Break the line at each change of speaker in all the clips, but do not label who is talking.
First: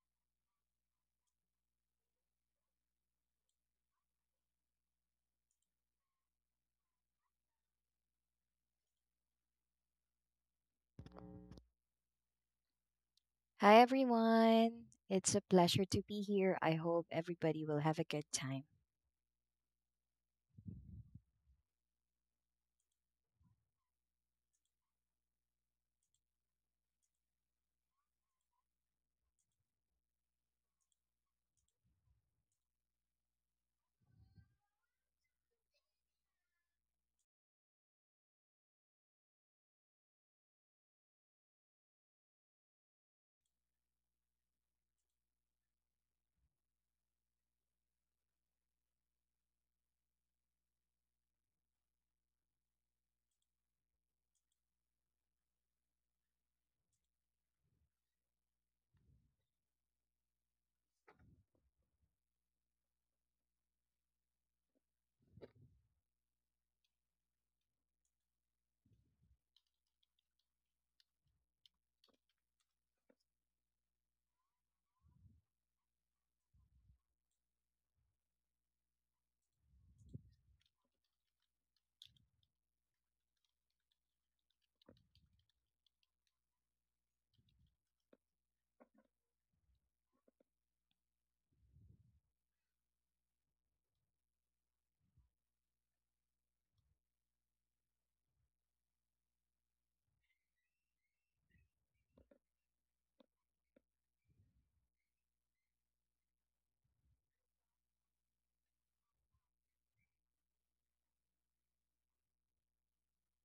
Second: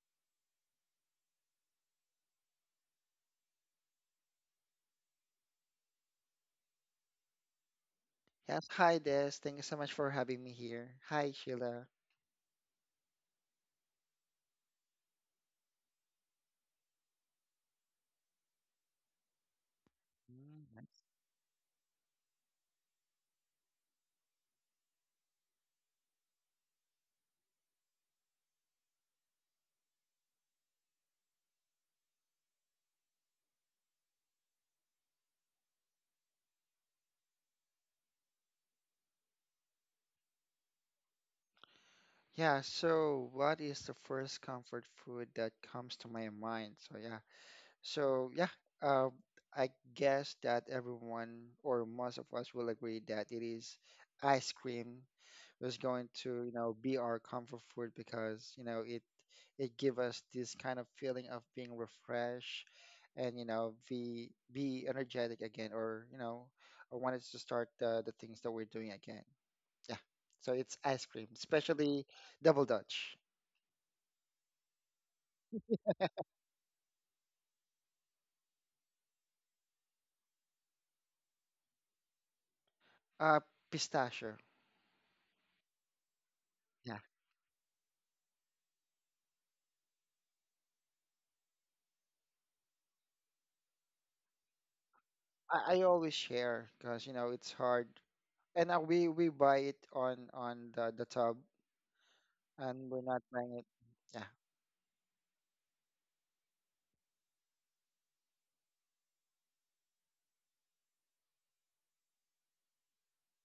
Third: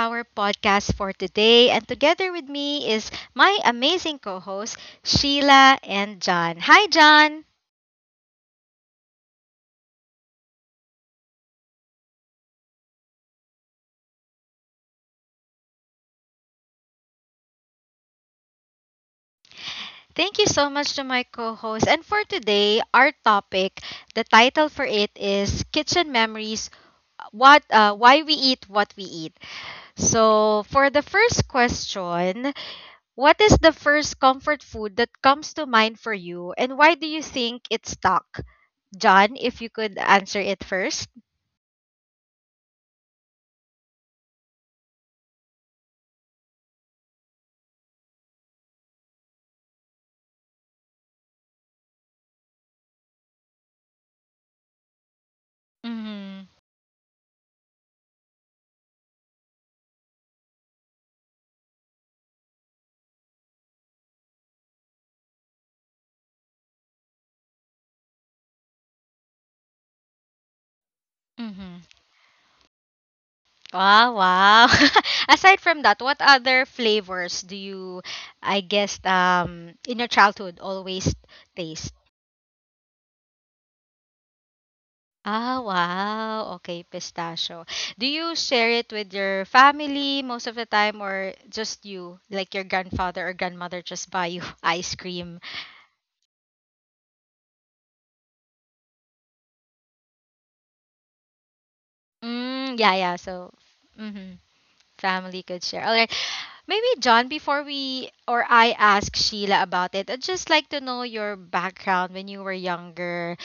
our podcast for today. And together with me is my amazing co host, Sheila and John. Hi, John.
Yes, hi Des. Thank you so much for having me here. Hi Sheila.
Hi, everyone. It's a pleasure to be here. I hope everybody will have a good time.
Thank you
Mm,
so
nice.
much to my co host. And for today, our topic, the title for it is Kitchen Memories what why we eat what we eat. So for the first question, what is the first comfort food that comes to mind for you, and why do you think it stuck? John, if you could answer it first.
Yeah, so what is the first comfort food that comes to my mind? So yeah, uh, I guess that everyone or most of us will agree that it is ice cream was going to,
Mm-hmm.
be our comfort food because, it give us this kind of feeling of being refreshed and be energetic again, or I wanted to start the things that we're doing again, yeah. So it's ice cream,
Mm-hmm.
especially double dutch.
Wow, wow. Aside from that, what other flavors do you, I guess, in your childhood always taste?
uh Pistachio.
Ah, wow. Okay,
Yeah.
pistachio. Do you share it with your family most of the time, or just you, like your grandfather or grandmother, just buy you ice cream?
I always share because it's hard. And we buy it on the tub,
Mm,
and
yeah,
we're
yeah.
not
So,
buying it. Yeah.
mm-hmm. Family could share. All right. Maybe John, before we or I ask Sheila about it, I'd just like to know your background when you were younger.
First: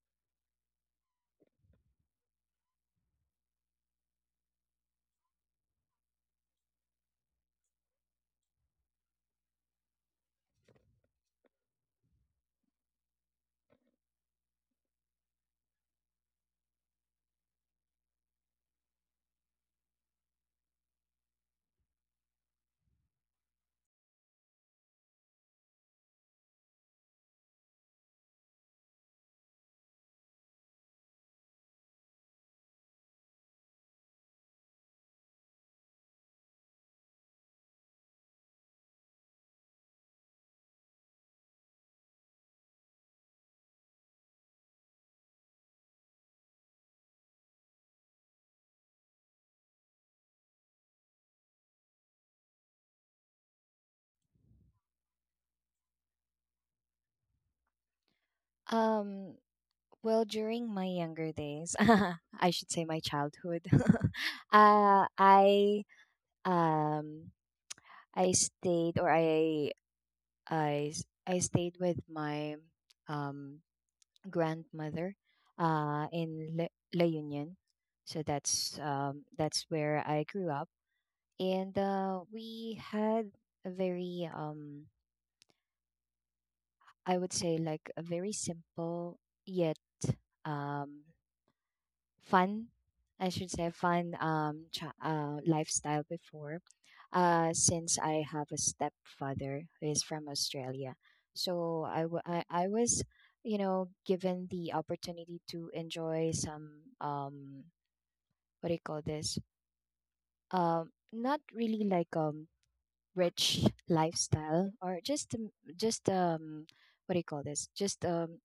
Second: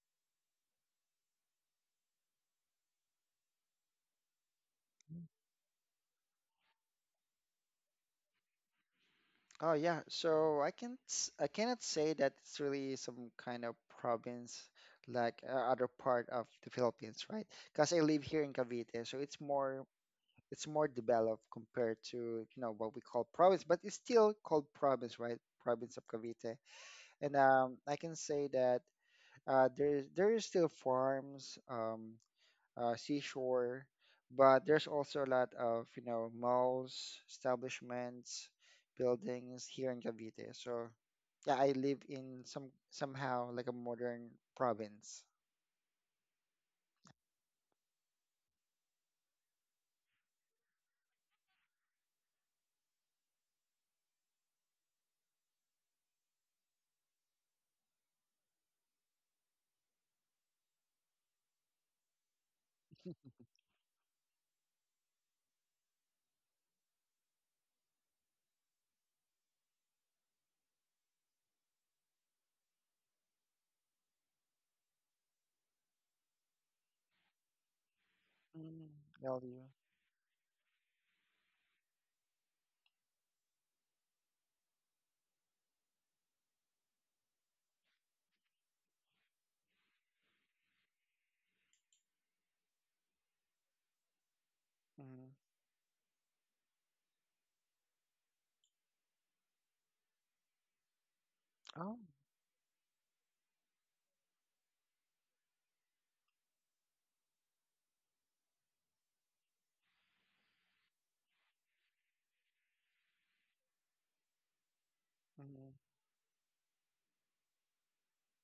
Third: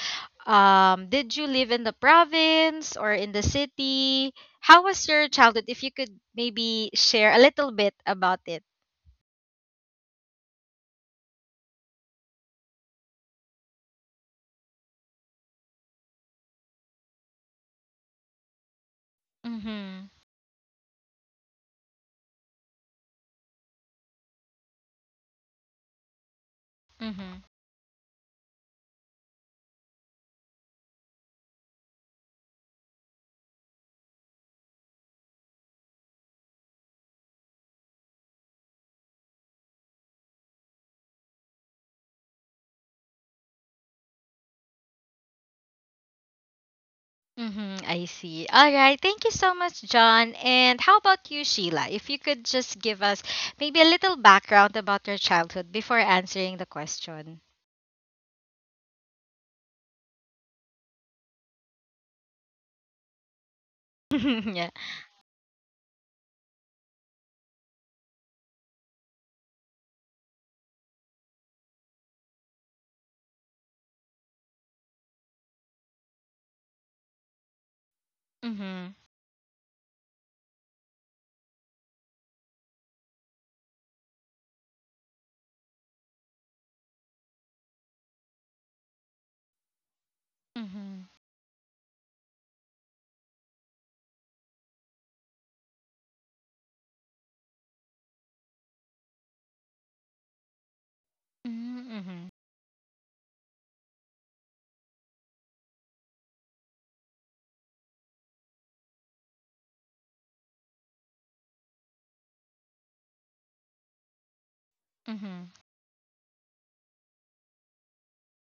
Did you live in the province or in the city? How was your childhood? If you could maybe share a little bit about it.
Oh yeah, so I cannot say that it's really some kind of province, like, other part of the Philippines, right? Because I live here in Cavite, so
Mm-hmm.
it's more developed compared to, you know, what we call province, but it's still called province, right? Province of Cavite. and
Mm-hmm.
um, I can say that, there is still farms, seashore, but there's also a lot of, malls, establishments, buildings here in Cavite. So yeah, I live in somehow like a modern province.
Mm-hmm, I see. All right. Thank you so much, John. And how about you, Sheila? If you could just give us maybe a little background about your childhood before answering the question.
Um, well, during my younger days, I should say my childhood,
yeah.
uh, I um I stayed or I s- I stayed with my um grandmother in La Union. So that's
Mm.
Mm-hmm.
um that's
LU.
where I grew up, and we had a very I would say, like, a very simple, yet
Mm-hmm.
um, fun — I should say fun
Mm.
lifestyle before, since I have a stepfather who is from Australia. So
Oh.
I wa-
Mm-hmm.
I- I was given the opportunity to enjoy some what do you call this? Not really, like, rich lifestyle, or
Mm-hmm. Mm-hmm.
Mm.
just what do you call this? Just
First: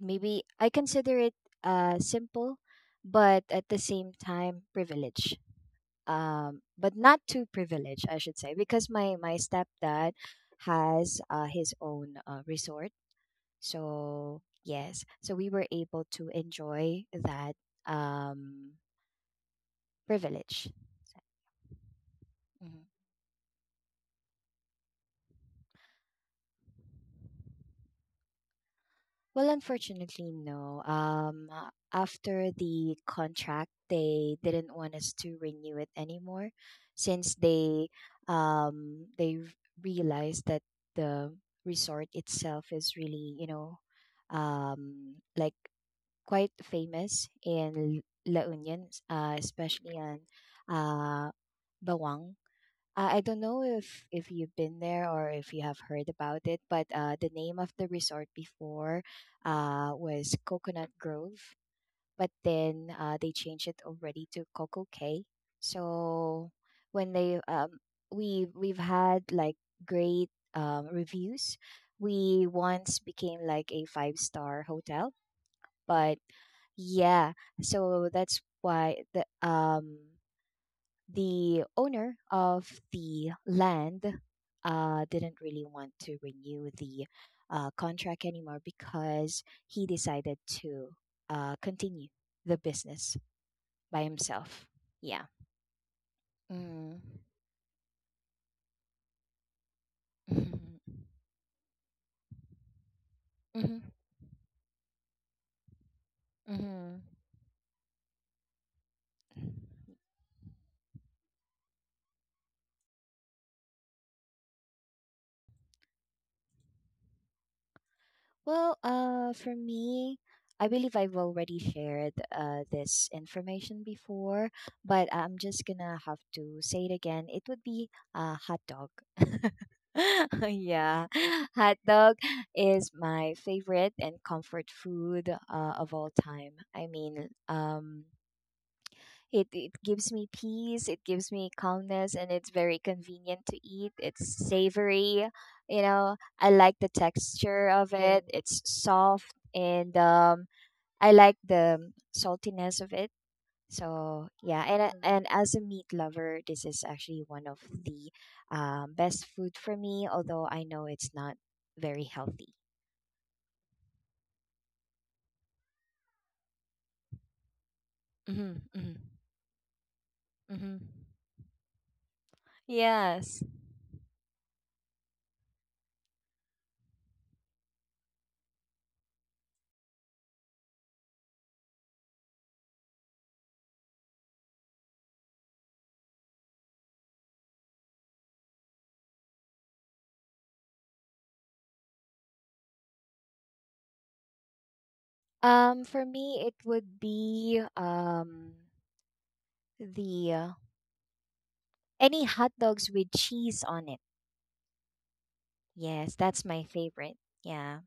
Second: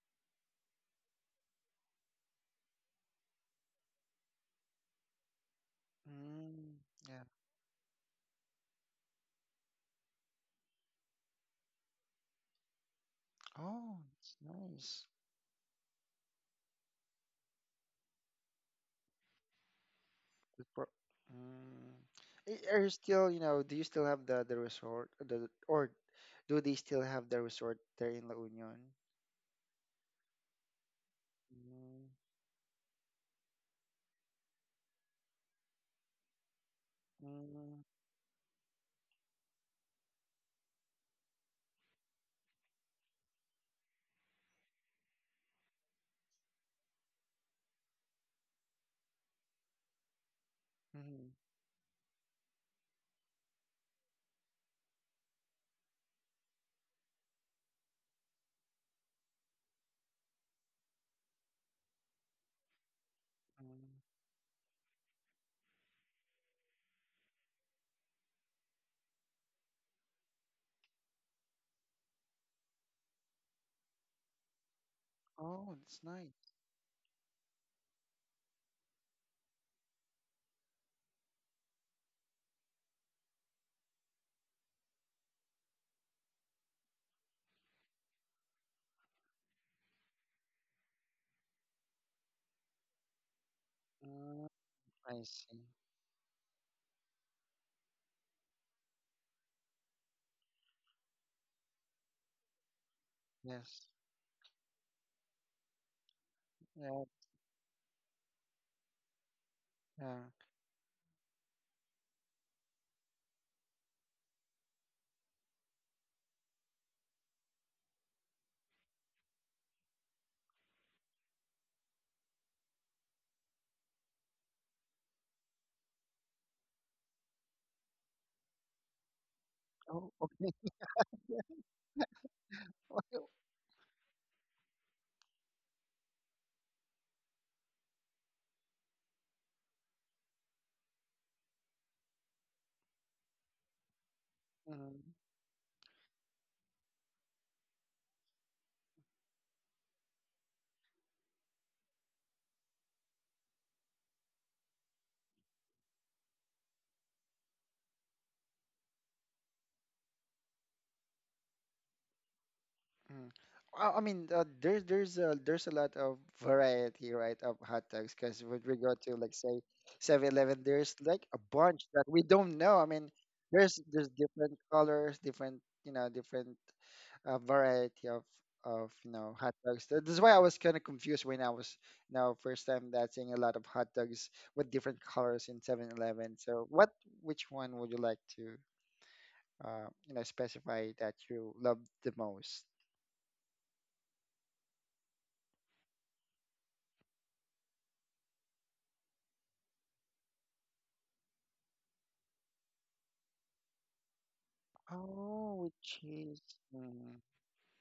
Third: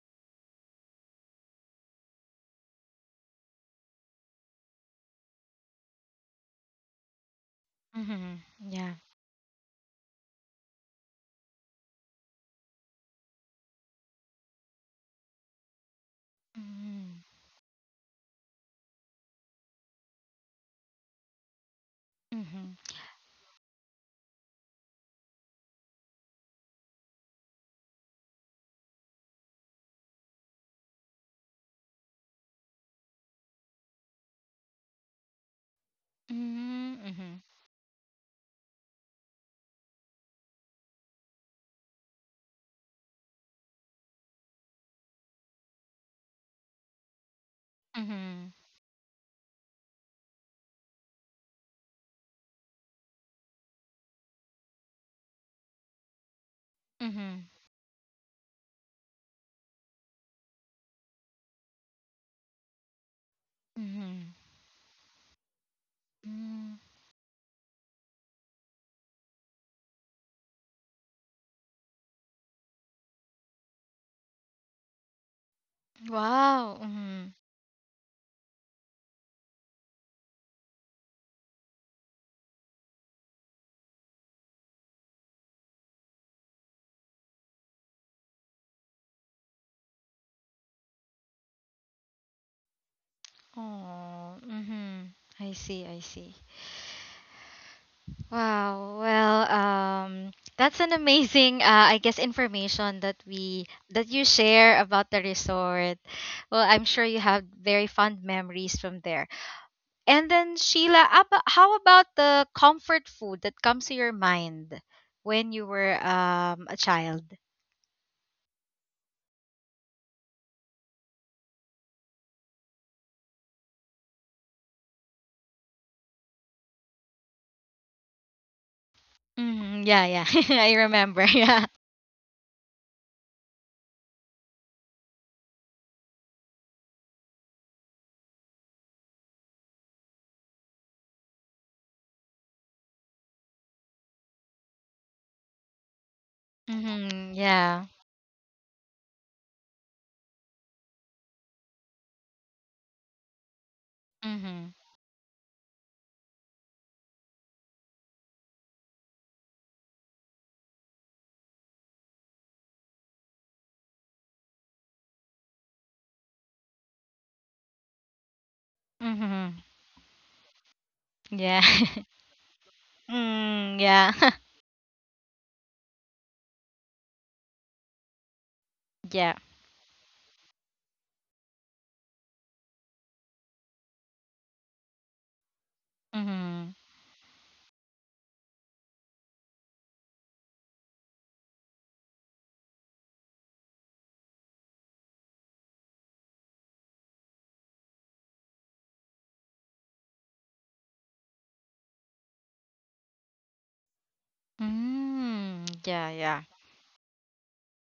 maybe I consider it simple, but at the same time, privilege. Um,
Mm,
but not
yeah.
too privileged, I
Mm-hmm,
should say, because
yeah.
my stepdad has his own resort.
Oh, it's
So, yes,
nice.
so we were able to enjoy
Mm-hmm.
that um,
The
privilege.
pro- mm. Are
Mm-hmm.
you
Mm-hmm.
still, do you still have the resort, the or do they still have the resort there in La Union?
Well, unfortunately, no. After the contract, they didn't want us to renew it anymore, since
Mm-hmm.
Mm.
they realized that the resort itself is really, like, quite famous in La
Mm-hmm.
Union, especially on uh
Mhm.
Bawang. I don't know if you've been there, or if you have heard about it, but the
Mm-hmm.
name of the resort before was Coconut Grove, but then they changed it
Mm.
already
Mm-hmm.
to Coco Cay. So
Mm.
when they we've had, like, great reviews. We once became, like, a five-star hotel,
Oh, that's
but
nice.
Wow. Mm-hmm.
yeah, so that's why the owner of the land didn't really want to renew the contract anymore, because he decided to continue the business by
Oh.
Mm,
himself.
Mm-hmm.
Yeah.
I
I
see.
see. I see.
Mm.
Wow. Well, that's an amazing, I guess, information that we
Yes.
Hmm.
that you share about the resort. Well, I'm
Hmm.
sure
Yeah.
you have very fond memories from there.
Hmm.
And
Yeah.
then Sheila, how about the comfort food that comes to your mind when you were a child?
Well, for me, I believe I've already shared this information before, but I'm just gonna have to say it again. It would be a hot dog.
Hmm, yeah,
Oh,
yeah,
okay.
I
Yeah,
remember. Yeah.
hot dog is my favorite and comfort food of all time. I mean, it gives me peace, it gives me calmness, and it's very convenient to eat. It's
Mm.
savory. I like the
Mm-hmm,
texture
yeah.
of it. It's soft, and I like the saltiness of it. So yeah,
Mm-hmm.
and as a meat lover, this is actually one of the best food for me. Although I know it's not very healthy.
Mm. I mean, there's a lot of variety, right, of hot dogs. Because
Hmm.
with
Hmm.
regard to, like,
Mm-hmm.
say 7-Eleven,
Hmm.
there's like a
Yeah.
bunch that we don't know. I mean,
Yes.
mm,
there's
yeah.
there's different colors, different, different, a variety of
yeah.
hot dogs. That's why I was kind of confused when I was, first time that seeing a lot of hot dogs with different colors in 7-Eleven.
Mm-hmm.
So what, which one would you like to, specify that you love the most?
For me, it would be the any hot dogs with cheese on it.
Oh,
Mm,
with
yeah,
Yes, that's
yeah.
cheese.
my favorite. Yeah,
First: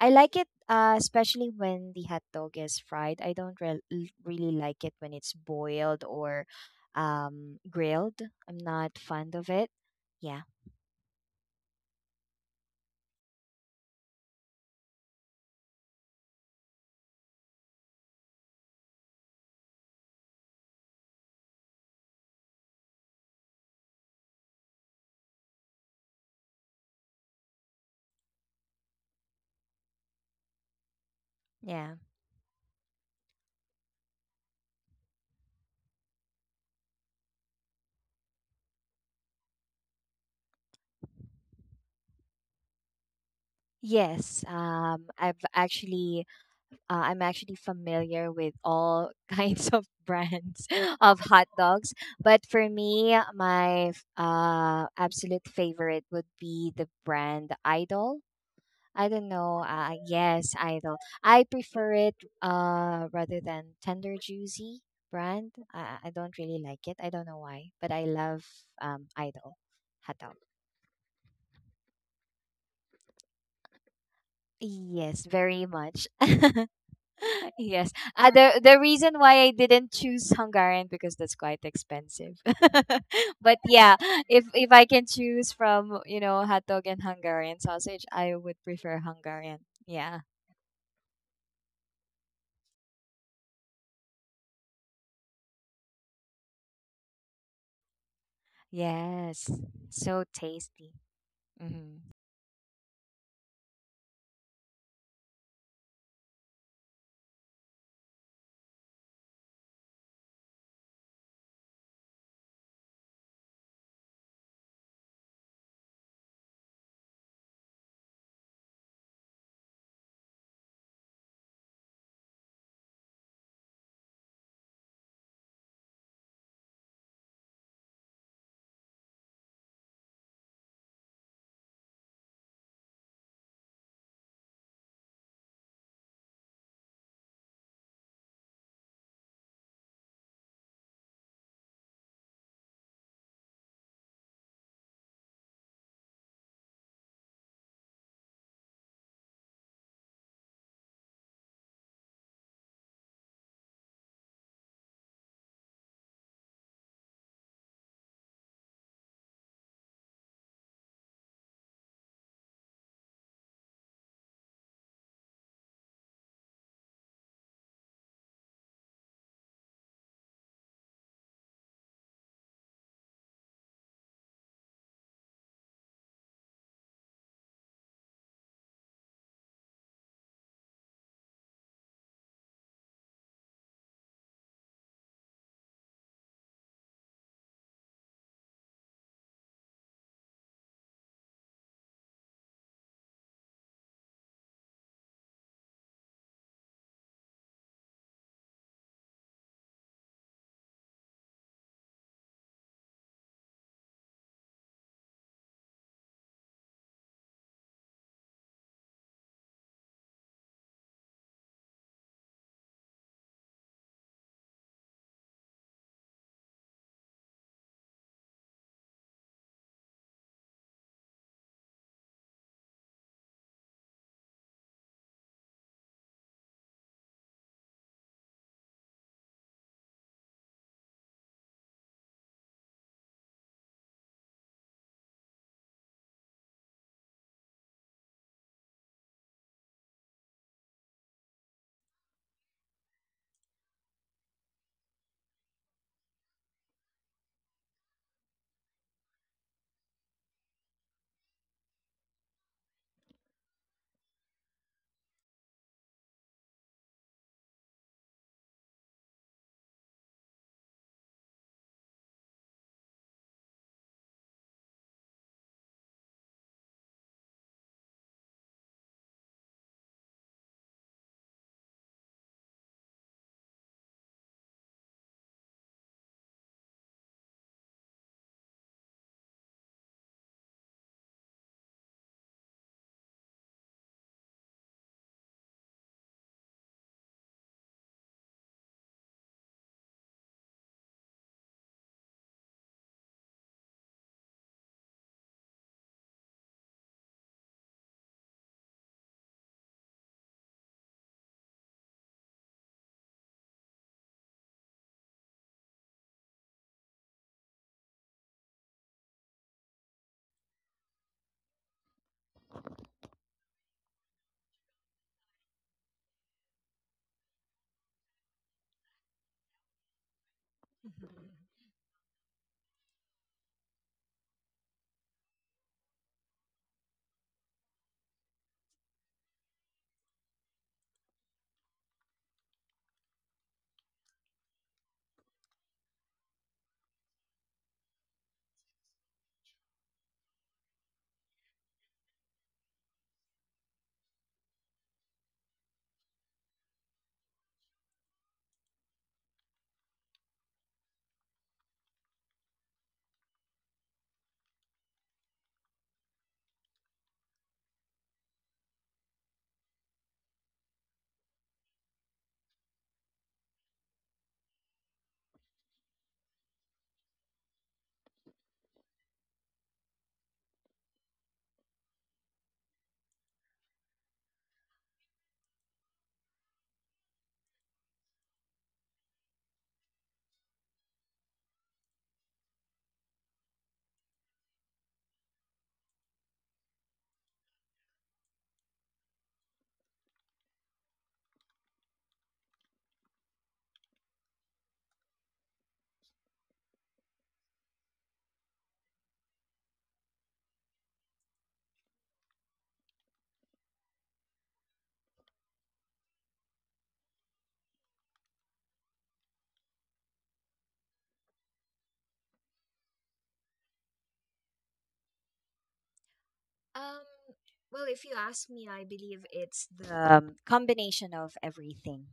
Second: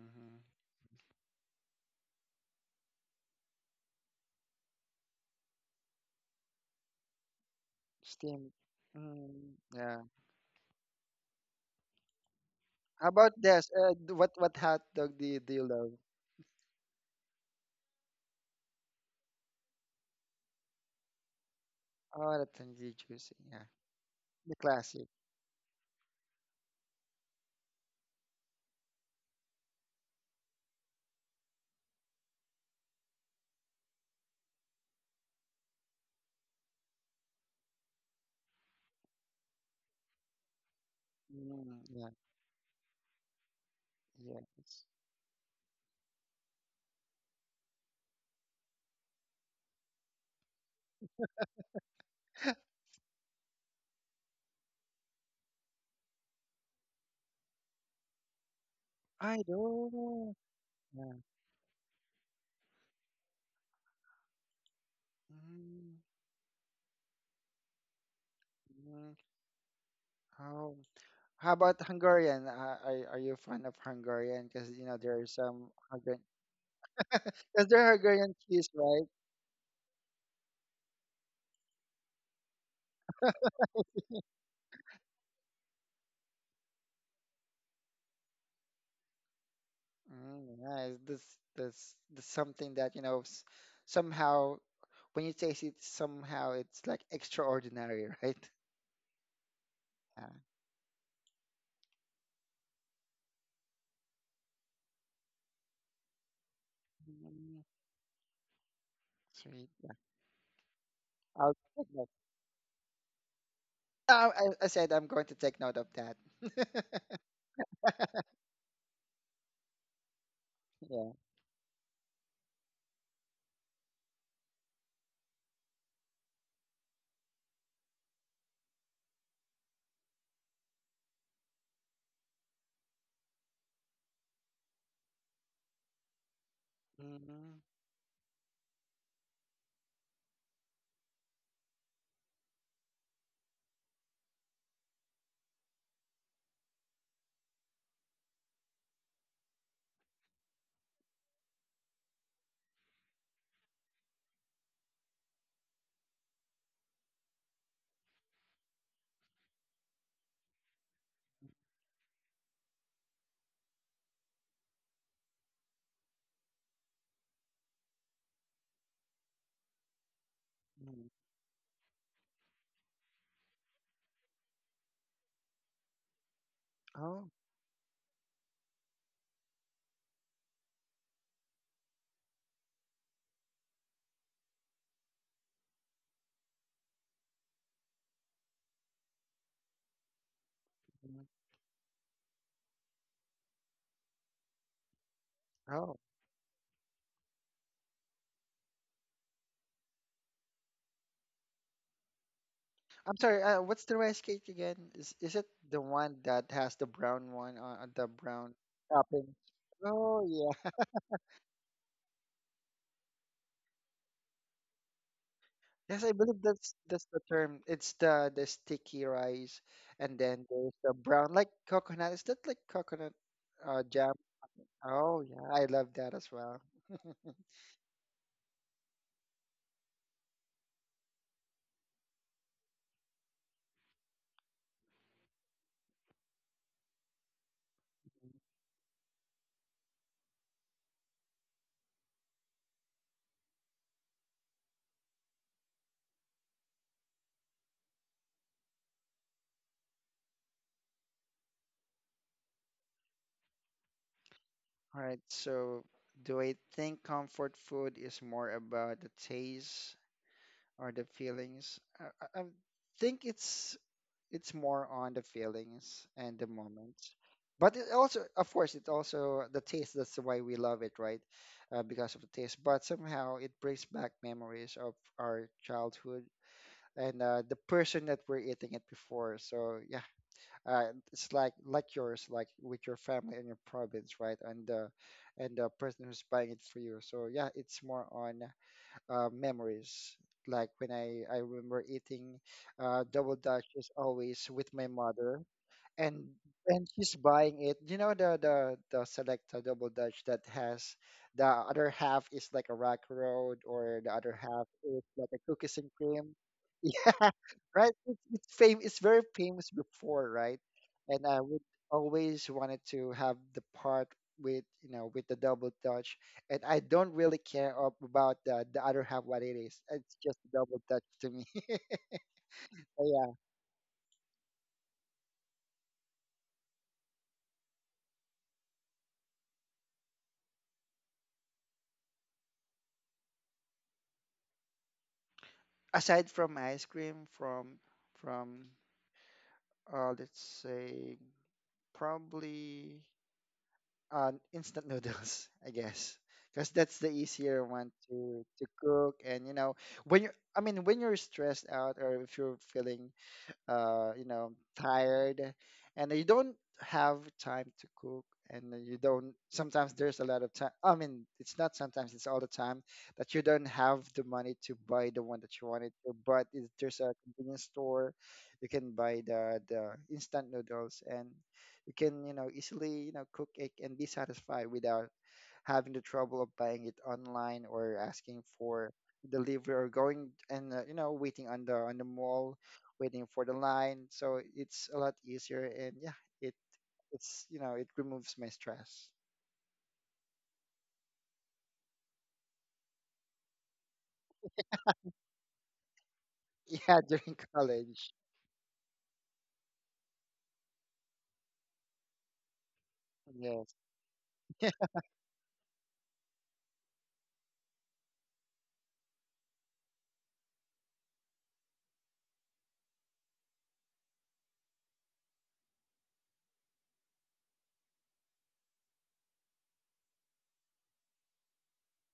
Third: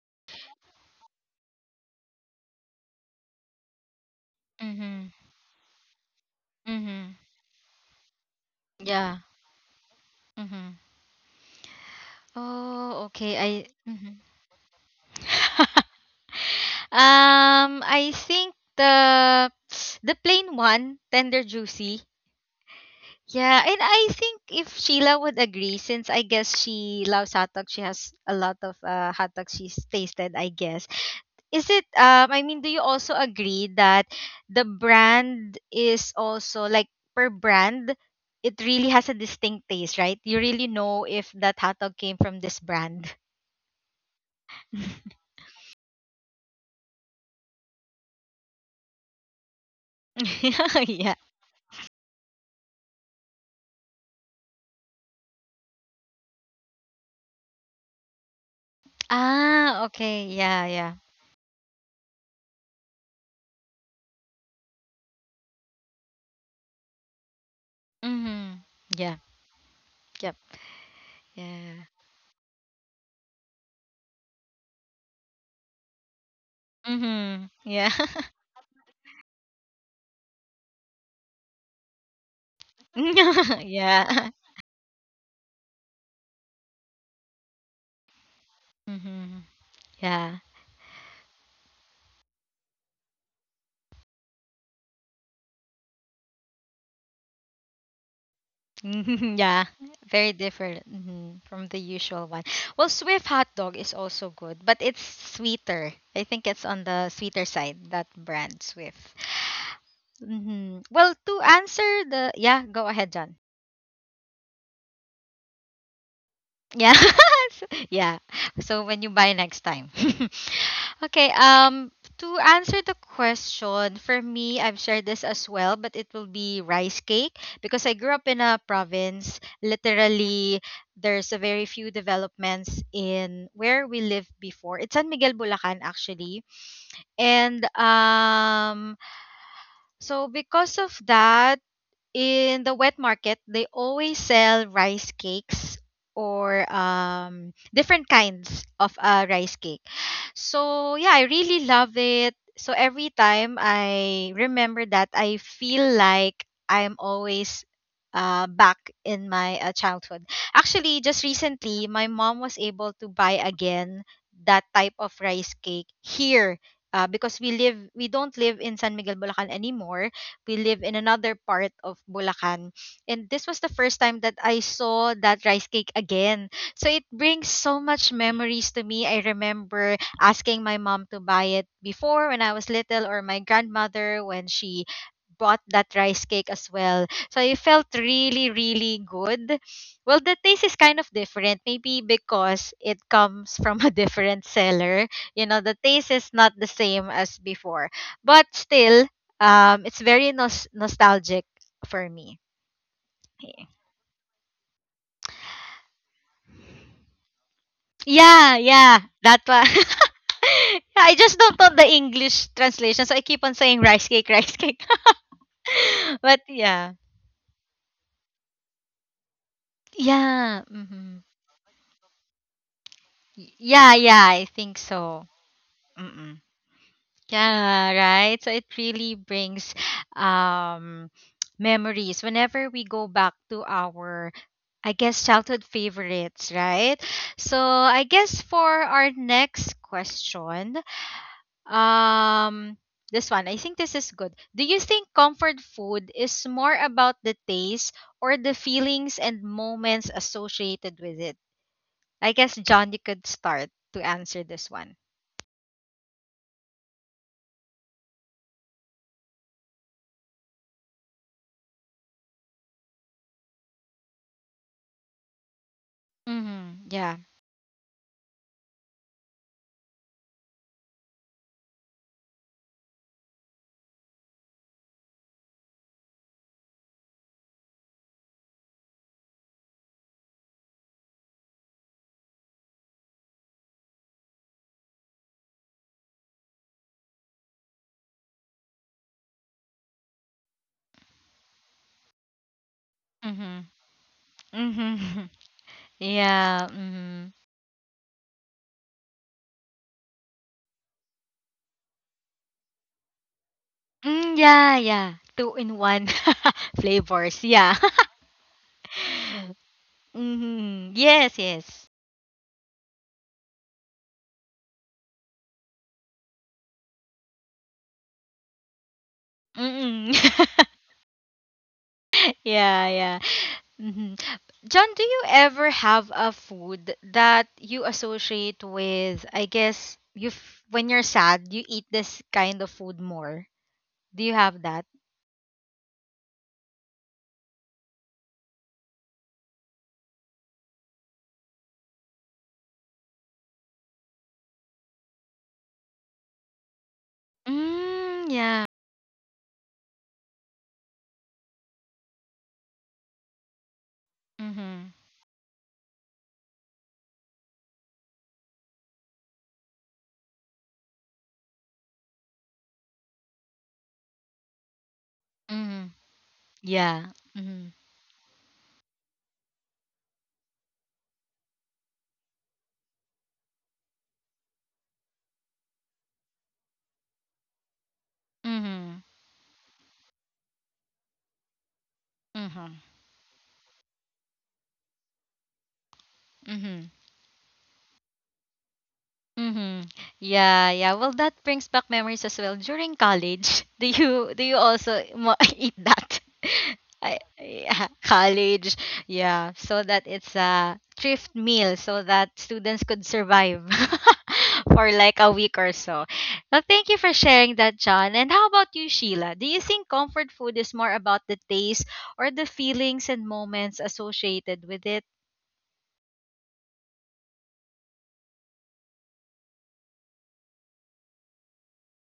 I like it, especially when the hot dog is fried. I don't really like it
Mm-hmm.
when it's boiled or
Mm-hmm.
grilled.
Steam.
I'm not
Yeah.
fond of
Mm,
it.
yeah.
Yeah,
Mm-hmm. Oh,
How about
okay. I
this?
mhm.
What hot dog do you love?
I think the plain one, tender juicy.
Oh, that's really juicy. Yeah,
Yeah, and I think
the
if
classic.
Sheila would agree, since I guess she loves hot dog, she has a lot of hot dogs she's tasted, I guess. Is it
yeah.
I mean, do you also agree that the brand is also like per brand, it really has a distinct taste, right? You really know if that hot
Mm,
dog
yeah.
came from this brand.
Yes,
Yes.
um, I've actually Uh, I'm actually familiar with all kinds of brands
yeah.
of hot dogs, but for me, my absolute favorite would be the brand Idol. I don't
I
know.
Ah,
Uh,
okay.
do.
yes,
Yeah, yeah.
Idol.
Yeah.
I prefer it rather than Tender Juicy brand.
Mm.
I don't really like it. I don't know why, but I love
Mhm.
Mm.
Yeah.
Idol hot
Yep.
dog.
Oh, how
Yeah.
about Hungarian? Are you fan of Hungarian? Because there are
Yes, very
some
much.
Hungarian.
Mhm.
Because they're
Yeah.
Yes. Uh,
Hungarian
the
cheese,
the
right?
reason why I didn't choose Hungarian because that's quite expensive. But yeah,
yeah.
if I can choose from, hotdog and Hungarian sausage, I would prefer
Mhm.
Hungarian. Yeah.
Yeah.
Mm, nice. This something that, somehow when you taste it, somehow it's like extraordinary, right?
mhm,
Yes.
yeah,
So
Yeah.
very different
tasty.
mhm, from the
Hmm.
usual one. Well, Swift hot dog is also good, but it's sweeter. I think it's on the sweeter
Mm,
side, that brand Swift.
sweet. Yeah.
Hmm. Well, to
I'll take
answer
note.
the yeah, go ahead, John.
Oh, I said I'm going to take note of that.
Yeah. yeah. So when you buy next time.
Yeah.
okay, to answer the question, for me, I've shared this as well, but it will be rice cake because I grew up in a province. Literally, there's a very few developments in where we lived before. It's San Miguel Bulacan actually.
Mm-hmm.
And so because of that, in the wet market they always sell rice cakes or different kinds of rice cake, so yeah, I really love it. So every time I remember that, I feel like I'm always back in my childhood. Actually, just recently, my mom was able to buy again that type of rice cake here. We don't live in San Miguel Bulacan anymore. We live in another part of Bulacan, and this was the first time that I saw that rice cake again. So it
Oh.
brings so much memories to me. I remember asking my mom to buy it before when I was little, or my grandmother when she bought that rice cake as well. So it felt really, really good. Well, the taste is kind of
Mhm.
different, maybe because it comes from a different seller. You know, the
Oh.
taste is not the same as before, but still, it's very nostalgic for me.
I'm sorry. What's the rice cake again? Is it the one that has the brown one on the brown
Yeah, yeah,
topping?
that one.
Oh yeah.
I just don't know the English translation, so I keep on saying rice cake, rice cake.
Yes, I believe
But
that's
yeah.
that's the term. It's the sticky rice, and then
Yeah.
there's the
Mhm.
brown, like, coconut. Is that like coconut,
Yeah,
jam?
yeah, I think
Oh
so.
yeah, I love that as
Mm-mm.
well.
Yeah, right. So it really brings um memories whenever we go back to our, I guess, childhood favorites, right? So I guess for our next question, um this one, I think this is good. Do you think comfort food is more about the taste or the feelings and moments associated with it? I guess John, you could start to answer this
All
one.
right. So, do I think comfort food is more about the taste or the feelings? I think it's more on the feelings and the
Mm-hmm.
moments.
Yeah.
But it also, of course, it also the taste. That's why we love it, right? Because of the taste. But somehow it brings back memories of our childhood and, the person that we're eating it before. So yeah, uh, it's like yours, like with your family and your province, right? And the person who's buying it for you. So yeah, it's more on, memories. Like when I remember eating, double
Mm-hmm.
dutch is always with my
Mm-hmm.
mother, and
Yeah.
and she's
Mm-hmm.
buying it. You know the Selecta double dutch that has the other half is like a rack road, or the other
Mm,
half
yeah,
is
yeah.
like a
Two
cookies
in
and
one
cream. Yeah,
flavors. Yeah.
right. It's fame. It's very famous before, right?
mm-hmm.
And
Yes,
I would
yes.
always wanted to have the part with, with the double dutch, and I don't really care about the other half what it is.
Mm-hmm.
It's just double dutch to me.
yeah,
So
yeah.
yeah.
Mm-hmm. John, do you ever have a food that you associate with, I guess, when you're sad, you eat this kind of food more? Do you have that?
Aside from ice cream, from let's say probably, instant noodles, I guess, because that's the easier one
Mm,
to
yeah.
to cook. And, when you're, I mean, when you're stressed out or if you're feeling,
Mm-hmm.
tired, and you don't have time to cook, and then you don't. Sometimes there's a lot of time. I mean, it's not sometimes; it's all the time that you don't have the money to buy the one that you
Mm-hmm.
wanted to. But if there's
Yeah.
a convenience
Mm-hmm.
store, you can buy the instant noodles, and you can easily, cook it and be satisfied without having the trouble of buying it online, or asking for
Mm-hmm.
delivery, or going and, waiting on the mall,
Mm-hmm.
waiting for the line. So it's a lot easier, and yeah, it
Mm-hmm.
it's it removes my stress.
Mm-hmm. Yeah, yeah. Well, that brings back memories as well. During college, do you also eat that?
Yeah,
I,
during
yeah,
college.
college. Yeah, so that it's a thrift meal so that students could survive
Yes.
for like a week or so. Well, thank you for sharing that, John. And how about you, Sheila? Do you think comfort food is more about the taste or the feelings and moments associated with it?
Um, well, if you ask me, I believe it's the combination of everything.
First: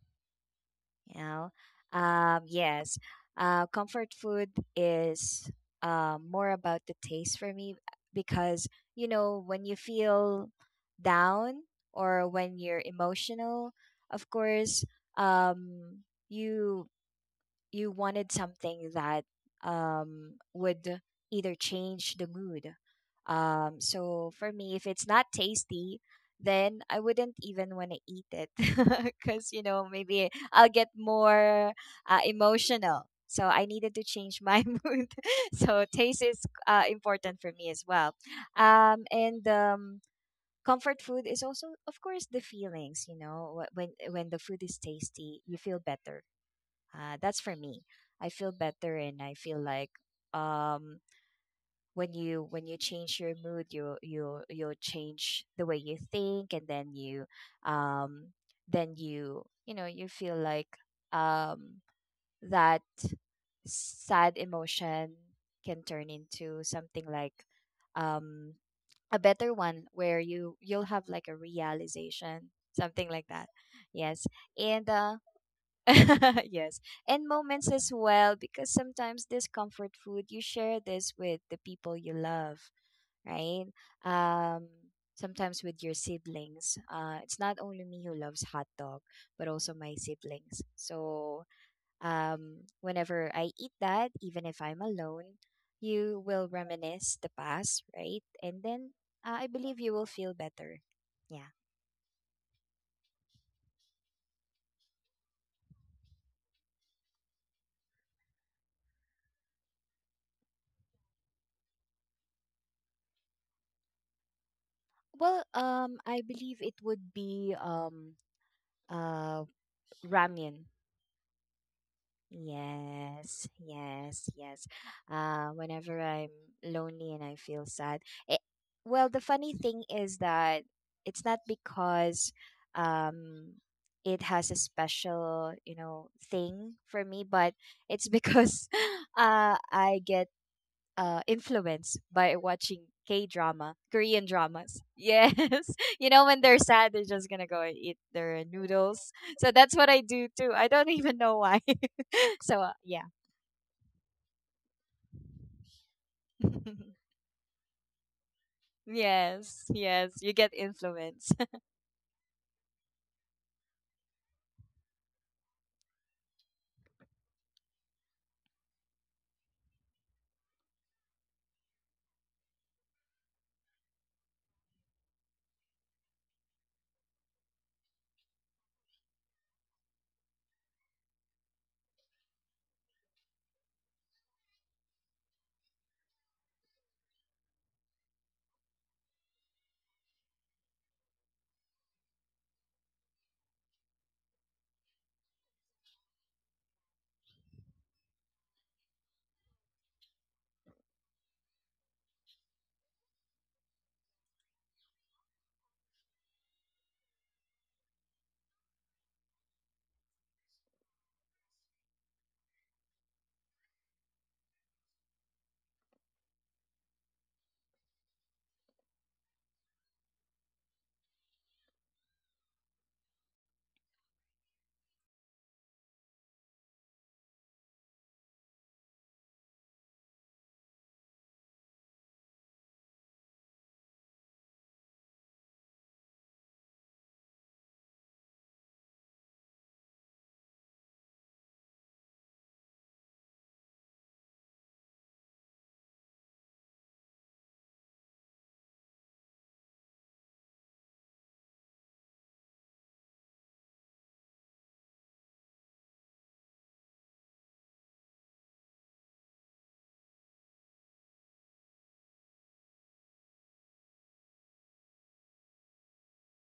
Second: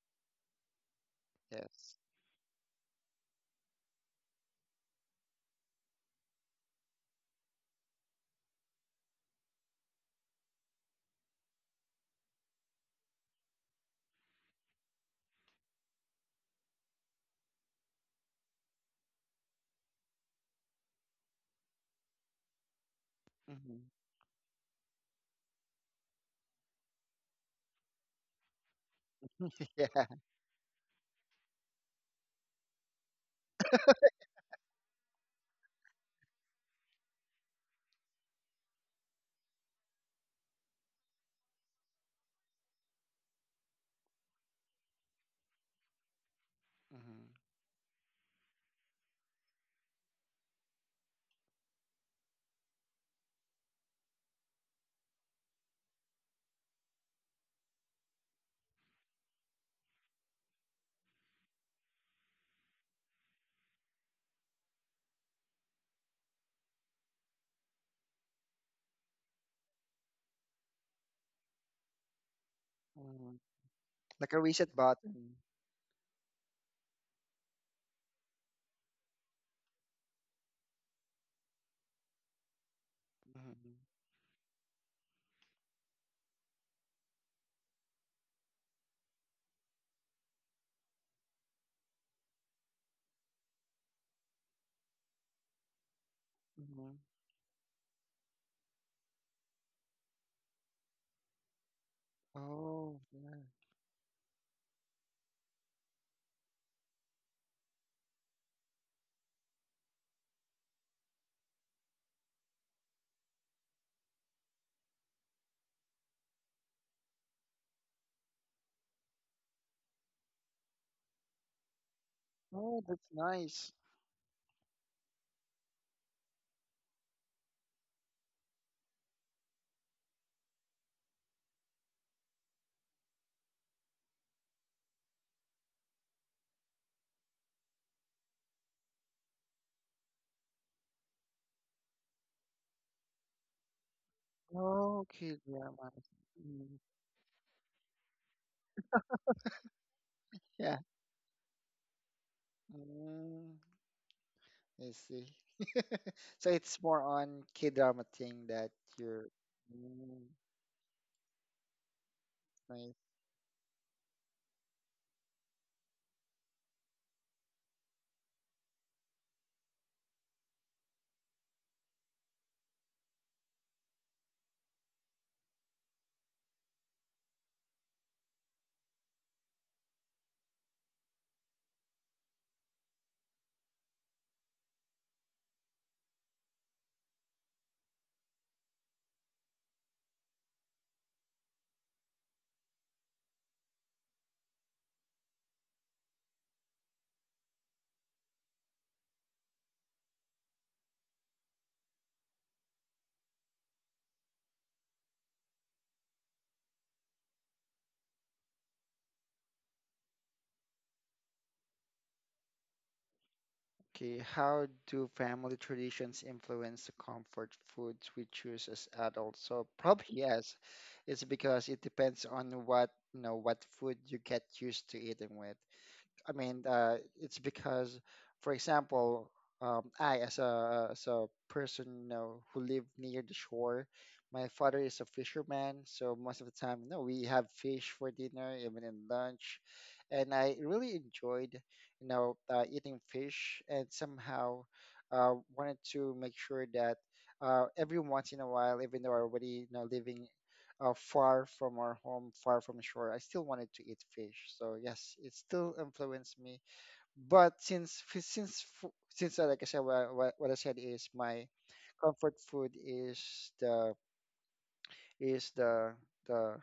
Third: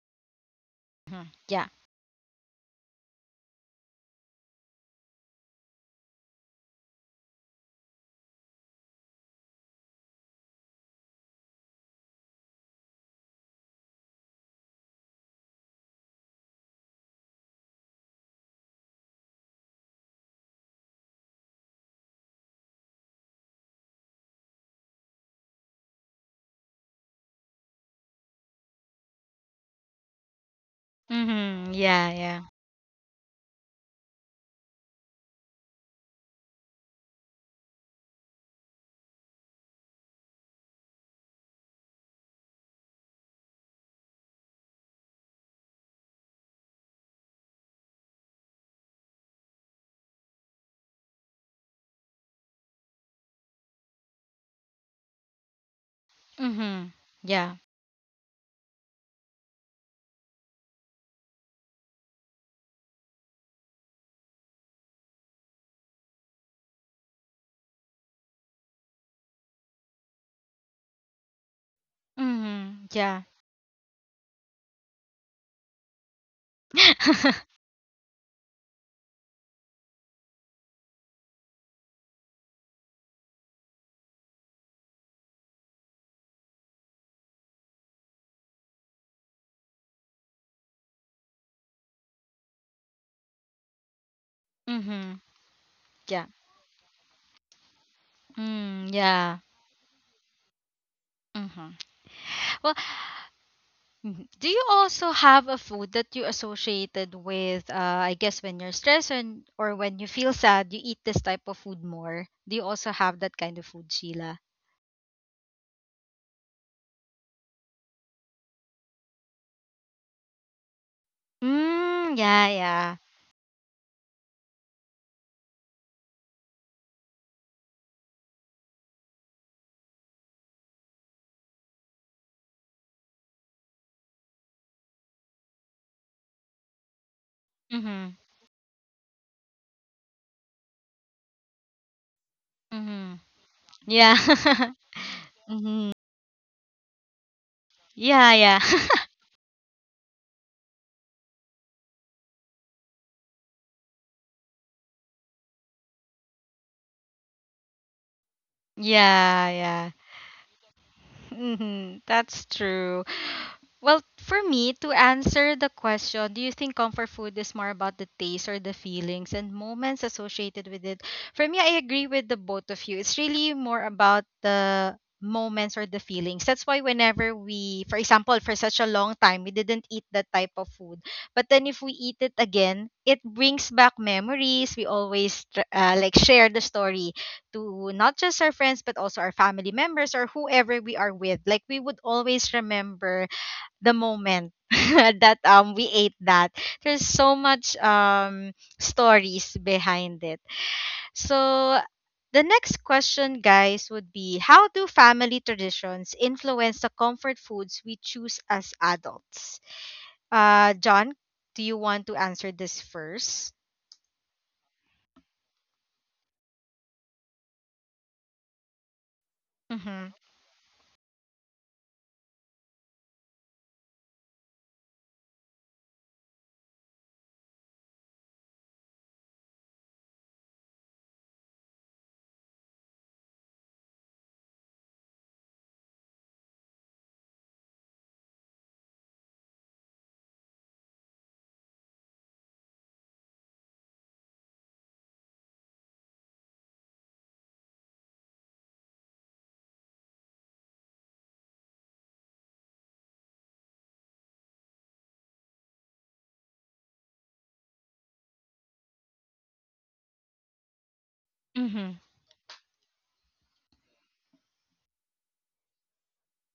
you
Mhm.
know
Yeah.
Yes.
yes. Comfort food is more about the taste for me, because when you feel down, or when you're emotional, of course, um you you wanted something that would either change the mood. Um,
Hmm.
so for me, if it's not tasty, then I wouldn't even want to eat it because, you know,
Yeah.
maybe I'll get more
Mhm. Yeah, yeah.
emotional. So I needed to change my mood. So taste is important for me as well. And comfort food is also, of course, the feelings. You know, when the food is tasty, you feel better.
Mm-hmm.
That's for me. I feel better, and I feel like um, when you change your mood, you'll change the way you think, and then
Mhm.
you
Yeah.
um, then you feel like um, that sad emotion can turn into something like um, a better one, where you'll have, like, a realization,
Mhm.
something like
Yeah.
Hmm.
that. Yes.
Like a reset
And
button.
yes, and moments as well, because sometimes this comfort food, you share this with the people you love, right?
Mm-hmm.
Um, Sometimes with your siblings. It's not only me who loves hot dog, but also my siblings. So, whenever I eat that, even if I'm
mhm.
alone, you
Yeah.
will
Hmm.
reminisce the past, right? And then
Mm, yeah.
I believe you will feel better. Yeah.
Mhm. Well,
Oh, yeah.
mhm, do you also have a food that you associated with I guess when you're stressed and or when you feel sad, you eat this type of food more? Do you also have that kind of food, Sheila?
Well, I believe it would be uh Ramen.
Mm, yeah,
Oh,
yeah.
that's
Yes,
nice.
yes, yes. Whenever I'm lonely and I feel sad, it, well, the funny thing is that it's not because um, it has a special thing for me, but it's
Mhm.
because I get influenced by watching
Mhm.
K drama,
Yeah.
Korean dramas.
Oh,
Yes.
okay, drama.
mhm.
You know, when they're
Mm,
sad, they're just going to go and eat
Yeah,
their
yeah.
noodles. So that's what I do too. I
yeah.
don't even know why. So, yeah.
Mm, I see. So it's more on K-drama thing that you're.
yeah,
Yes.
yeah.
Yes.
Mm.
You get influence.
Hmm. That's
I.
true. Well, for me, to answer the question, do you think comfort food is more about the taste or the feelings and moments associated with it? For me, I agree with the both of you. It's really more about the moments or the feelings. That's why whenever we, for example, for such a long time, we didn't eat that type of food. But then if we eat it again, it brings back memories. We always like, share the story to not just our friends, but also our family members or whoever we are with. Like, we would always remember the moment that we ate that. There's so much stories behind it, so the next question guys would be, how do family traditions influence the comfort foods we choose as adults? John, do you want to answer this first?
Okay, how do family traditions influence the comfort foods we choose as adults? So
Mm-hmm.
probably yes. It's because it depends on what, what food you get used to eating with. I mean, it's because, for example, I, as a person, who live near the shore. My father is a fisherman, so most of the time, we have fish for dinner, even in lunch. And I really enjoyed, eating fish. And somehow, wanted to make sure that. Every once in a while, even though I already, living, far from our home, far from shore, I still wanted to eat fish. So yes, it still influenced me. But since fi- since fu- since like I said, what I said is my comfort food is is the the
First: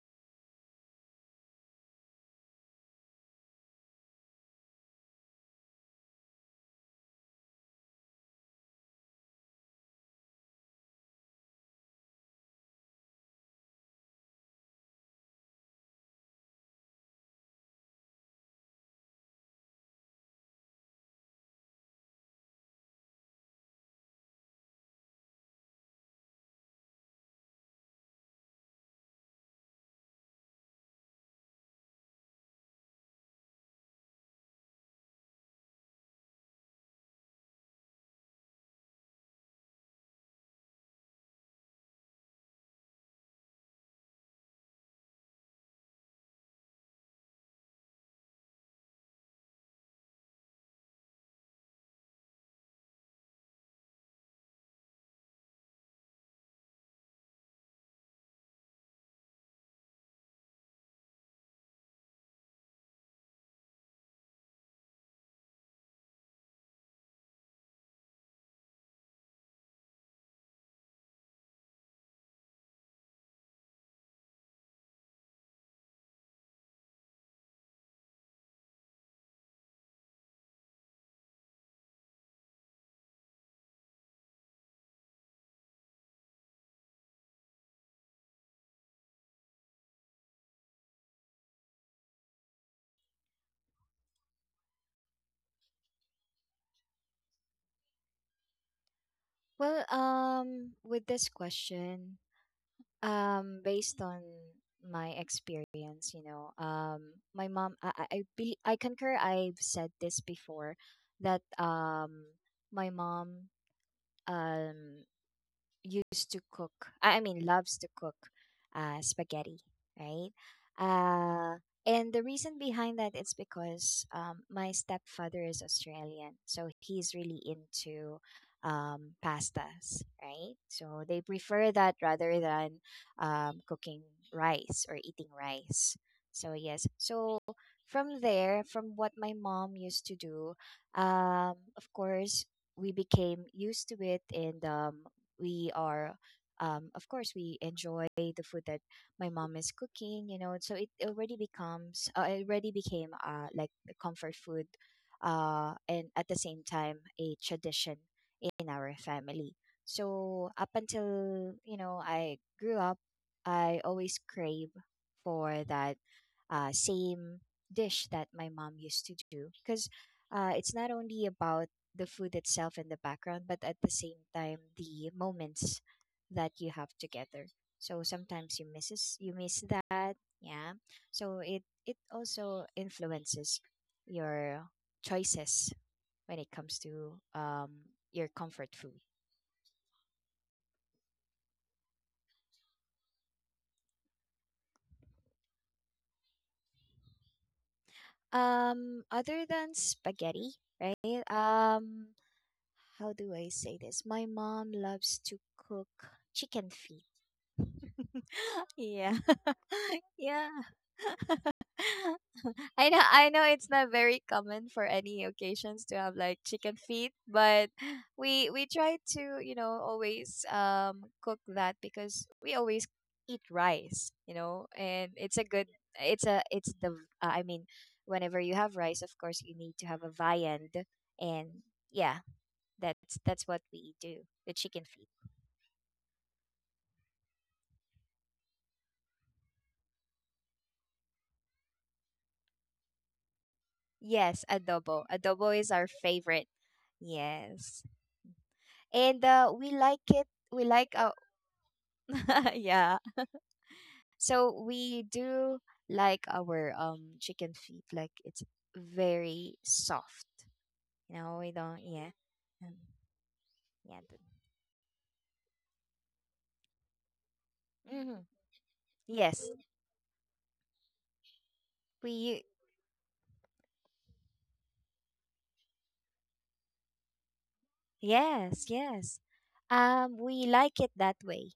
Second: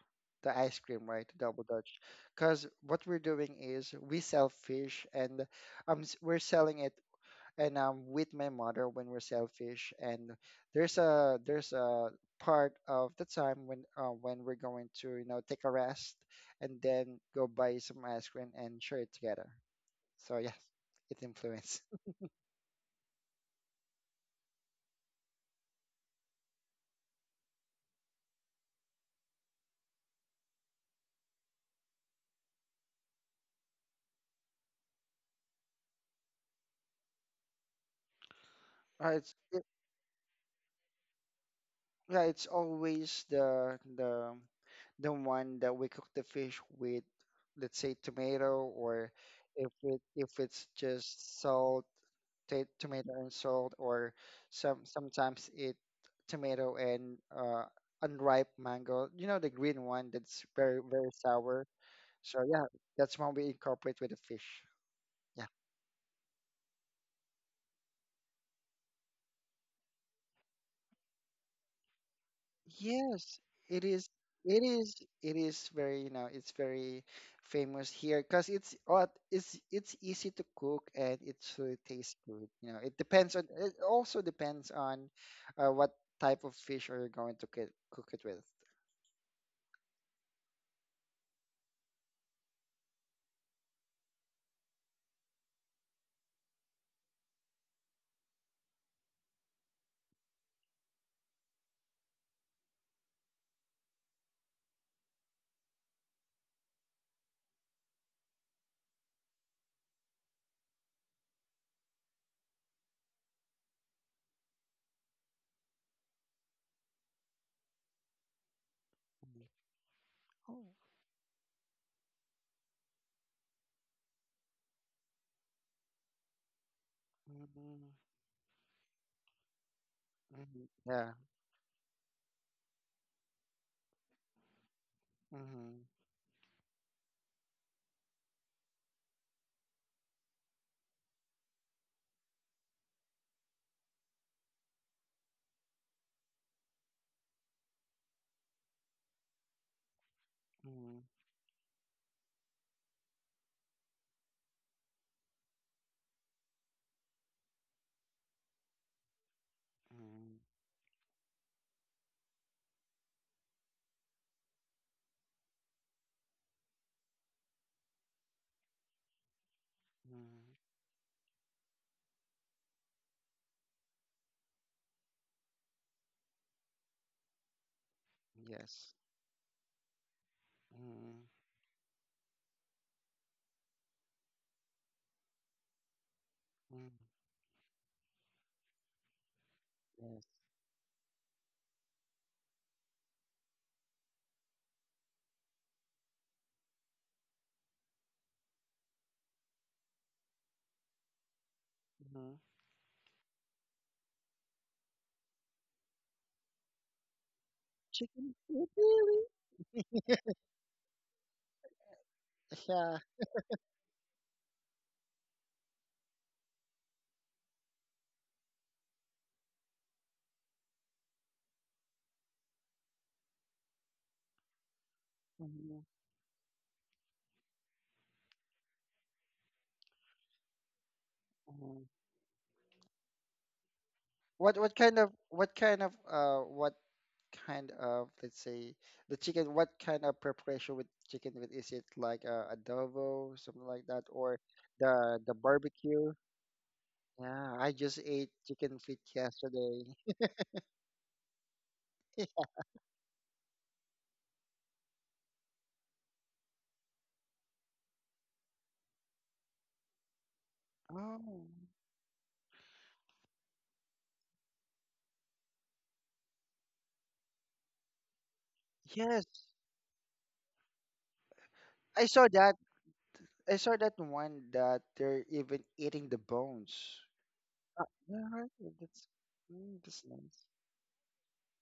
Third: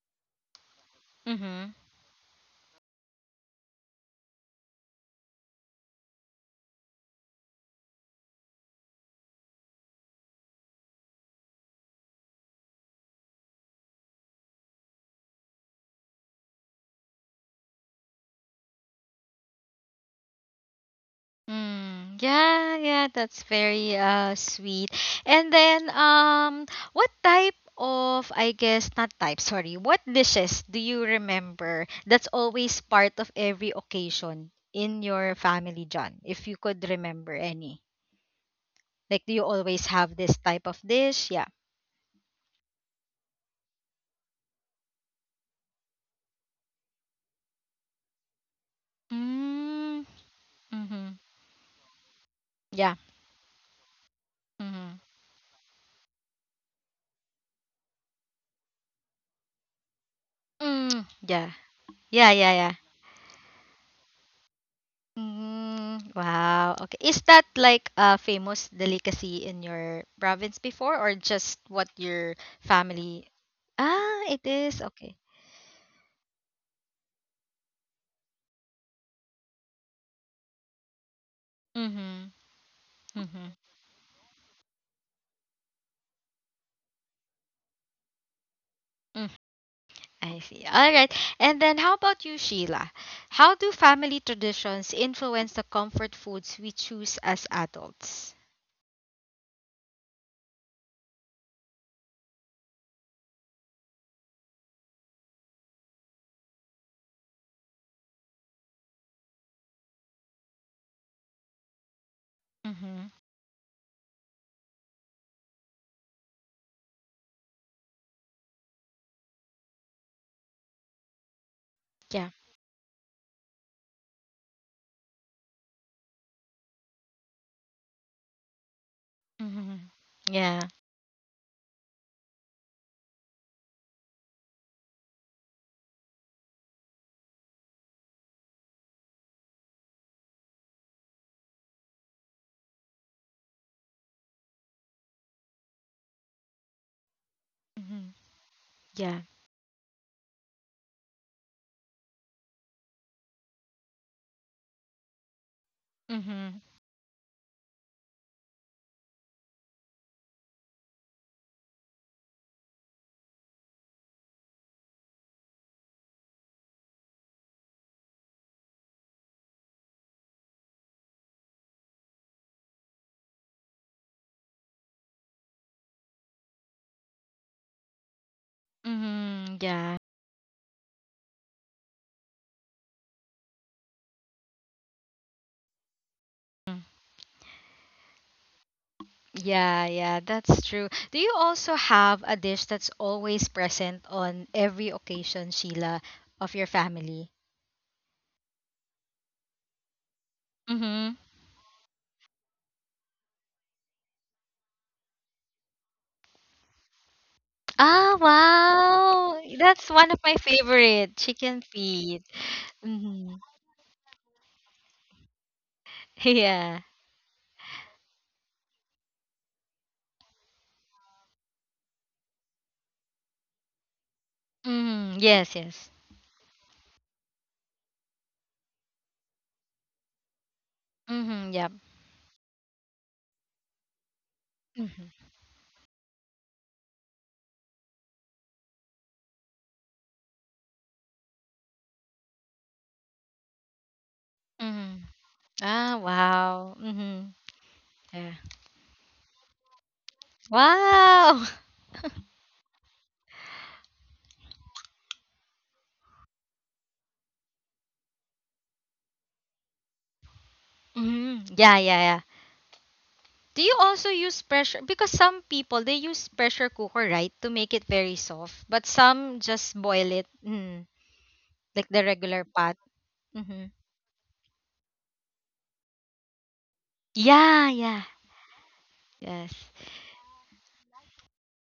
the ice cream, right? Double
Mm-hmm.
Dutch. Because what we're doing is we sell fish, and, we're selling it, and I'm with my mother when we're selfish. And there's a part of the time when, when we're going to, take a rest and then go buy some ice cream and share it together. So yes, it influences.
Mm, yeah, yeah, that's very sweet. And then what type of I guess not type, sorry, what dishes do you remember that's always part of every occasion in your family, John, if you could remember any?
Uh,
Like, do
it's
you
it,
always have this type of dish? Yeah.
yeah, it's always the one that we cook the fish with, let's say tomato, or
Mm,
if it's
mm-hmm.
just salt,
Yeah.
tomato and salt, or
Mm-hmm.
sometimes eat tomato and, unripe mango. You know the green one that's very,
Mm,
very
yeah.
sour.
Yeah,
So
yeah,
yeah,
yeah.
that's one we incorporate with the fish. Yeah.
Mm, wow. Okay. Is that like a famous delicacy in your province before or just what your family?
Yes, it is.
Ah, it
It
is.
is.
Okay.
It is very. You know, it's very famous here because it's odd. It's easy to cook, and it really tastes
Mm-hmm.
good. You know, it depends
Mm-hmm.
on. It also depends on, what type of fish are you going to get, cook it with.
Mm, I see. All right. And then how about you, Sheila? How do family traditions influence the comfort foods we choose as adults?
Well, with this question, based on my experience, you know, my mom, I be, I concur, I've said this before, that, my
Mm-hmm.
mom um used to cook. I mean, loves to cook
Mhm.
spaghetti, right?
Oh.
Uh, and the
Yeah.
reason behind that is because my stepfather is Australian, so he's really
Mm-hmm.
into
Mm-hmm.
pastas,
Yeah.
right?
Yeah.
Mm-hmm.
So
Yeah.
they prefer that rather than cooking rice or eating
Mm-hmm.
rice. So yes, so from there, from what my mom used to do, of course, we became used to it. And we are of course, we
Mm-hmm.
enjoy the food that
Yeah.
my mom is cooking. So it already became, like, the comfort food, and at the
Mm-hmm.
same time a tradition in our family.
Mm-hmm.
So up until I grew up, I always crave for that same dish that my mom used to do, because
Mm-hmm.
it's not only about the food itself in the background, but at the same time the moments that you have together. So sometimes
Yes.
you
Mm-hmm.
miss
Yeah.
that. Yeah.
Mm-hmm.
So it also influences your choices when it comes
Mm-hmm.
to your comfort food.
Yeah, yeah,
Yes.
that's true. Do you also have a dish that's always present on every occasion, Sheila, of your family?
Other than spaghetti,
Mm-hmm.
right? um
Mm-hmm.
how do I say this? My mom loves to cook chicken feet.
Ah,
Chicken
Yeah.
really?
wow. That's one of my
Yeah.
favorite, chicken feet.
I
Yeah.
know I
Mm-hmm.
know it's not very common for any occasions to have, like, chicken
Yeah.
feet, but we try to, you know, always cook that, because we always eat rice, you know, and
Mm-hmm.
it's a
Yes,
good
Mm-hmm.
yes.
it's a it's the I mean, whenever you have rice, of course you need to have a viand. And
Mm-hmm. Yep.
Mm-hmm.
yeah, that's what we do. The
What what
chicken
kind
feet.
of
Mm-hmm.
let's say, the chicken, what kind of preparation with chicken, with is it like, adobo, something like that, or
Yes,
Mm-hmm.
adobo.
the
Adobo is our
Ah,
barbecue?
favorite.
wow. Mm-hmm.
Yeah, I
Yes.
just ate
Yeah.
chicken feet
And we
yesterday.
like it. We like our
Wow.
yeah. So we do like our chicken feet, like, it's very soft. You
Oh,
know, we
Mm-hmm. Yeah,
don't. Yeah.
yeah.
Um,
Do you
yeah.
also use pressure? Because some people they use pressure cooker, right, to make it very
Mm-hmm.
soft. But
yes.
some
Yes.
just boil it, mm, like the
I saw
regular
We
that.
pot.
I
Hmm.
saw that one that they're even eating the bones.
Yeah, yeah,
Yeah, right. Yeah,
Yes, yes.
yes.
That's
Um
nice.
we like it that way.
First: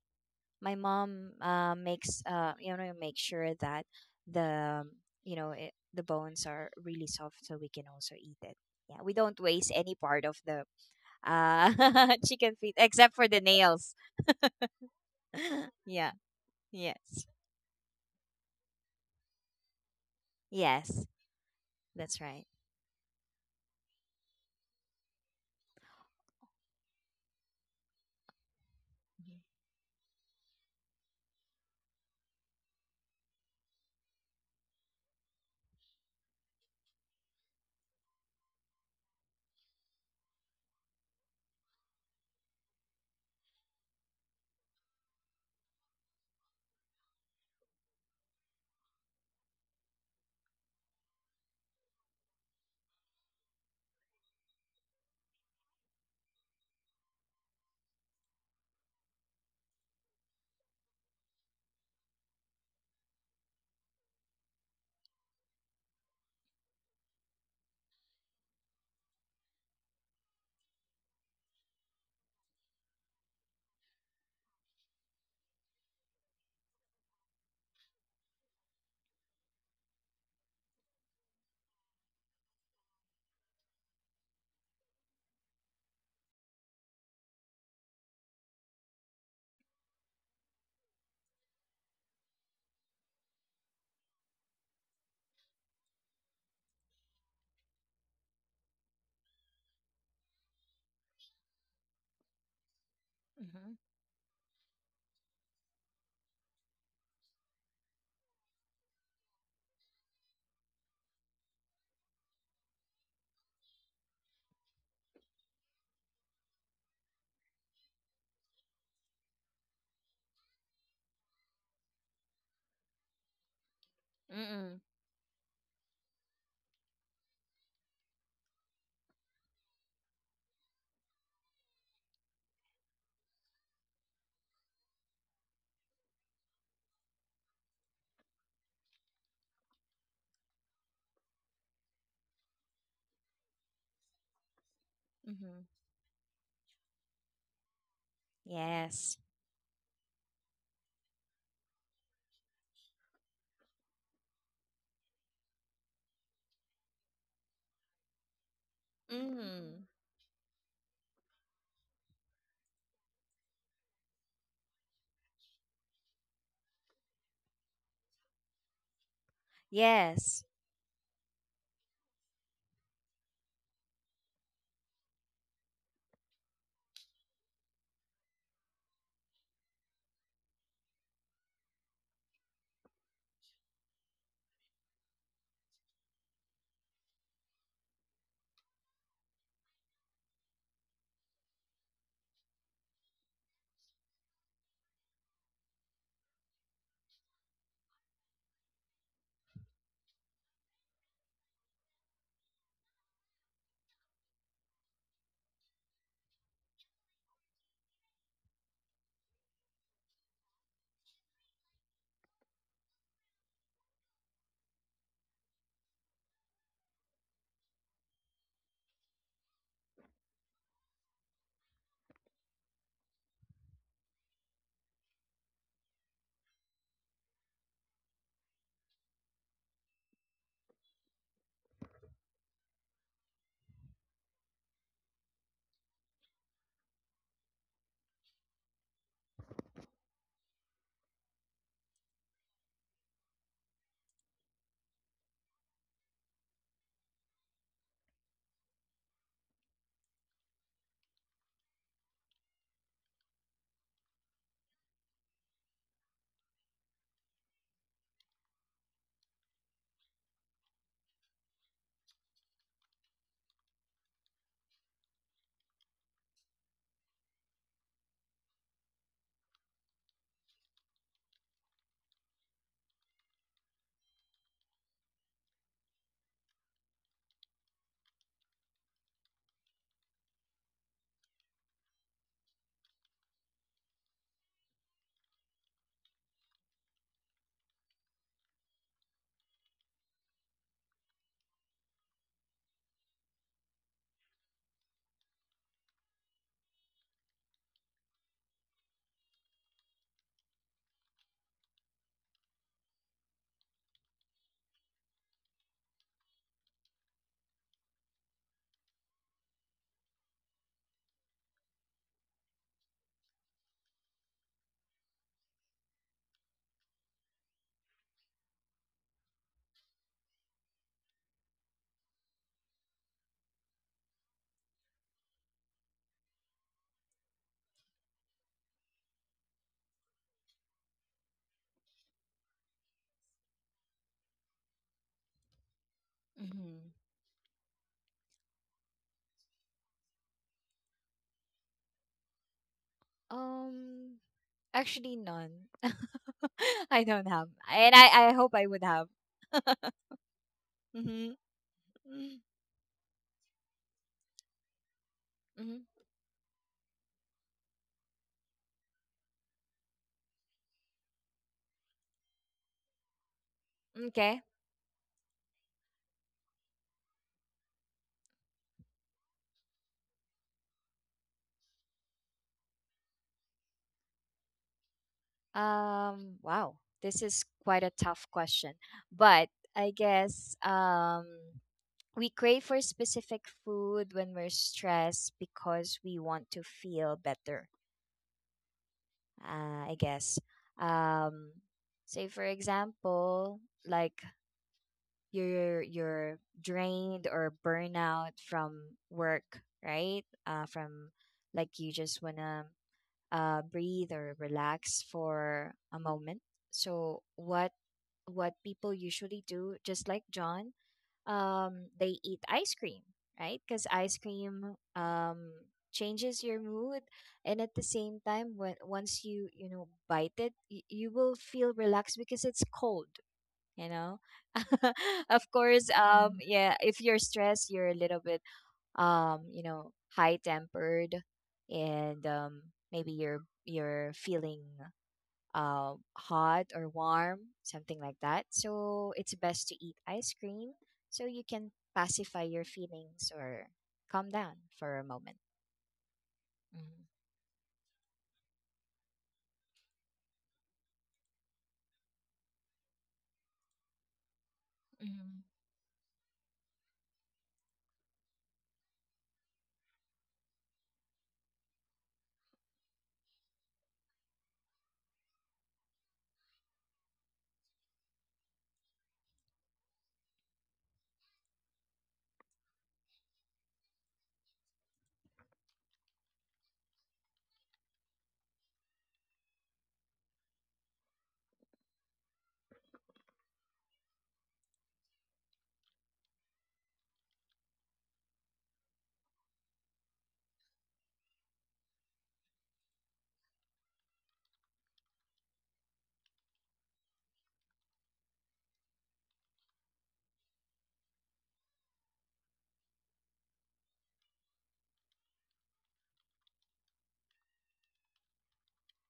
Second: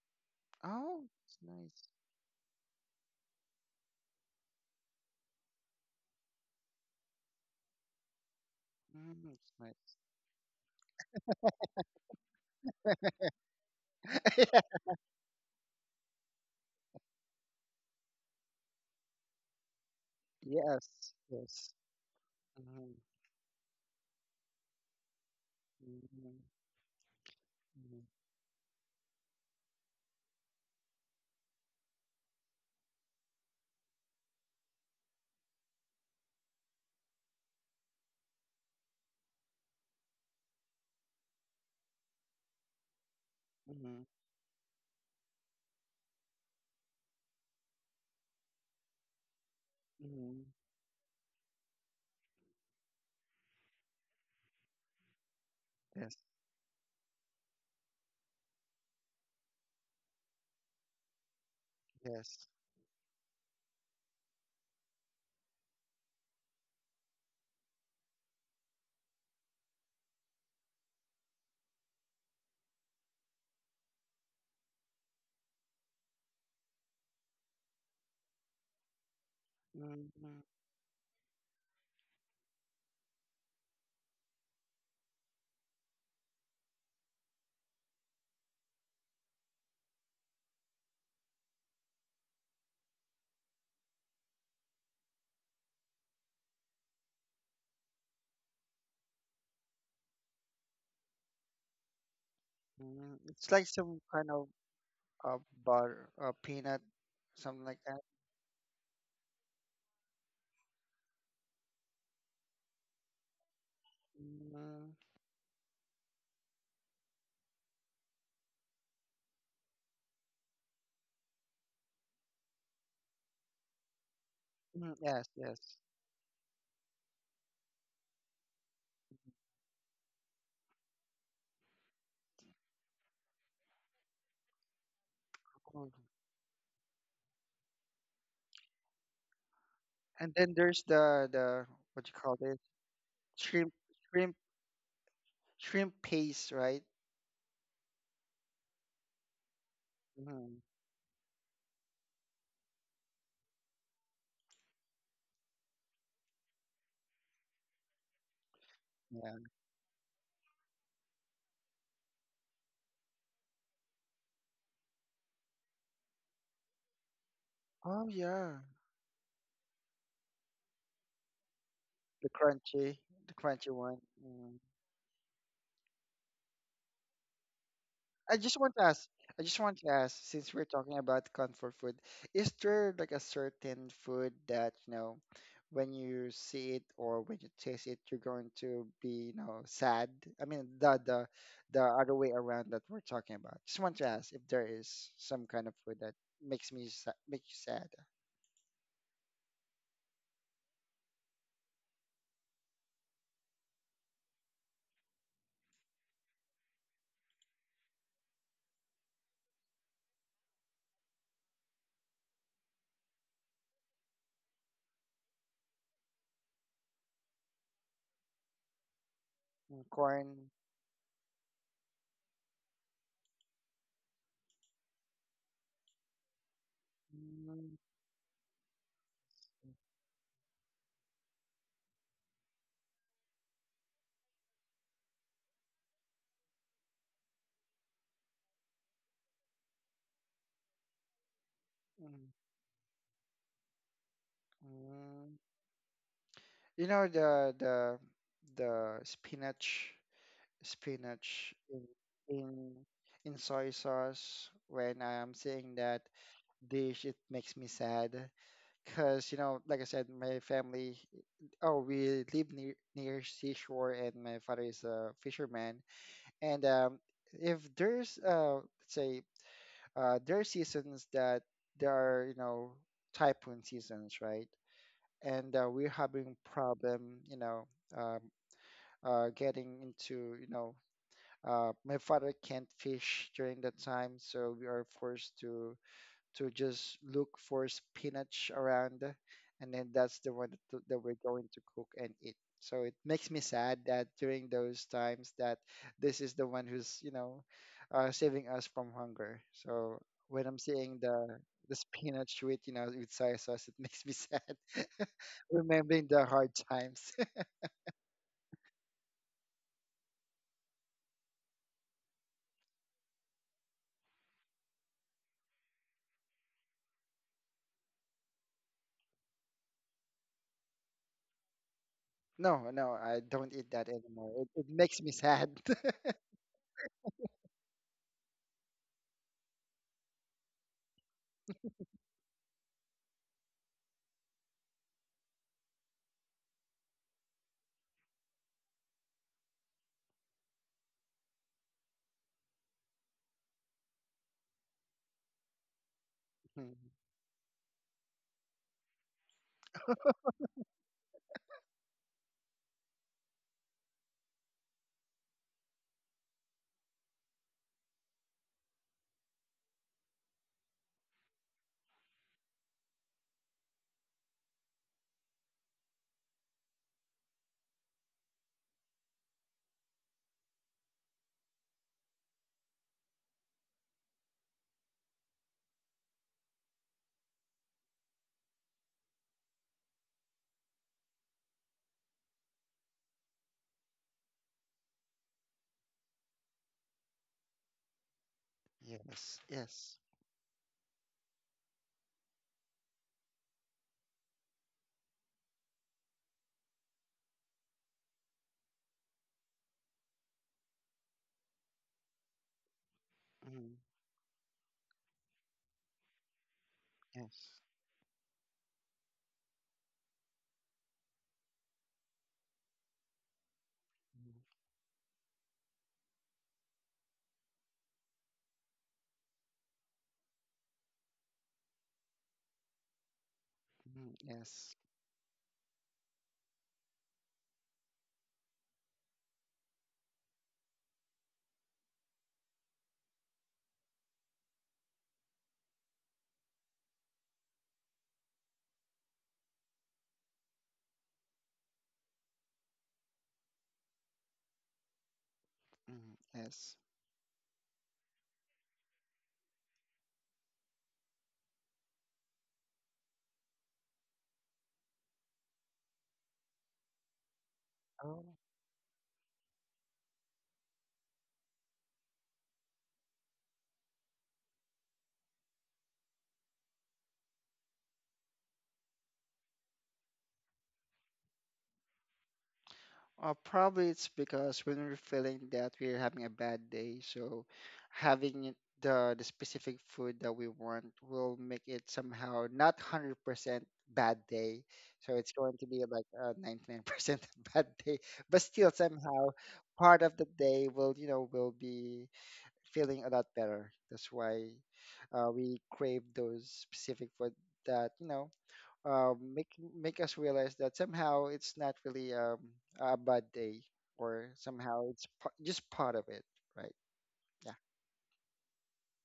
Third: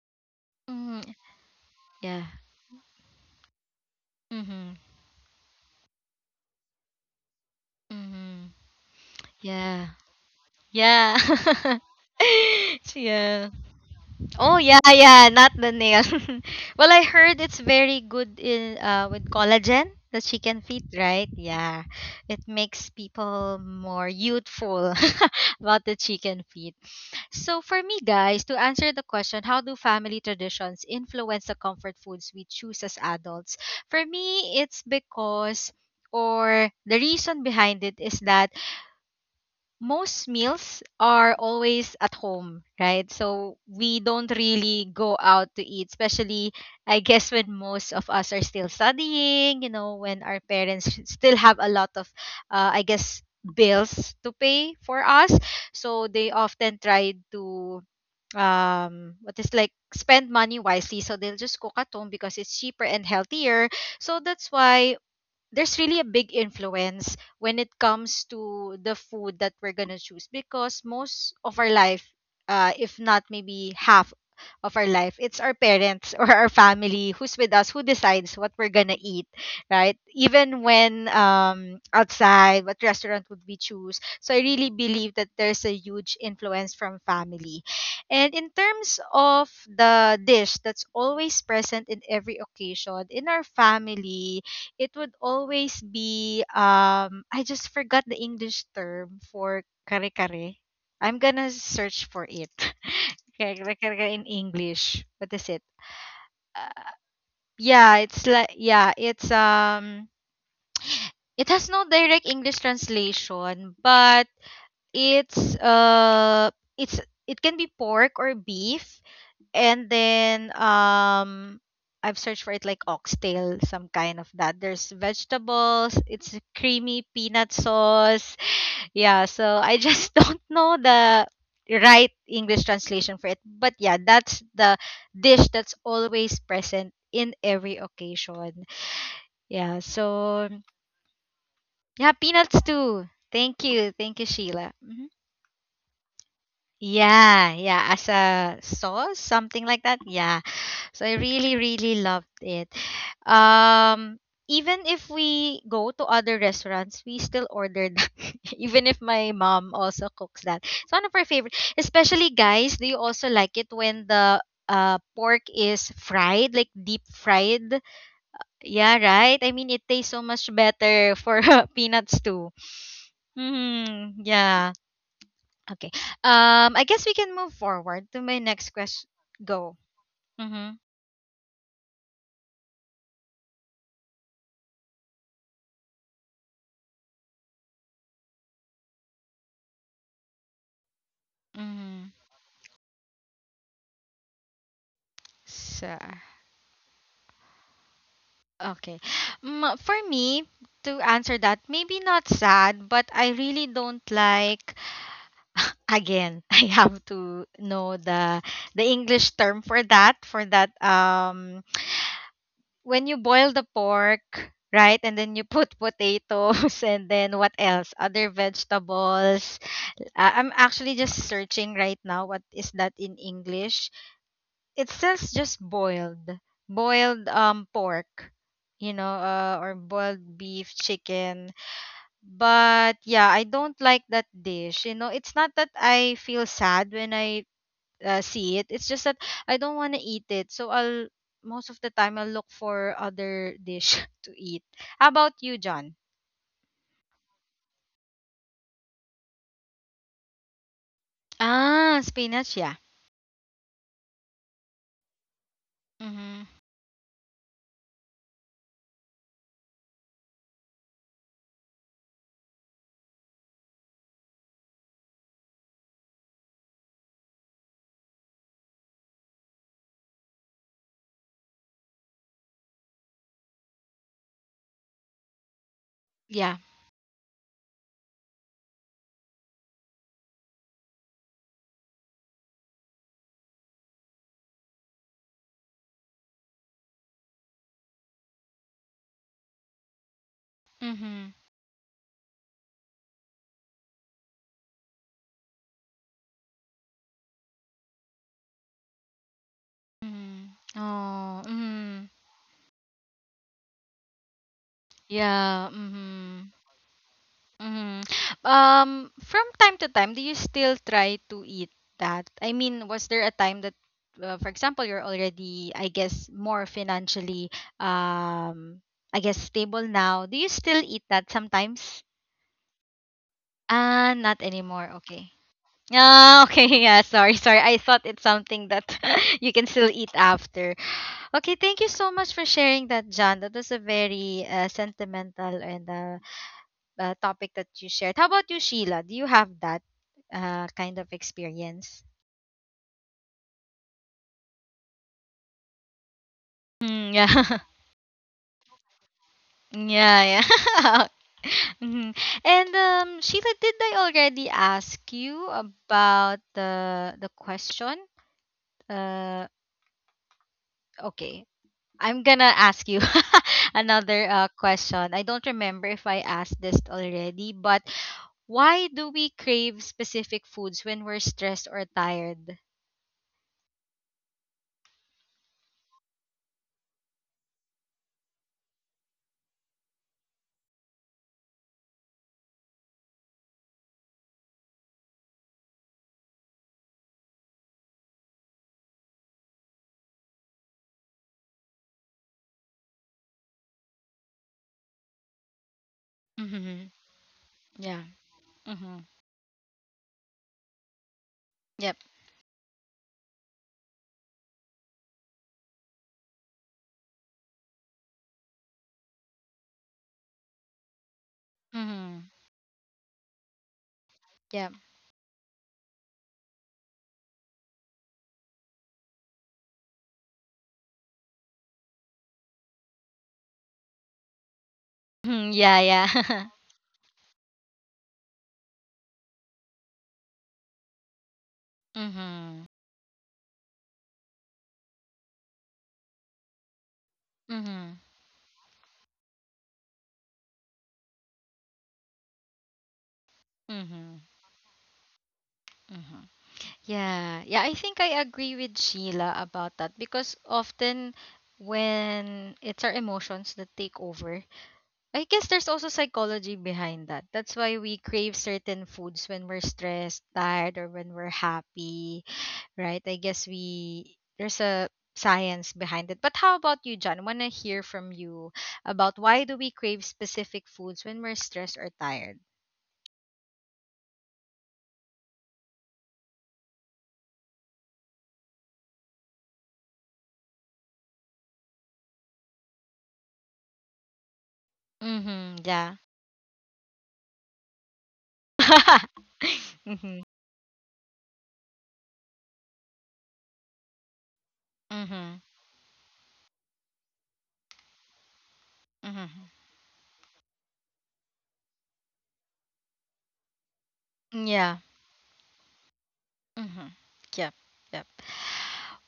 My
Mm,
Oh,
mom
it's nice.
yeah.
make sure that
Mm-hmm.
the you know it, the bones are really soft so we can also eat
Mm-hmm.
it. Yeah, we
Mm,
don't waste
Yeah.
any
it's
part of the
Yeah.
chicken feet, except for the
yeah.
nails.
nice.
Oh yeah, yeah. Not the nail.
Yeah.
well, I
Yes,
heard it's very good in with collagen, the chicken feet,
Yes,
yes,
right?
yes.
Yeah.
that's right.
It makes
Mm-hmm.
people more youthful. About the
Mm-hmm.
chicken feet. So for me guys, to answer the question, how do family traditions influence the comfort foods we choose as adults? For me, it's because or the reason behind it is that most meals are always at home, right? So we
Mm-hmm.
don't really go out to eat, especially I guess when most of us are still studying, you know, when our
Mm-hmm.
parents still have a lot of I guess bills to pay for us. So
Yes,
they often try to what is like spend money wisely, so they'll just cook at home because
yes.
it's cheaper and healthier. So that's why there's really a big influence when it comes to the food that we're gonna choose, because most of our life, if not maybe half of our life, it's our parents or our family who's with us who decides what we're gonna eat, right?
Mm-hmm.
Even when outside, what restaurant would we choose? So I really believe that there's a huge influence from family. And in terms of the dish that's always present in every occasion, in our family, it would always be I just forgot the English term for kare kare. I'm gonna search for it.
Mm-hmm. It's
Kare
like
Mm-hmm.
kare
some
kare in
kind of,
English. What
uh,
is it?
butter, peanut,
Uh,
something like that.
yeah, it's like yeah, it has no direct English translation, but
Mm-hmm.
it's it can be pork or beef and then I've searched for it like oxtail, some kind of that.
Mm-hmm.
There's
Mm. Yes, yes.
vegetables, it's a creamy peanut sauce. Yeah, so I just don't know the right English translation for it. But yeah, that's the dish that's
Mm.
always present in every occasion. Yeah,
And
so
then there's the, what
yeah,
you call this,
peanuts too. Thank
shrimp
you. Thank you,
shrimp
Sheila.
Mm-hmm.
Shrimp paste, right?
Yeah, yeah, as a
Yes.
sauce, something like that. Yeah.
Hmm.
So I really, really loved it. Um, Even if we go to other restaurants, we still order that. Even if my
Yeah.
mom
Mm.
also cooks that. It's one of her favorite. Especially guys, do you also like it when the pork is fried, like deep fried?
Oh yeah,
Yeah, right? I mean, it tastes so
Yes.
much better for peanuts
the
too.
crunchy, the crunchy one.
Hmm,
Mm.
yeah. Okay. I guess we can move forward to my
I just
next
want to
question.
ask. I just
Go.
want to ask, since we're
Mm-hmm.
talking about comfort food, is there like a certain food that, when you see it or when you taste it, you're going to be, sad? I mean the
Mm-hmm.
other way around that we're talking about. Just want to ask if there is some kind of
So.
food that makes make you sad.
Okay. Mm, for me, to answer that, maybe not sad, but I really don't like again, I have to know the English term for that when you boil the pork, right? And then you put potatoes and then what else? Other vegetables.
Mm.
I'm
Corn.
actually just searching right now what is that in English. It says just boiled boiled
Mm.
pork, you know, or boiled beef chicken. But yeah, I don't like that dish, you know. It's not that I feel sad when I see it. It's just that I don't want to eat it, so I'll most of the time I'll
Mm.
look for other dish to eat. How about
Mm,
you, John?
you know the the the spinach
Ah, spinach, yeah.
in in soy sauce, when I am seeing that
Mm-hmm.
dish, it makes me sad because, like I said, my family, oh, we live near seashore, and my father is a fisherman. And if there's, let's say, there are seasons that there are, typhoon seasons, right? And we're having
Yeah.
problem, you know, um, getting into, my father can't fish during that time, so we are forced to just look for spinach around, and then that's the one that, we're
Mm-hmm.
going to cook and eat. So it makes me sad that during those times, that this is the one who's, saving us from hunger. So
Mm-hmm.
when I'm seeing
Oh,
the
mm-hmm.
spinach with soy sauce, it makes me sad,
Yeah.
remembering the
Mm-hmm.
hard times.
Mhm. Um, from time to time, do you still try to eat that? I mean, was there a time that, for example, you're already, I guess, more financially, um, I guess, stable now? Do you still eat that sometimes?
No, no, I don't eat that
Ah,
anymore.
not
It
anymore.
makes me
Okay.
sad.
Ah, okay. Yeah, sorry, sorry. I thought it's something that you can still eat after. Okay, thank you so much for sharing that, John. That was a very sentimental and
Mm-hmm.
topic that you shared. How about you, Sheila? Do you have that kind of experience?
um Actually, none.
Mhm.
I
Mm,
don't
yeah.
have, and I hope I would have.
Yeah, yeah.
Mhm.
Mhm.
Mm-hmm.
And Sheila, did I already ask you
Mm-hmm.
about the question? Uh, okay, I'm gonna ask you
Okay.
another question. I don't remember if I asked this already, but why do we crave specific foods when we're stressed or tired?
Wow. This is quite a tough question. But I guess we crave for specific food when we're stressed because we want to feel better.
Yes,
I
yes.
guess. Um, say, for example, like you're
Mm-hmm.
drained or
Yeah.
burnout from
Mm-hmm.
work, right? From Like you
Yep.
just wanna
Mhm.
breathe or relax for a moment. So
Yes.
what people usually do, just like John, they
Mm-hmm.
eat ice cream, right? Because ice
Yeah.
cream changes your mood, and at the same time, when once you you know bite it, you will feel relaxed because it's cold. You
Mhm,
know,
mhm. Yes.
of
Mhm, yeah,
course, mm,
yeah.
yeah. If you're stressed, you're a little bit high tempered, and
Mhm.
maybe you're feeling hot or warm, something
Mhm.
like that. So it's best to eat ice cream so you can pacify your feelings or
Mhm.
calm down for a moment.
Mm,
Mhm.
yes.
Mhm.
Yeah. Yeah, I think I agree with Sheila about that because often when it's our emotions that take over, I
Mm-hmm.
guess there's also psychology behind that. That's why we
Oh.
crave certain foods when we're stressed, tired, or when we're happy, right? I guess we there's a science behind it. But how about you, John? Wanna hear from you about why do we crave specific foods when we're stressed or tired?
Probably it's because when we're feeling that we're having a bad day, so having it- the specific food that we want will make it somehow not 100% bad day. So it's going
Mm-hmm.
to be
Yeah.
like a 99% bad day, but still somehow part of
Mm-hmm.
the day will be feeling a lot better. That's why
Mm-hmm.
we crave those specific food that, um,
Mm-hmm.
make make us realize that somehow it's not really, a bad day, or
Yeah.
somehow it's just part of it, right?
Mm-hmm. Yep.
Yeah.
Yep.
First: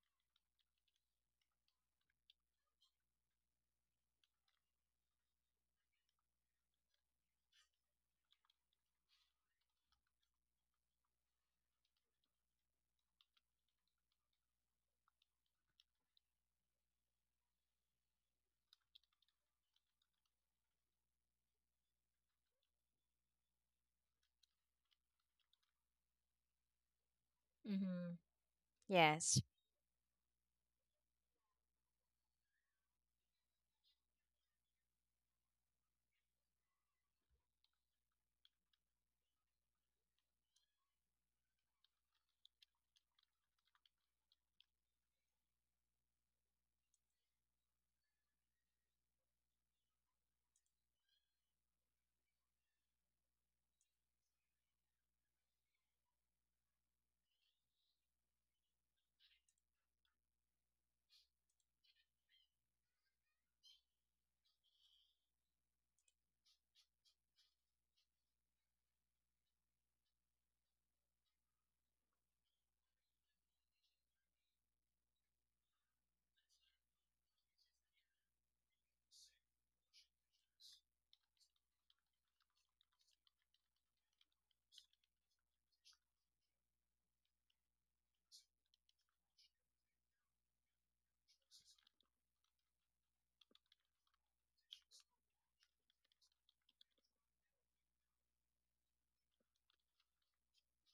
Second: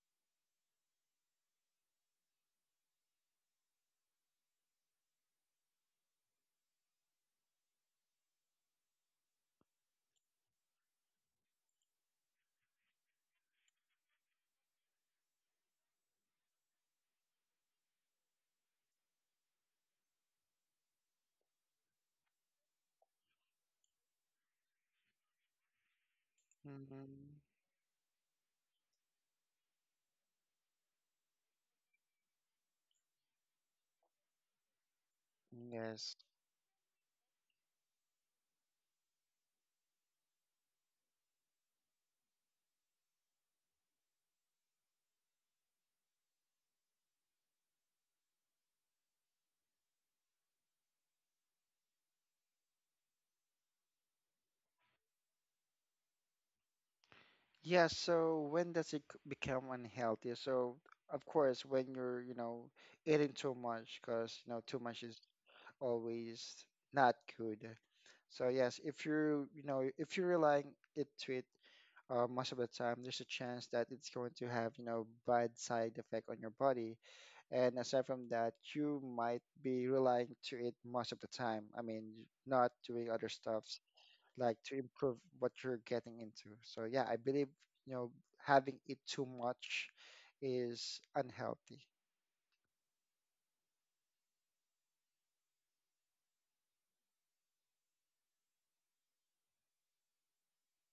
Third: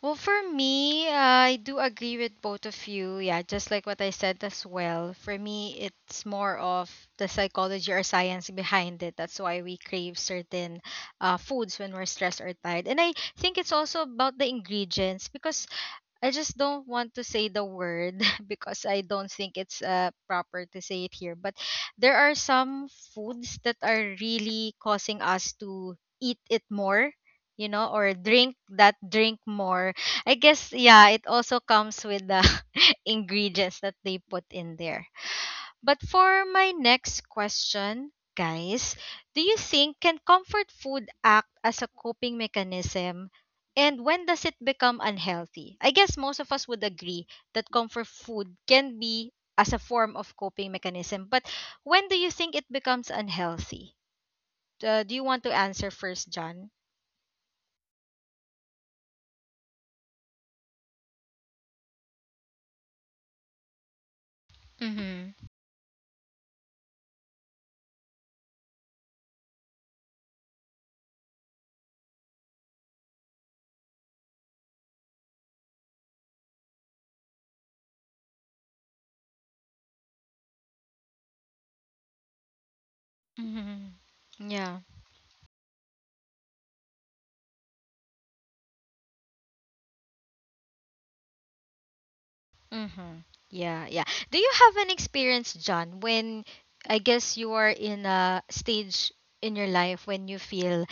Well, for me, I do agree with both of you. Yeah, just like what I said as well. For me, it's more of the psychology or science behind it. That's why we crave certain foods when we're stressed or tired. And I think it's also about the ingredients because I just don't want to say the word because I don't think it's proper to say it here. But there are some foods that are really causing us to eat it more,
Mhm.
you know, or
Mm-hmm.
drink that
Yes.
drink more. I guess, yeah, it also comes with the ingredients that they put in there. But
Yes.
for my next question, guys, do you think can comfort food act as a coping mechanism? And when does it become unhealthy? I guess most of us would agree that comfort food can be as a form of coping mechanism. But when do you think it becomes unhealthy? Do you want to answer first, John?
Yeah. So when does it become unhealthy? So of course, when you're, eating too much, because you know too much is
Mm-hmm.
always not good. So yes, if you're, relying it to it, most of the time there's a chance that it's going to have, bad side effect on your body. And aside from that, you might be relying to it most of the time. I mean, not doing other stuffs,
Mm-hmm.
like to
Yeah.
improve what you're getting into. So yeah, I believe, you know having it too much is unhealthy.
Mm-hmm. Yeah, yeah. Do you have an experience, John, when I guess you are in a stage in your life when you feel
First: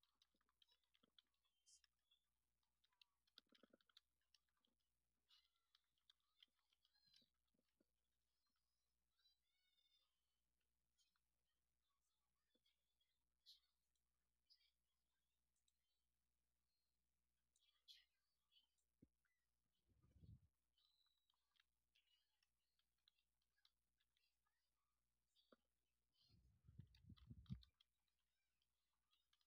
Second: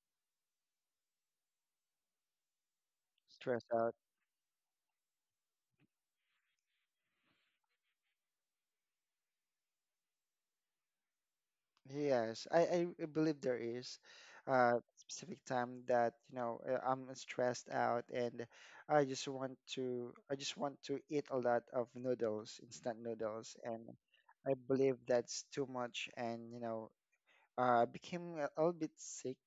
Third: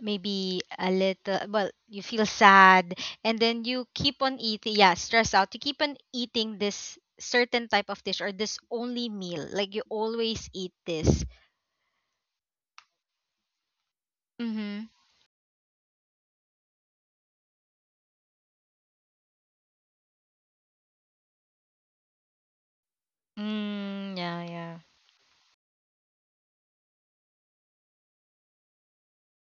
maybe a little, well, you feel sad and
Stress
then you
out.
keep on eating, yeah, stress out, you keep on eating this certain type of dish or this only meal, like you always eat this.
Yes, I believe there is
Mm-hmm.
a specific time that, I'm stressed out, and I just want to eat a lot of noodles, instant noodles, and
Mm, yeah,
I
yeah.
believe that's too much, and, became a little bit sick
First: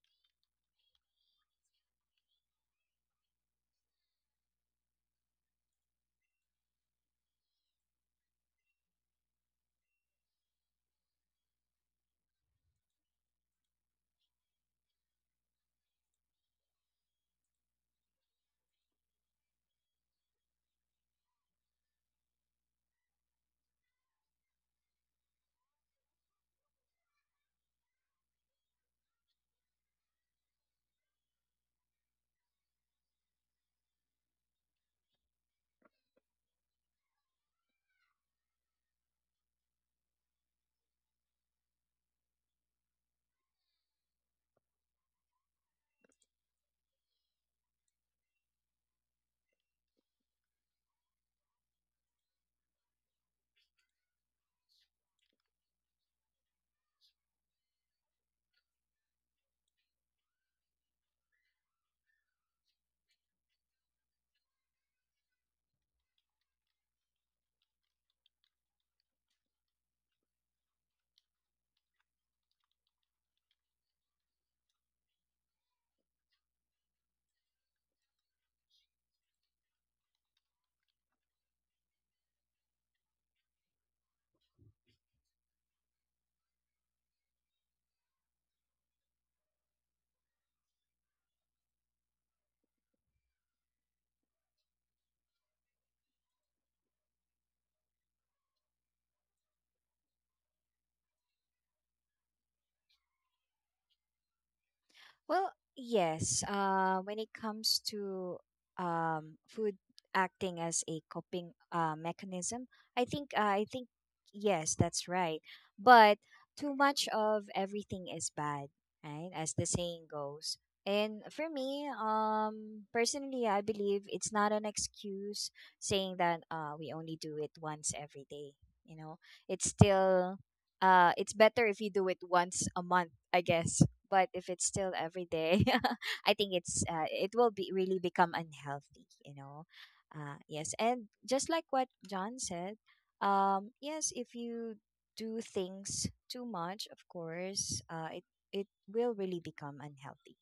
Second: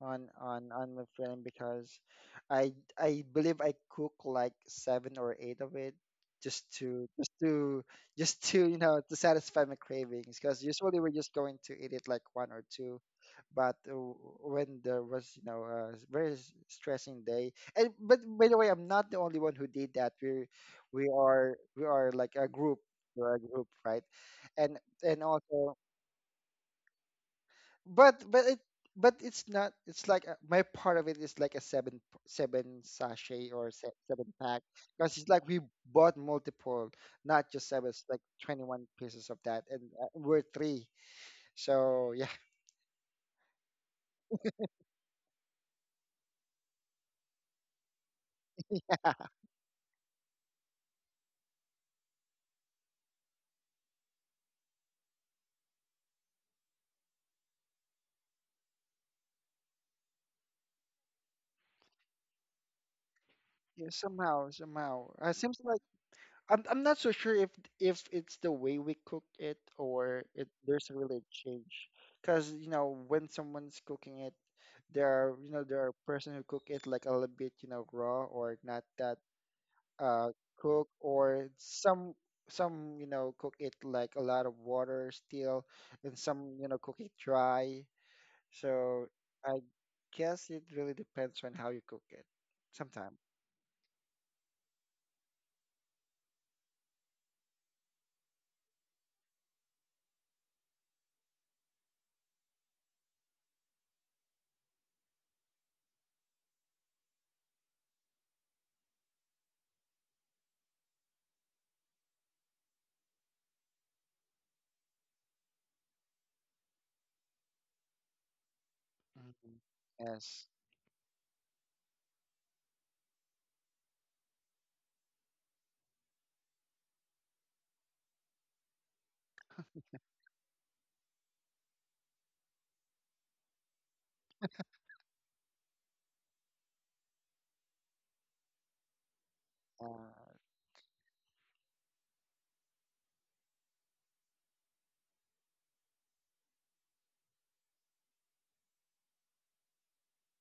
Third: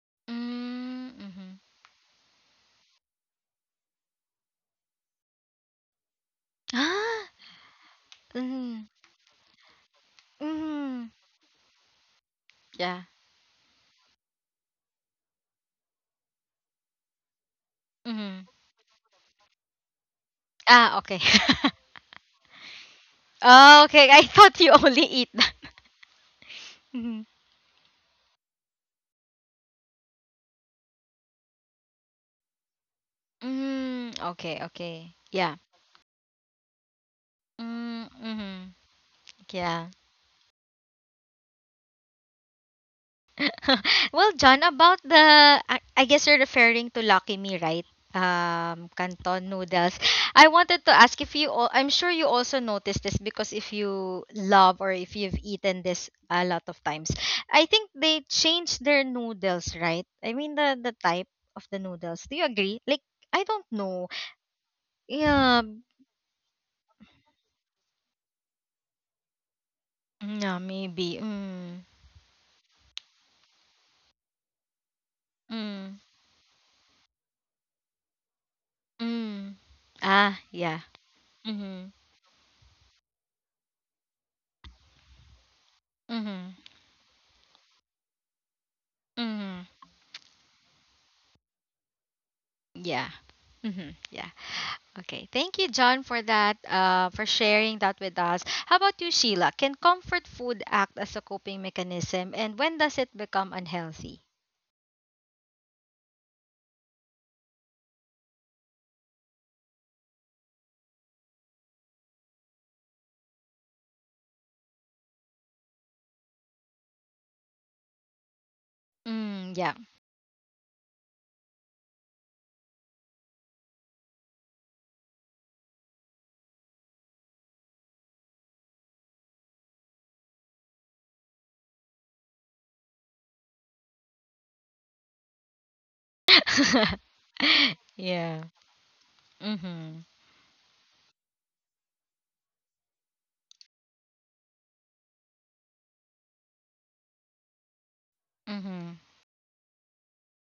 on on my
Mm,
friend,
mm-hmm.
because I I believe I cook like seven or eight of it, just to just
Ah,
to just to
mm,
to satisfy my cravings, because usually we're
mm,
just going to eat it like one or two.
yeah.
But when there was, a very stressing day. And but by
Mm-hmm.
the way, I'm not the only one who did that.
Ah,
We
okay.
are, like a group. We're a group,
Oh,
right?
okay. I thought
And
you only eat that.
also,
Mhm.
but it, but it's not, it's like a, my part of it is like a seven seven seven
Mm,
pack,
okay,
because
okay.
it's like we
Yeah.
bought multiple, not just seven. It's
Mm,
like
mhm.
21 pieces of that, and
Yeah.
we're three, so yeah.
Well, John, about I guess you're referring to Lucky Me, right? Canton noodles. I wanted to ask if you, all, I'm sure you also noticed this because if you love or if you've eaten this a lot of times, I think they changed their noodles, right? I mean, the type of the noodles. Do you agree? Like, I don't
Yeah,
know.
somehow seems
Yeah.
like I'm not so sure if it's the way we cook it, or it
Yeah,
there's really
maybe.
a
Mm.
change, because when someone's cooking it, there are, there are
Mm.
person who cook it like a little bit, raw, or not that,
Mm.
uh,
Ah, yeah.
cook, or
Mhm.
some, cook it like a lot of water still, and some,
Mhm.
cook it dry. So I
Mhm.
guess it really depends on how you cook it
Yeah.
sometimes.
Mhm. Yeah. Okay. Thank you, John, for that. For sharing that with us. How about you, Sheila? Can comfort food act as a coping mechanism, and when does it become unhealthy?
Well, yes. When it comes to food acting as a coping mechanism, I think yes, that's right. But too much of everything is bad, right?
Mm.
As
Hmm.
the
Yeah.
saying
Yes,
goes. And for me, personally, I believe it's not an excuse saying that we only do it once every day. You know, it's still it's better if you do it once a month, I guess but if it's still every day i think it's uh, it will be really become
Yeah.
unhealthy.
uh,
Mhm.
Yes and just like what john said yes if you do things too much of course it
Mhm.
will really become unhealthy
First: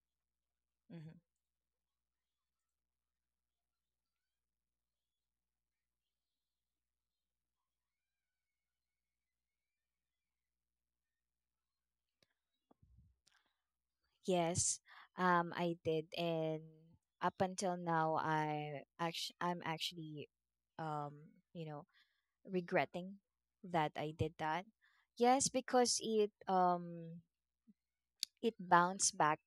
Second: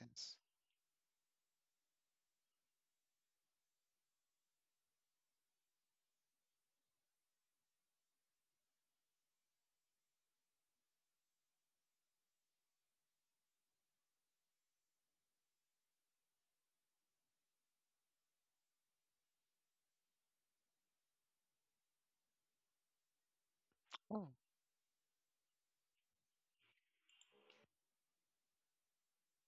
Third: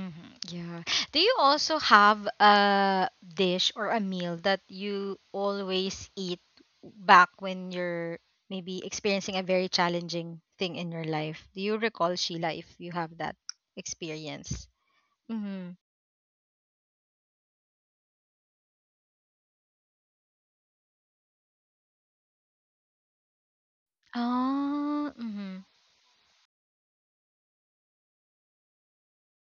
yes.
yeah.
hmm
Do you also have a dish or a meal that you always eat back when you're maybe experiencing a very challenging thing in your life? Do you recall, Sheila, if you have that experience?
yes
Mm-hmm.
I did and up until now I'm actually um, you know regretting that I
Oh.
did that.
Oh,
Yes,
mm-hmm.
because it bounced back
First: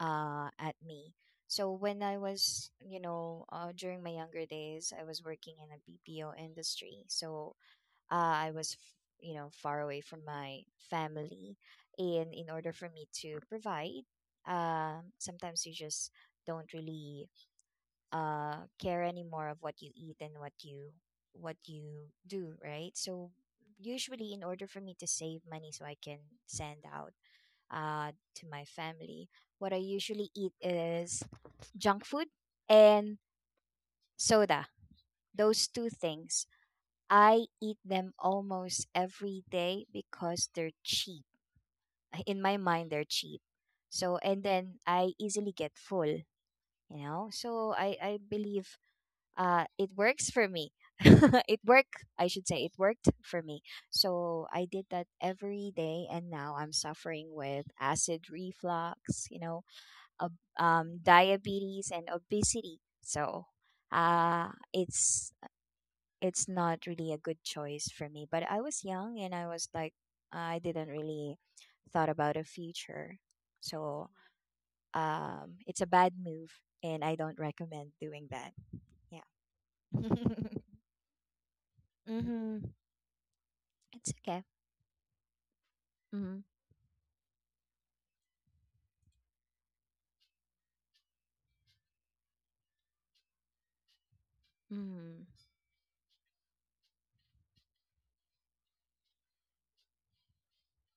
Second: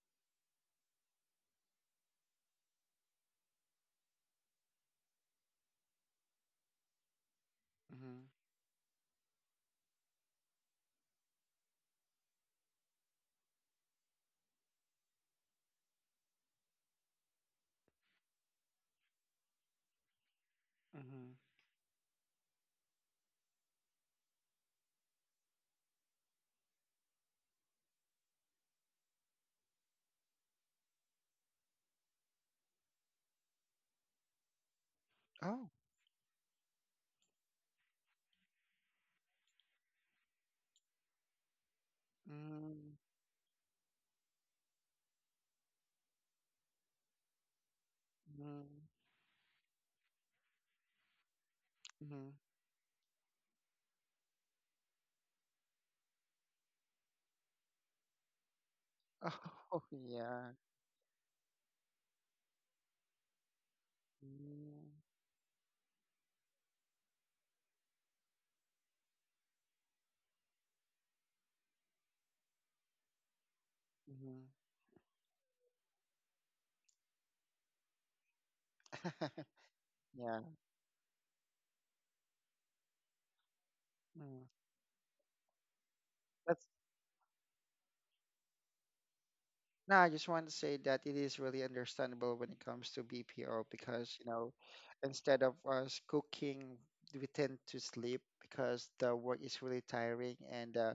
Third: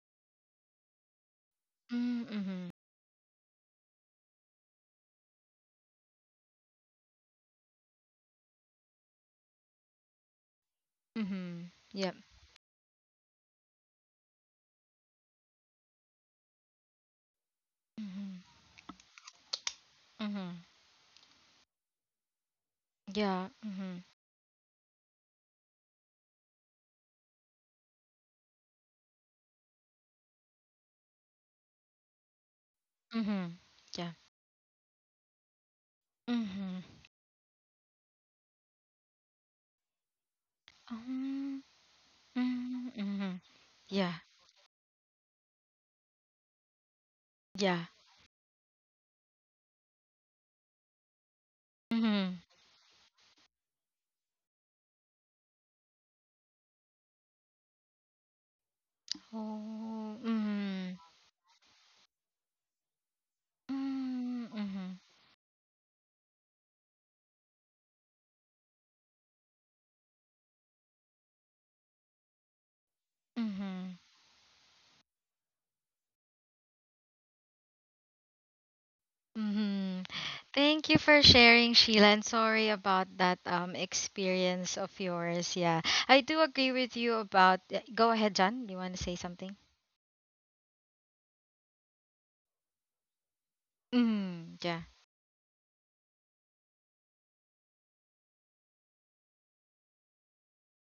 at me. So when I
Mm-hmm.
was, you know, during my younger days, I was working in a BPO industry. So
Mm-hmm.
uh, I was, f- you know, far away from my family,
Mm-hmm. Yep.
and in order for me to provide, sometimes you just don't really
Mm-hmm.
care anymore of what you eat and what
Mm-hmm.
you
Hmm.
what you do, right? So
Yeah. Mm-hmm.
usually, in order for me to save money, so I can send out to my family. What I usually eat is junk food and
Mm-hmm. Yeah.
soda. Those
Oh.
two things.
Mm-hmm.
I eat them almost every day because they're cheap.
Um,
In my mind,
Mm-hmm.
they're
mm-hmm.
cheap.
Yeah.
So, and then I easily get full, you know? So
Yeah.
I believe it works for me. It worked, I
Mm-hmm.
Mm-hmm.
should say, it worked for me. So I did that every day, and now I'm suffering with acid reflux, you know,
Oh,
Oh,
yeah.
mhm.
diabetes and obesity. So uh,
Mm,
Mm-hmm.
mhm,
it's it's not really a good choice for me. But I was young and I was like I didn't really thought about a future.
mhm,
So it's a bad move, and I don't recommend doing that. Yeah.
mhm.
Yeah.
Thank you for sharing, Sheila, and
Mm-hmm.
sorry about that
It's
Mm-hmm.
okay.
experience of yours. Yeah, I
Mm-hmm.
do agree with you about. Yeah, go ahead, John. You want to say something?
No, I just want to say that it is really understandable when it comes to BPO because,
Mm, yeah.
Mm-hmm.
instead of us cooking, we tend to sleep because the work is really tiring, and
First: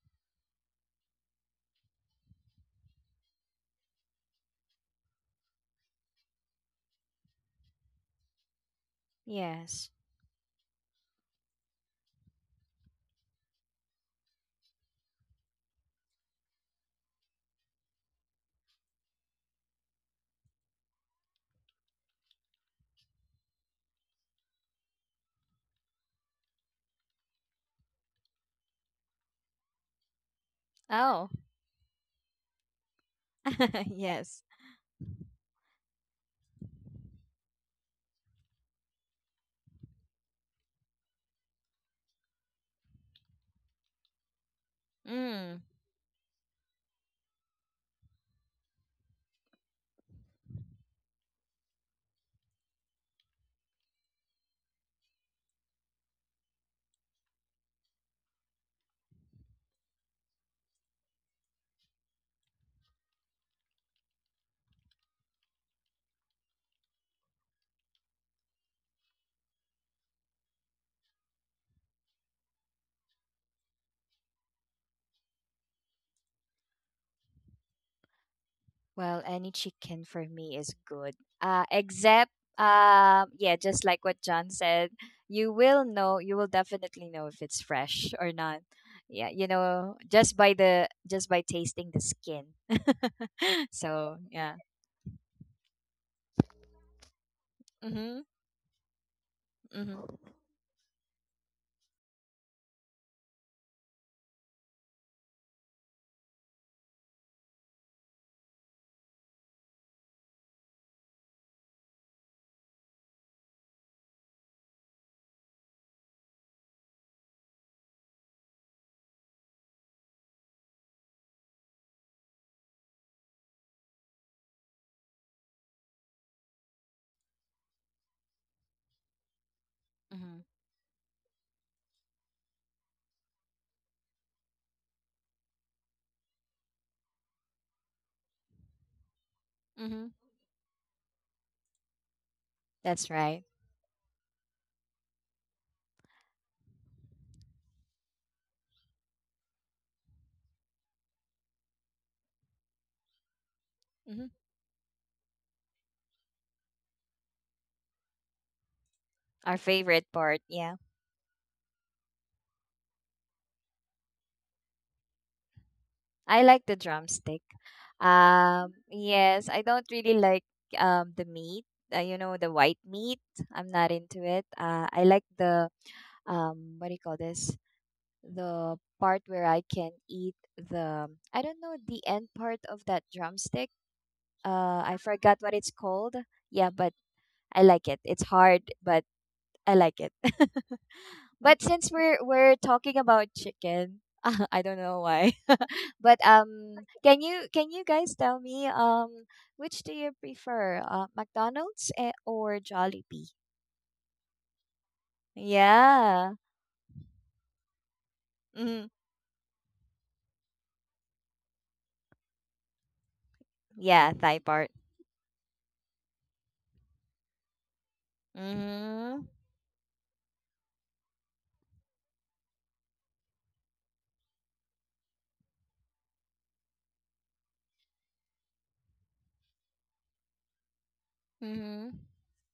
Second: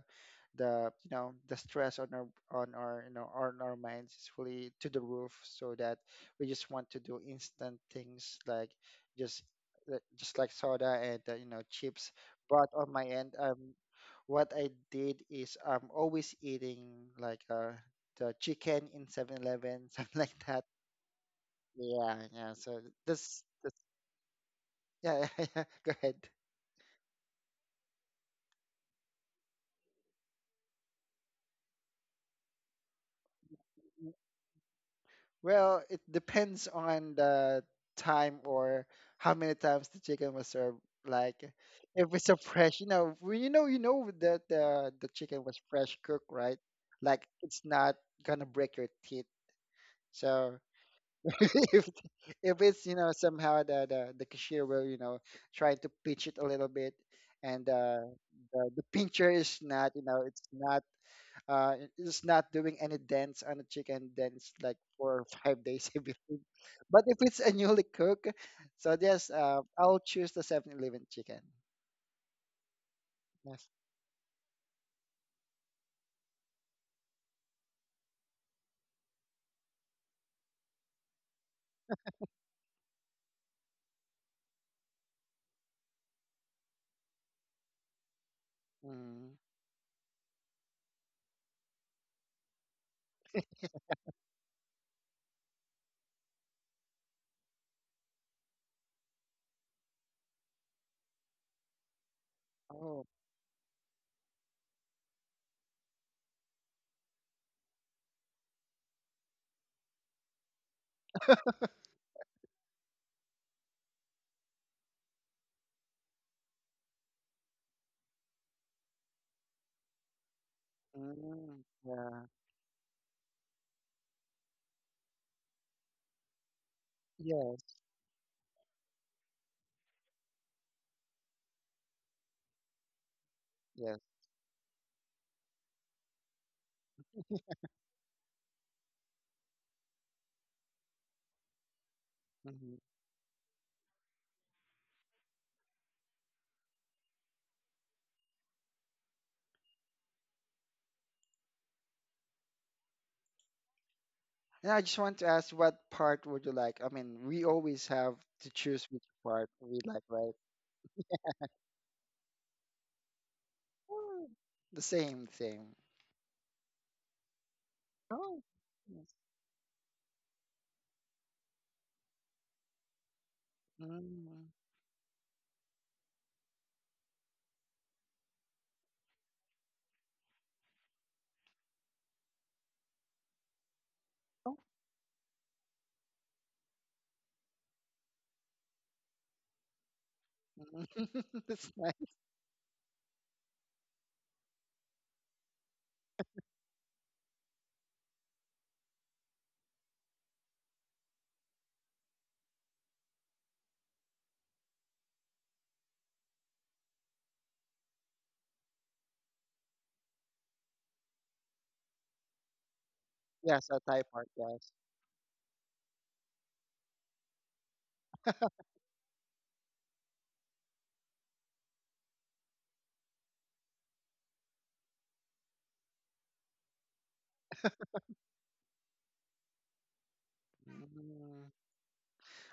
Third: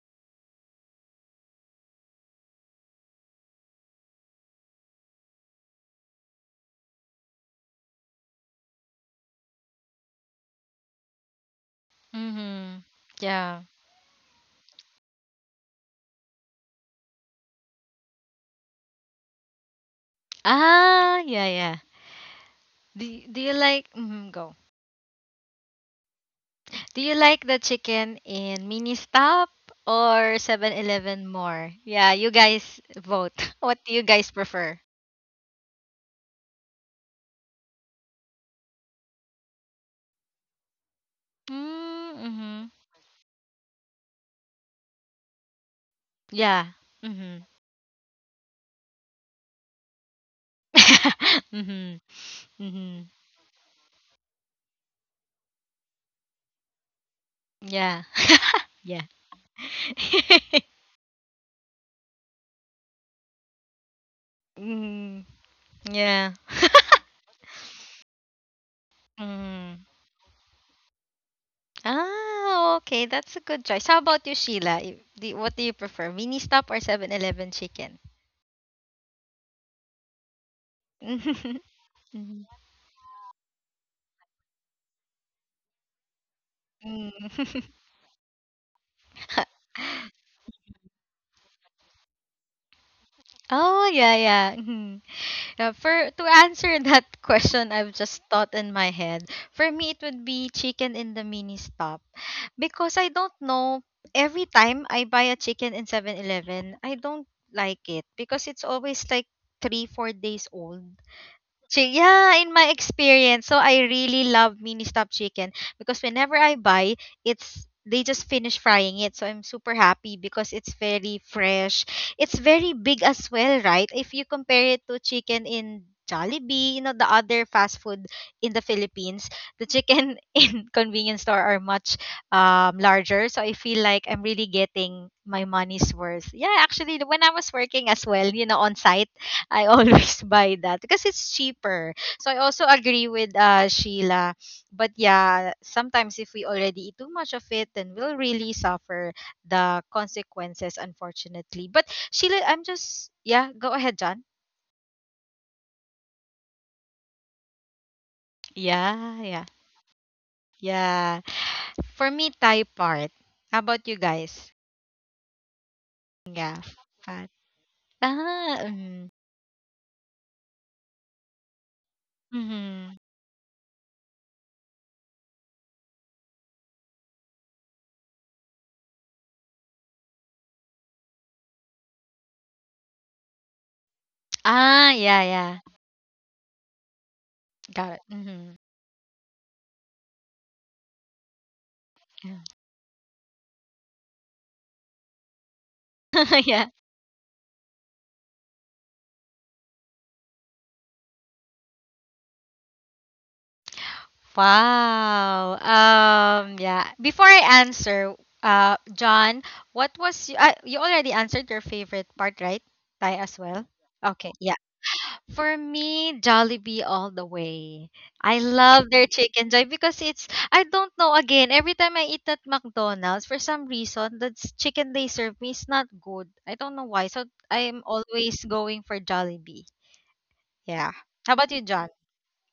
the, the stress on our minds is really to the roof. So that we just want to do instant things, just
Yes.
just like soda, and, chips. But
Mm-hmm.
on my end,
Yeah.
what I did is I'm always eating, like uh the chicken in 7-Eleven, something like that.
Ah, yeah, yeah.
Yeah, yeah. So
Do, y- do
this,
you
this
like mm, go?
yeah, yeah, yeah. Go ahead.
Do you like the chicken in Mini Stop or 7-Eleven
Oh,
more? Yeah, you guys vote. What do you guys
yes.
prefer?
Well, it depends on the time, or how many times the chicken was served. Like,
Mm,
if it's a
mhm.
fresh, you know that the chicken was
Mm.
fresh cooked, right?
Yeah.
Like,
Mhm.
it's not gonna break your teeth. So, if
Mhm.
if it's,
Mhm.
somehow, the cashier will, try to pitch it a little bit, and
Yeah.
the,
Yeah.
pincher is not, it's not, it's not doing any dents on the chicken. Dents like four or
Mm,
five days if
yeah.
it- but if it's a newly cooked. So yes,
Mm.
I'll choose the 7-Eleven chicken.
Ah, okay. That's a good
Yes.
choice. How about you, Sheila? Y- do- What do you prefer, Mini Stop or 7-Eleven chicken?
Well, any chicken for me is good.
Mhm.
Except,
Mhm.
yeah, just like what John said, you will know, you will definitely know if it's
Mm.
fresh or not. Yeah,
Mm.
you know, just by the just by tasting the skin.
Oh yeah,
So
yeah.
yeah,
Mhm. Yeah, for to answer that question, I've
mm-hmm,
just thought in my head. For me, it would
mm-hmm,
be chicken in the mini stop. Because I
Oh.
don't know, every time I buy a chicken in 7-Eleven, I don't like it because it's always like 3 4 days old. Chi- Yeah, in my experience, so I really love mini stop chicken because whenever I buy, it's they just finish frying it, so I'm super happy because it's very
Mm.
fresh.
Yeah.
It's very big as well, right? If you compare it to chicken in Jollibee, you know the other fast
Yes.
food in the Philippines, the chicken
mm-hmm,
in convenience store are much larger. So I feel
Yes.
like I'm really getting my money's worth. Yeah, actually, when I was working as well, you know, on site. I
hmm.
always buy that because it's cheaper. So I also
Hmm.
agree
That's
with
right.
Sheila. But yeah, sometimes if we already eat too much of it, then we'll really suffer the consequences, unfortunately. But Sheila, I'm just, yeah, go ahead, John.
Mm-hmm.
And I just want to ask, what part would you like? I mean, we always have to choose which
Yeah, yeah,
part
Our
we like,
favorite
right?
part. Yeah,
yeah. For me, Thai part. How about you
Mm.
guys?
The same thing.
I
Yeah,
like the
fat.
drumstick.
Oh,
Ah,
yes.
Yes, I don't really like the meat. You know, the white
mm-hmm.
meat. I'm not into it.
Mm.
I like the um, what do you call this? The part where I can eat the I don't know the end part of that drumstick.
Ah,
I
yeah,
forgot what
yeah.
it's called. Yeah, but I like
Got
it.
it.
It's
Mm-hmm.
hard, but I like it. But
That's
since
nice.
we're
Yeah.
we're talking about chicken, I don't know why. But
Yeah.
can you guys tell me um, which do you prefer, McDonald's eh, or Jollibee?
Wow.
Yeah.
Yeah. Before I answer,
Mm-hmm.
John, what was you you already answered your favorite part, right? Thai as well.
Yes, a Thai
Yeah,
Okay,
Thai
yeah.
part.
podcast.
For me, Jollibee all the way. I love their
Mm-hmm.
chicken joy because it's I don't know again, every time I eat at McDonald's, for some reason the s- chicken they serve me is not good. I don't know why. So I'm always going for Jollibee. Yeah. How
Mm.
about you,
Mm-hmm.
John?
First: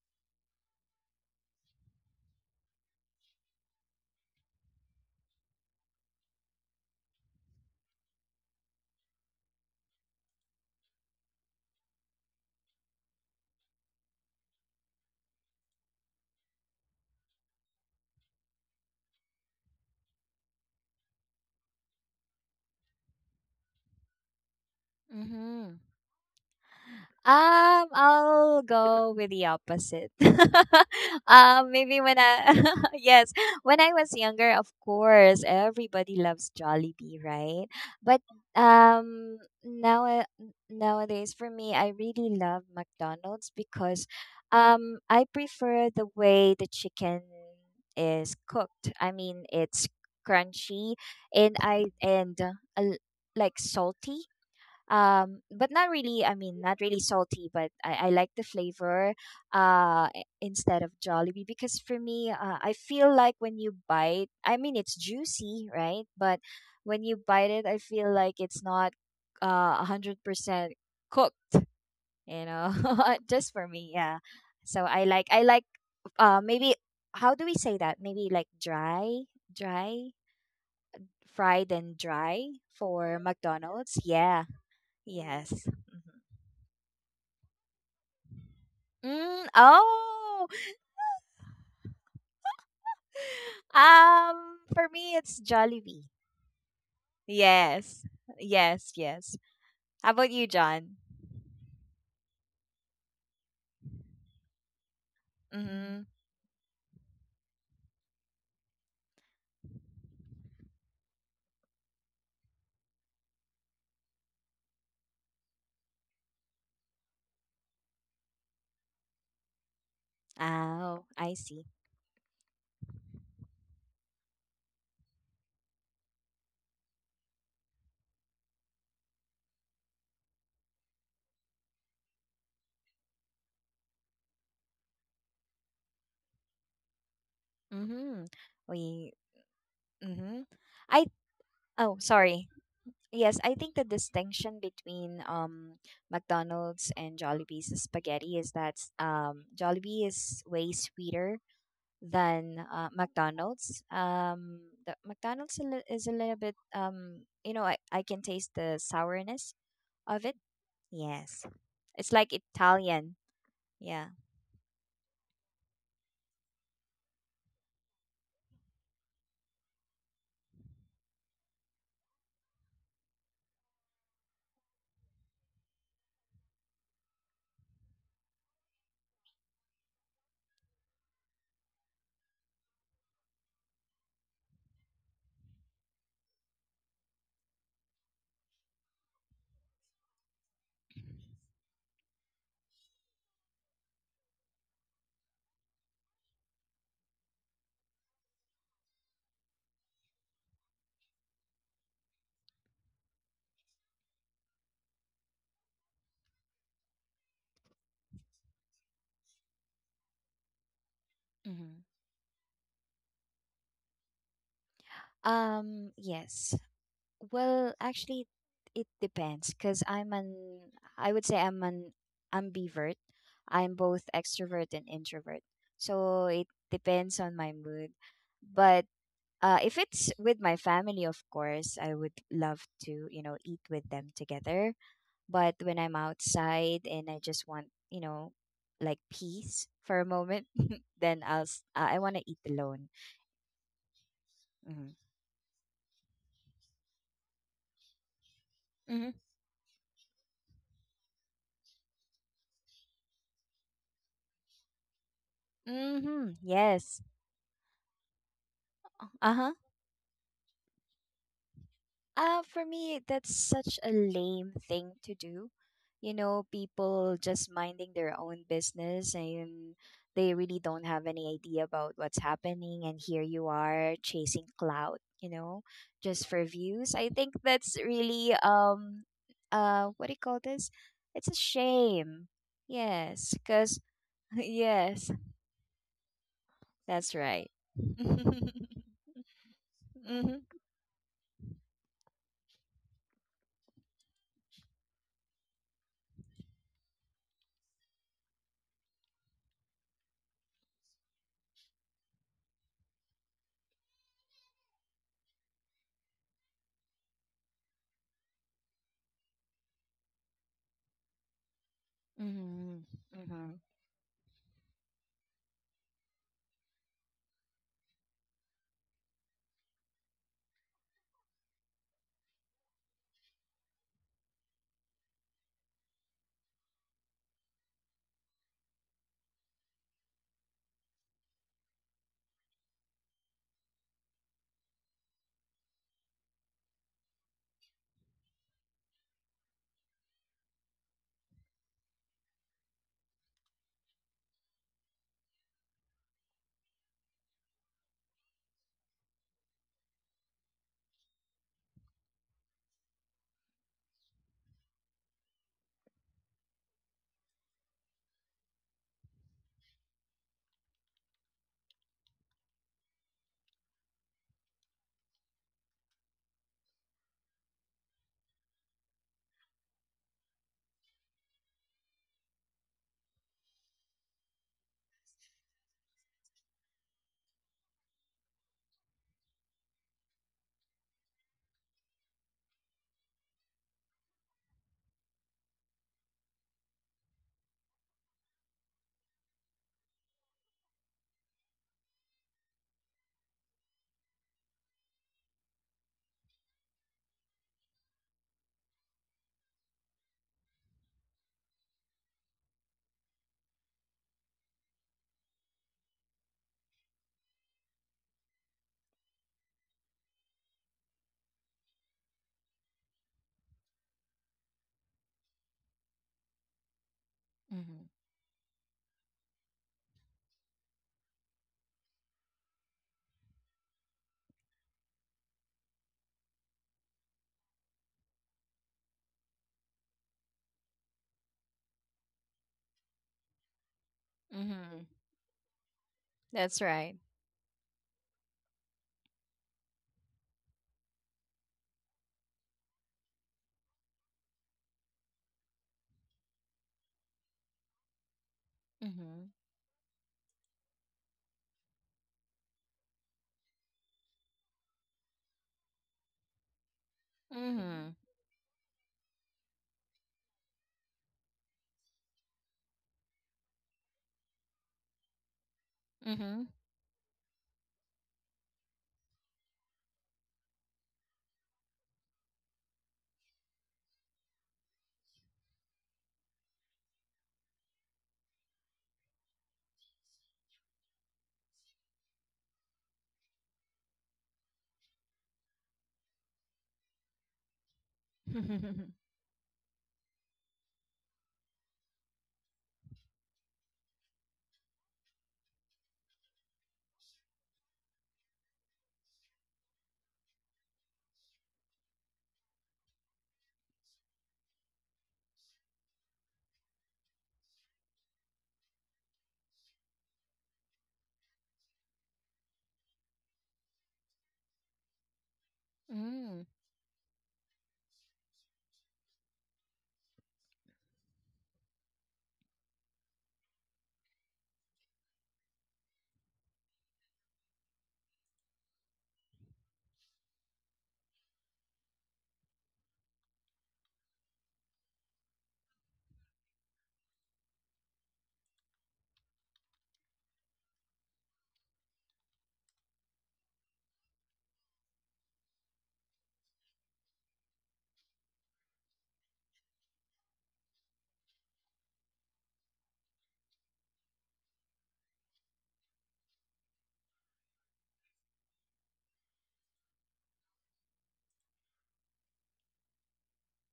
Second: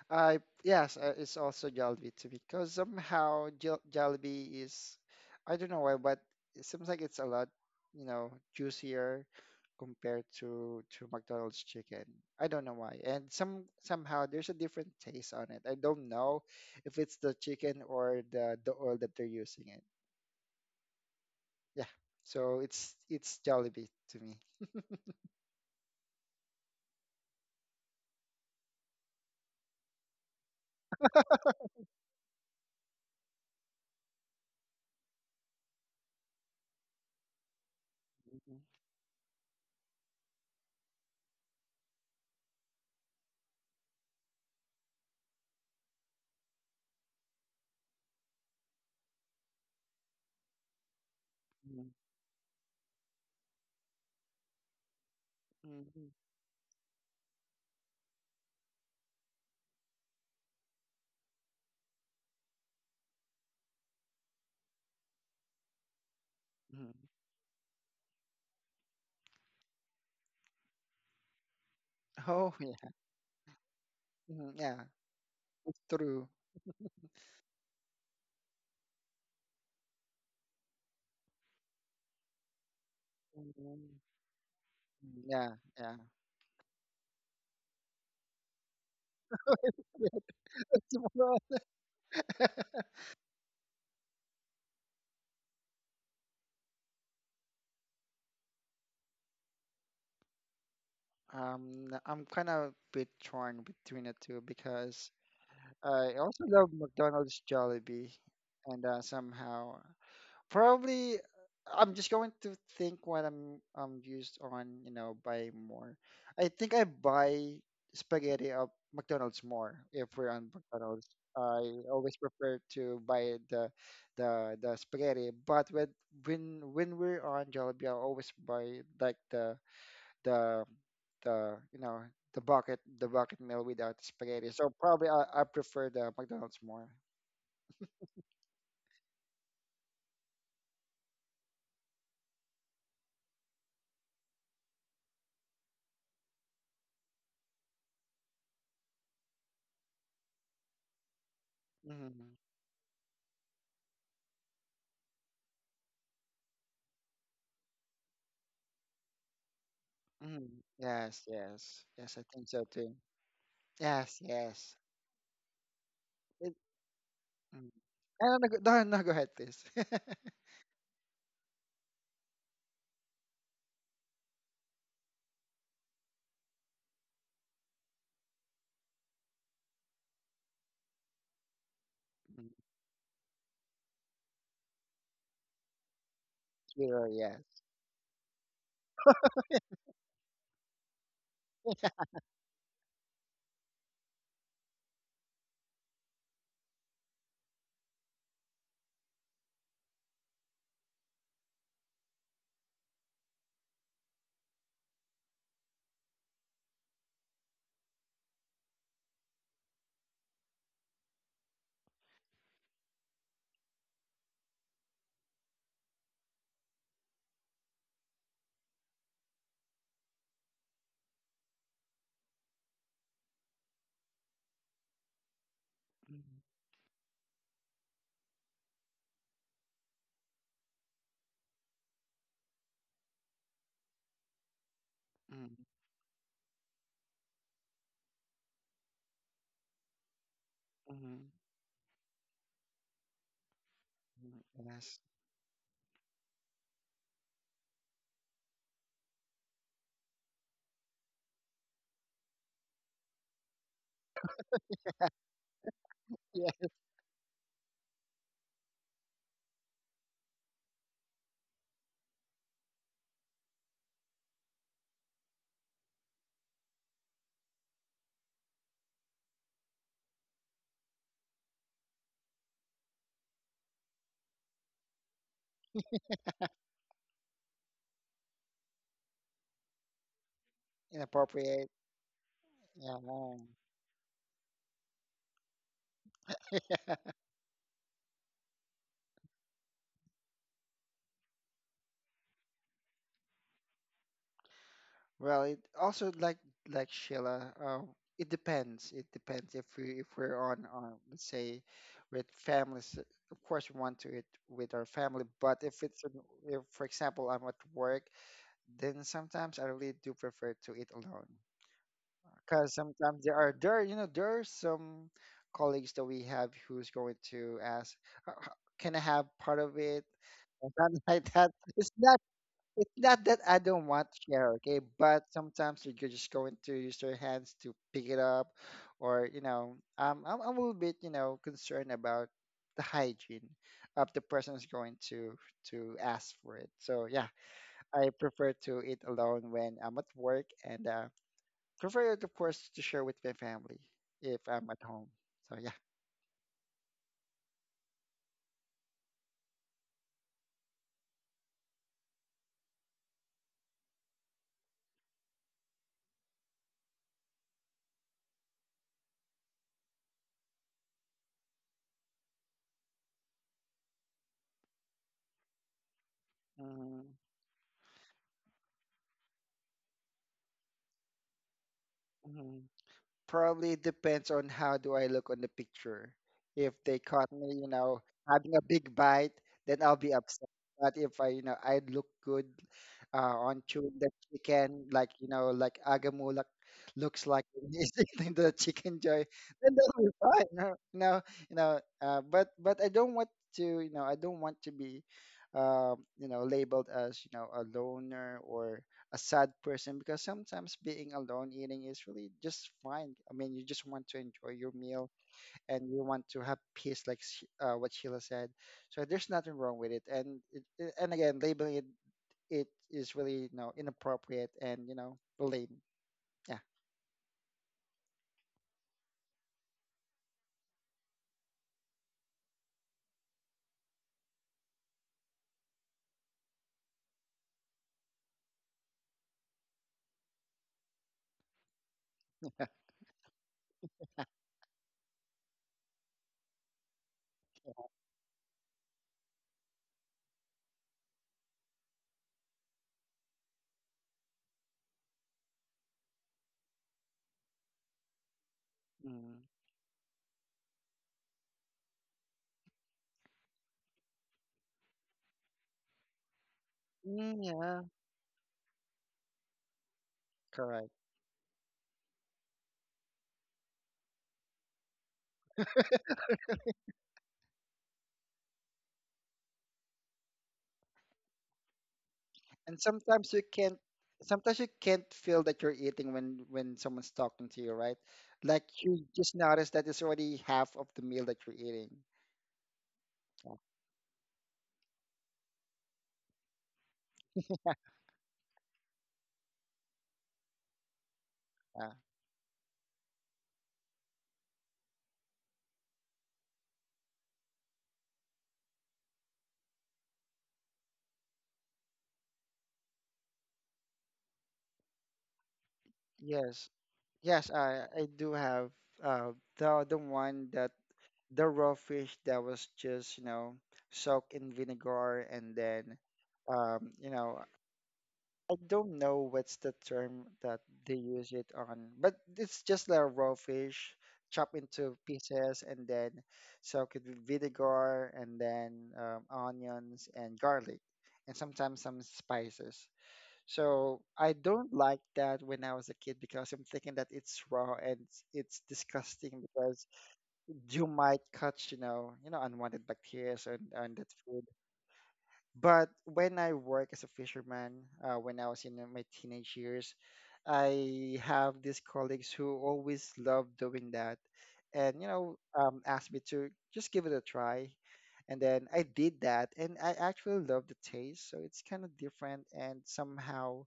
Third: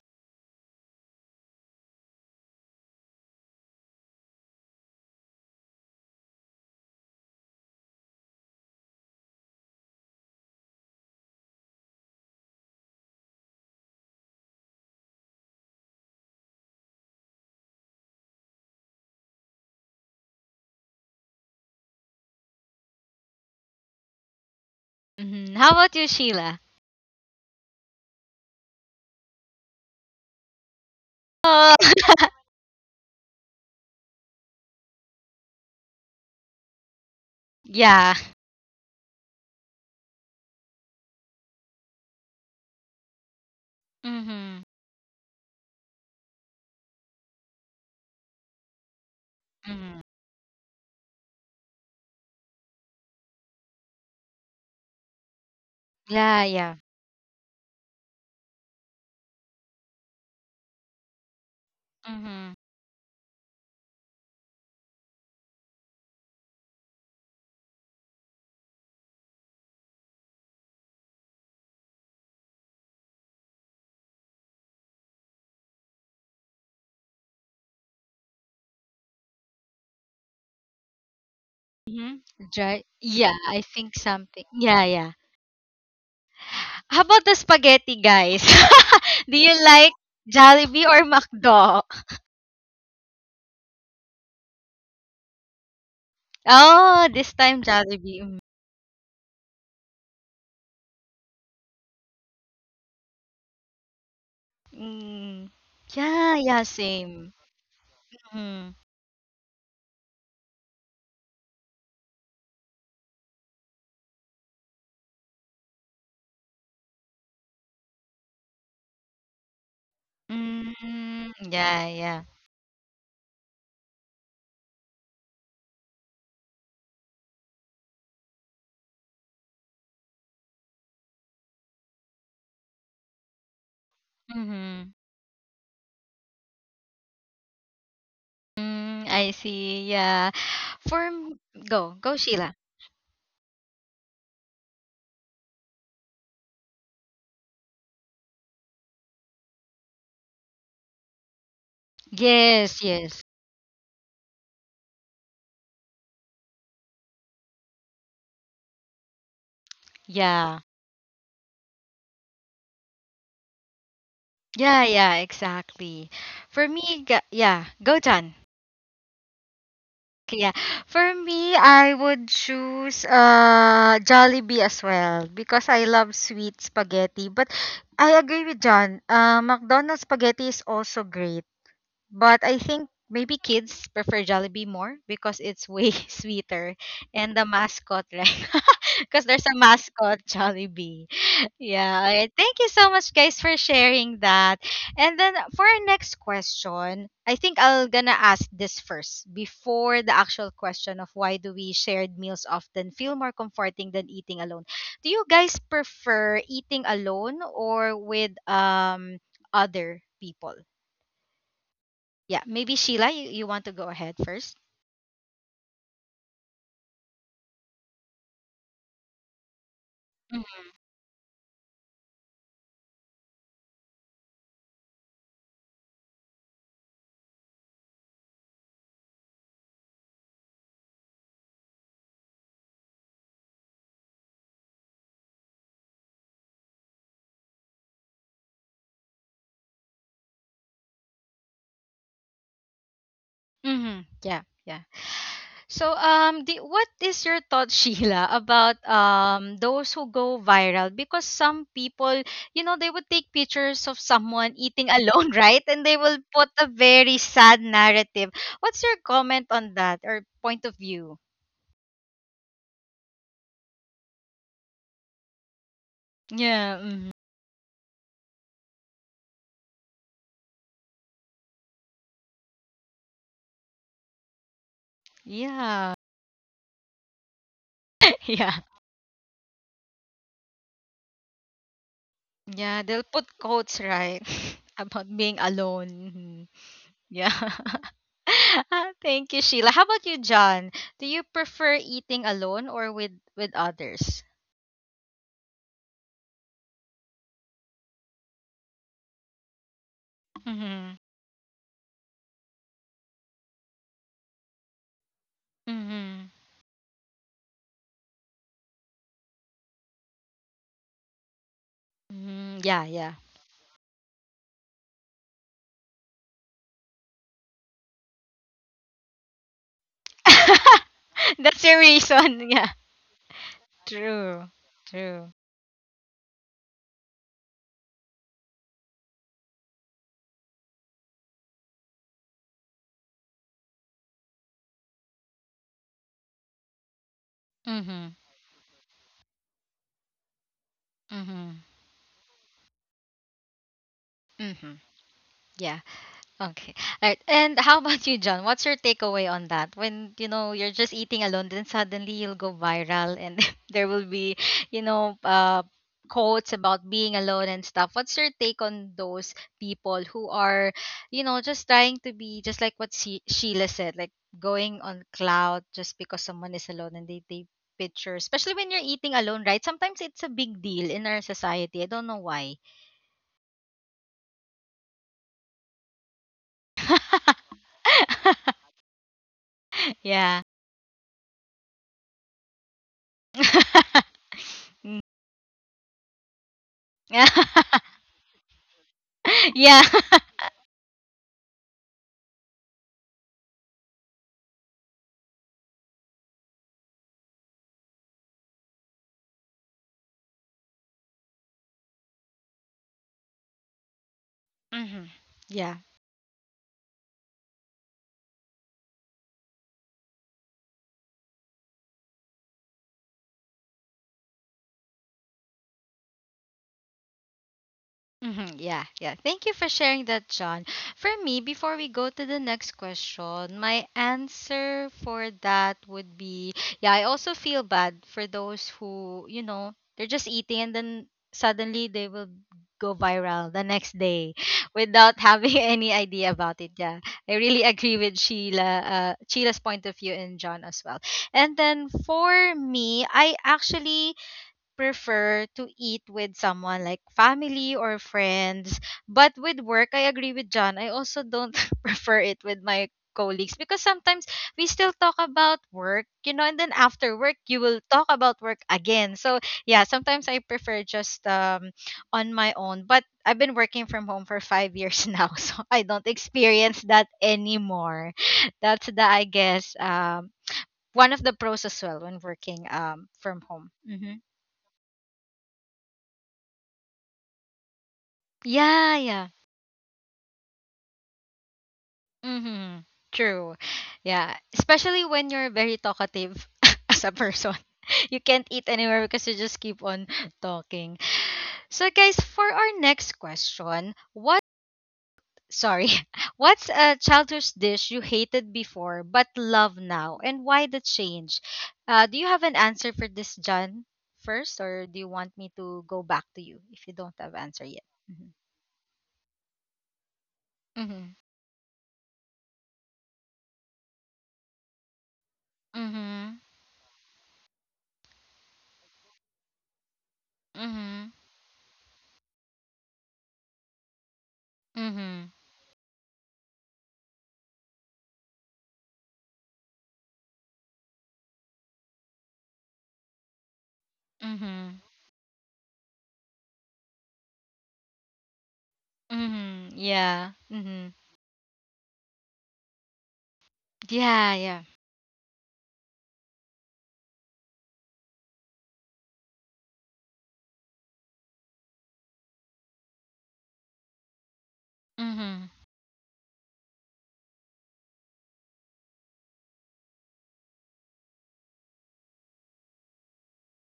I Yes, it's also Jollibee to me, because somehow Jollibee is, I don't know why, but it seems like it's a lot, you know, juicier compared to McDonald's chicken. I don't know why, and somehow there's a different taste on it. I don't know if it's the chicken or the oil that they're using it. Yeah, so it's Jollibee to me.
Hmm. How
Mm-hmm.
about you, Sheila?
I'll go with the opposite. Um,
Oh,
maybe when I yes, when I was younger, of course, everybody loves Jollibee, right?
yeah.
But
Mhm,
um, now nowadays for me, I really love McDonald's because
Mhm.
I prefer the way the chicken is cooked. I mean, it's
Mhm.
crunchy and
mhm,
I and uh, a l- like salty um, but not
mhm,
really, I
Yeah,
mean
yeah.
not really salty but I like the flavor uh i- instead of jollibee because for me
Mhm.
I feel like when you bite I mean it's juicy right but
mhm.
when you bite it I feel like it's not 100% cooked you
Oh,
know
yeah.
just for me yeah
Mhm,
so
yeah.
I like
It's true.
maybe how do we say that maybe like dry dry fried and
Mhm.
dry
Dry.
for
Yeah, I think
mcdonald's
Mhm.
yeah
something. Yeah, yeah.
Yeah,
yes.
yeah.
How about the spaghetti, guys? Do
Mm,
you like
oh.
Jollibee or McDo?
For me, it's Jollibee.
Oh, this time
Yes,
Jollibee. Mm.
yes, yes. How about you, John?
I'm kind of a bit torn between the two, because
Mm.
Mm-hmm.
I
Yeah,
also
yeah,
love
same.
McDonald's Jollibee,
Mm.
and somehow Probably, I'm just going to think what I'm, used on, buying more. I think I buy spaghetti at McDonald's more if we're on
Oh,
McDonald's.
I
Mm.
see.
I
Yeah,
always
yeah.
prefer to buy the spaghetti, but when we're on Jollibee, I always buy like the the the bucket meal without spaghetti. So
Mhm.
probably, I prefer the McDonald's more.
Mm-hmm.
Mm,
We.
I see. Yeah.
Mm-hmm. I.
For m-
Oh,
go, go
sorry.
Sheila.
Yes, I think the distinction between um, McDonald's and Jollibee's spaghetti is that um, Jollibee is way sweeter
Hmm.
than
Yes, yes.
McDonald's. The McDonald's a li- is a little bit um, you know I can taste the sourness of it.
Hmm.
Yeah.
Yes,
Yes,
yes,
it's
yes. I
like
think so too.
Italian. Yeah.
Yes, yes.
Yeah, yeah, exactly.
It,
For me, ga- yeah,
mm.
go John.
No, no, go- No, no, go ahead, please.
Okay, yeah. For me, I would choose Jollibee as well because I love sweet spaghetti. But I agree with John. McDonald's spaghetti is also great. But
Mm.
I think maybe kids prefer Jollibee more because it's way sweeter
Hero,
and the
yes.
mascot, right? Because there's a mascot, Jollibee. Yeah. Alright. Thank you so much, guys, for sharing that. And then for our next question, I think I'll gonna ask this first before the actual question of why do we shared meals often feel more comforting than eating alone. Do you guys prefer eating alone or with other people?
Hmm.
Yeah, maybe Sheila, you, want to go ahead first?
Yes. Well, actually, it depends because I would say I'm an ambivert. I'm both extrovert and introvert. So
Mm-hmm.
it depends on my mood. But if it's with my family, of course, I would love to, you know, eat with them together. But when I'm outside and I just want, you know, like peace for a moment, then
Mm-hmm.
I want to eat alone.
Mm-hmm. Yeah, yeah.
Mm-hmm.
Yes.
So, what is your thought, Sheila, about
Mm-hmm.
those who go viral? Because some people, you know, they would take pictures of someone eating alone, right? And they will
Mm-hmm.
put
Yeah.
a
Yes.
very sad narrative. What's your comment
Uh-huh.
on that or point of view?
For me, that's such a lame thing to do. You know,
Yeah. Mhm.
people just minding their own business and they really don't have any idea about what's happening. And here you are chasing clout, you know,
Yeah.
just for views. I think that's really,
Yeah.
what do you call this? It's a
Inappropriate.
shame.
Yeah. They'll
Yeah.
Yes,
put
No.
because,
quotes, right,
yes,
about being alone. Mhm.
that's
Yeah.
right. Mm-hmm,
Ah, thank you, Sheila. How about you, John? Do you prefer eating alone or with others?
Well, it also like Sheila. It depends. It depends if we're on,
Mm-hmm.
let's say, with families. Of course, we want to eat with our family. But if it's,
Mm-hmm.
if for example I'm at work, then sometimes I really do prefer to eat alone.
Mm-hmm.
mm-hmm,
Because
Yeah, yeah.
sometimes there
mm-hmm,
are, there you know there are some colleagues that we have who's going to ask, "Uh, uh, can I have part of it, or something like that?"
That's your
it's not
reason. Yeah.
it's not that I don't want to
True.
share, okay. But
True.
sometimes you're just going to use your hands to pick it up, or, I'm a little bit, concerned about the hygiene of the person who's going to ask for it, so yeah,
Mm-hmm.
I prefer to eat alone when I'm at work, and
Mm-hmm.
prefer it, of course, to share with my family if I'm
Mm-hmm.
at home. So yeah.
Yeah. Okay. All right. And how about you, John? What's your takeaway on that? When, you know, you're just eating alone, then suddenly you'll go viral and there will be, you know, uh, quotes about being alone and stuff. What's your take on those people who are, you know, just trying to be just like what Sheila said, like going on cloud just because someone is alone
Mm-hmm.
and they take pictures, especially when you're eating alone, right? Sometimes it's a big deal in our society. I don't know why.
Probably depends on how do I look on the picture. If they caught me, having a big bite, then I'll be
Yeah.
upset. But if I look good, uh, on chewing the chicken, like, like Agamulak looks like when he's eating the chicken joy, then
Yeah.
that'll be fine. No, But I don't want to, I don't want to be, labeled as, a loner or a sad person, because sometimes being alone eating is really just fine. I mean, you just want to enjoy your
Hmm.
meal,
Yeah.
and you want to have peace, like what Sheila said. So there's nothing wrong with it. And and again, labeling it, is really, inappropriate, and, lame. Yeah.
Hmm. Yeah. Yeah. Thank you for sharing that, John. For me, before we go to the next question, my answer for that would be yeah, I also feel bad for those who, you know, they're just eating and then suddenly they will go viral the next day
mm-hmm.
without having any idea
That's
about it.
right.
Yeah. I really agree with Sheila, Sheila's point of view and John as well. And then for me, I actually prefer to eat with someone like family or friends.
Mhm.
But
Mm.
with work, I agree with John. I also don't prefer it with my colleagues because sometimes we still talk about work, you know, and then after work
Mm,
you will
yeah.
Mhm.
talk about work again. So yeah, sometimes I prefer
Correct.
just on my own. But I've been working from home for 5 years now, so I don't
Mhm.
experience that anymore. That's the I guess one of the pros as well when working
And sometimes
from
you
home.
can't
Hmm.
sometimes you can't feel that you're eating when someone's talking to you, right? Like,
Yeah,
you
yeah.
just notice that it's already half of the meal that you're eating.
Mm-hmm. True. Yeah. Especially when you're very talkative as a person. You can't eat
Mhm.
anywhere because you just keep on talking. So
Yeah.
guys, for our next question, sorry, what's a childhood dish you hated before but love now and why the change? Do you have an answer for this, John? First, or do you want me to go back to you
Yes,
if you don't have
yes.
answer yet?
I
Mm-hmm.
do have, uh the the one that the raw fish that was just, soaked in vinegar, and then,
Mm-hmm.
Mm.
um, you know, I don't know what's the term that they
Mm-hmm.
use it on, but it's just like raw fish chopped into
Mm-hmm.
pieces, and then soaked with vinegar, and then, onions and garlic, and sometimes some spices. So I don't
Mm-hmm.
like that when I was a kid, because I'm thinking that it's raw and it's disgusting,
Mm-hmm.
because
Yeah.
you
Mm-hmm.
might catch, unwanted bacteria on that
Yeah,
food.
yeah.
But when I work as a fisherman, when I was in, my teenage years, I have these colleagues who always love doing that, and,
Mm-hmm.
asked me to just give it a try, and then I did that, and I actually love the taste. So it's kind of different, and somehow,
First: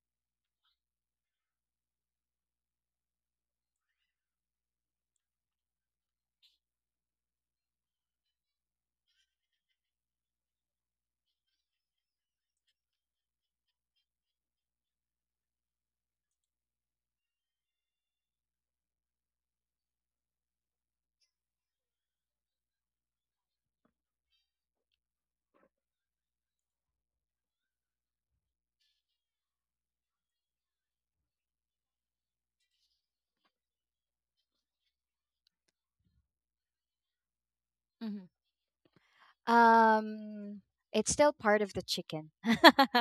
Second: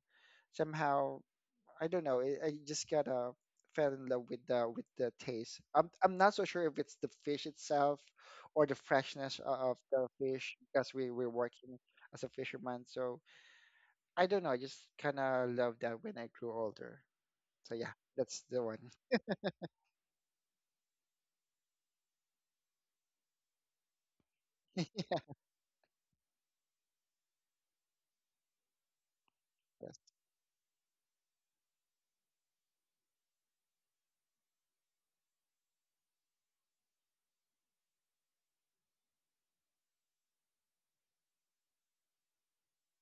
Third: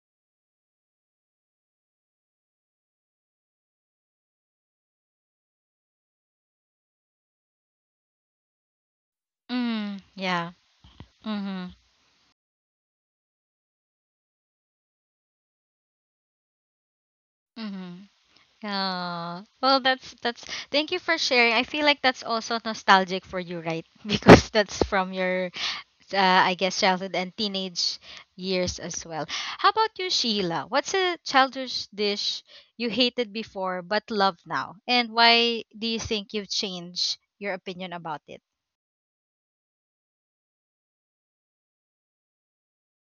somehow I don't know. I just kind of fell in love with the taste. I'm not so sure if it's the fish itself or the freshness of
Mm-hmm.
the
Yeah.
fish, because we're
Mm-hmm.
working as a fisherman. So I don't know. I just kind of love that when I grew older. So yeah,
Mm-hmm.
that's the one.
Oh, well, that's. Thank you for sharing. I feel like that's also nostalgic for you, right? Because that's from your, I guess, childhood and teenage years as well. How
Yes.
about you, Sheila? What's a childish dish you hated before but love now, and why do you think you've changed your opinion about
Mhm.
it?
Um, it's still part of the chicken,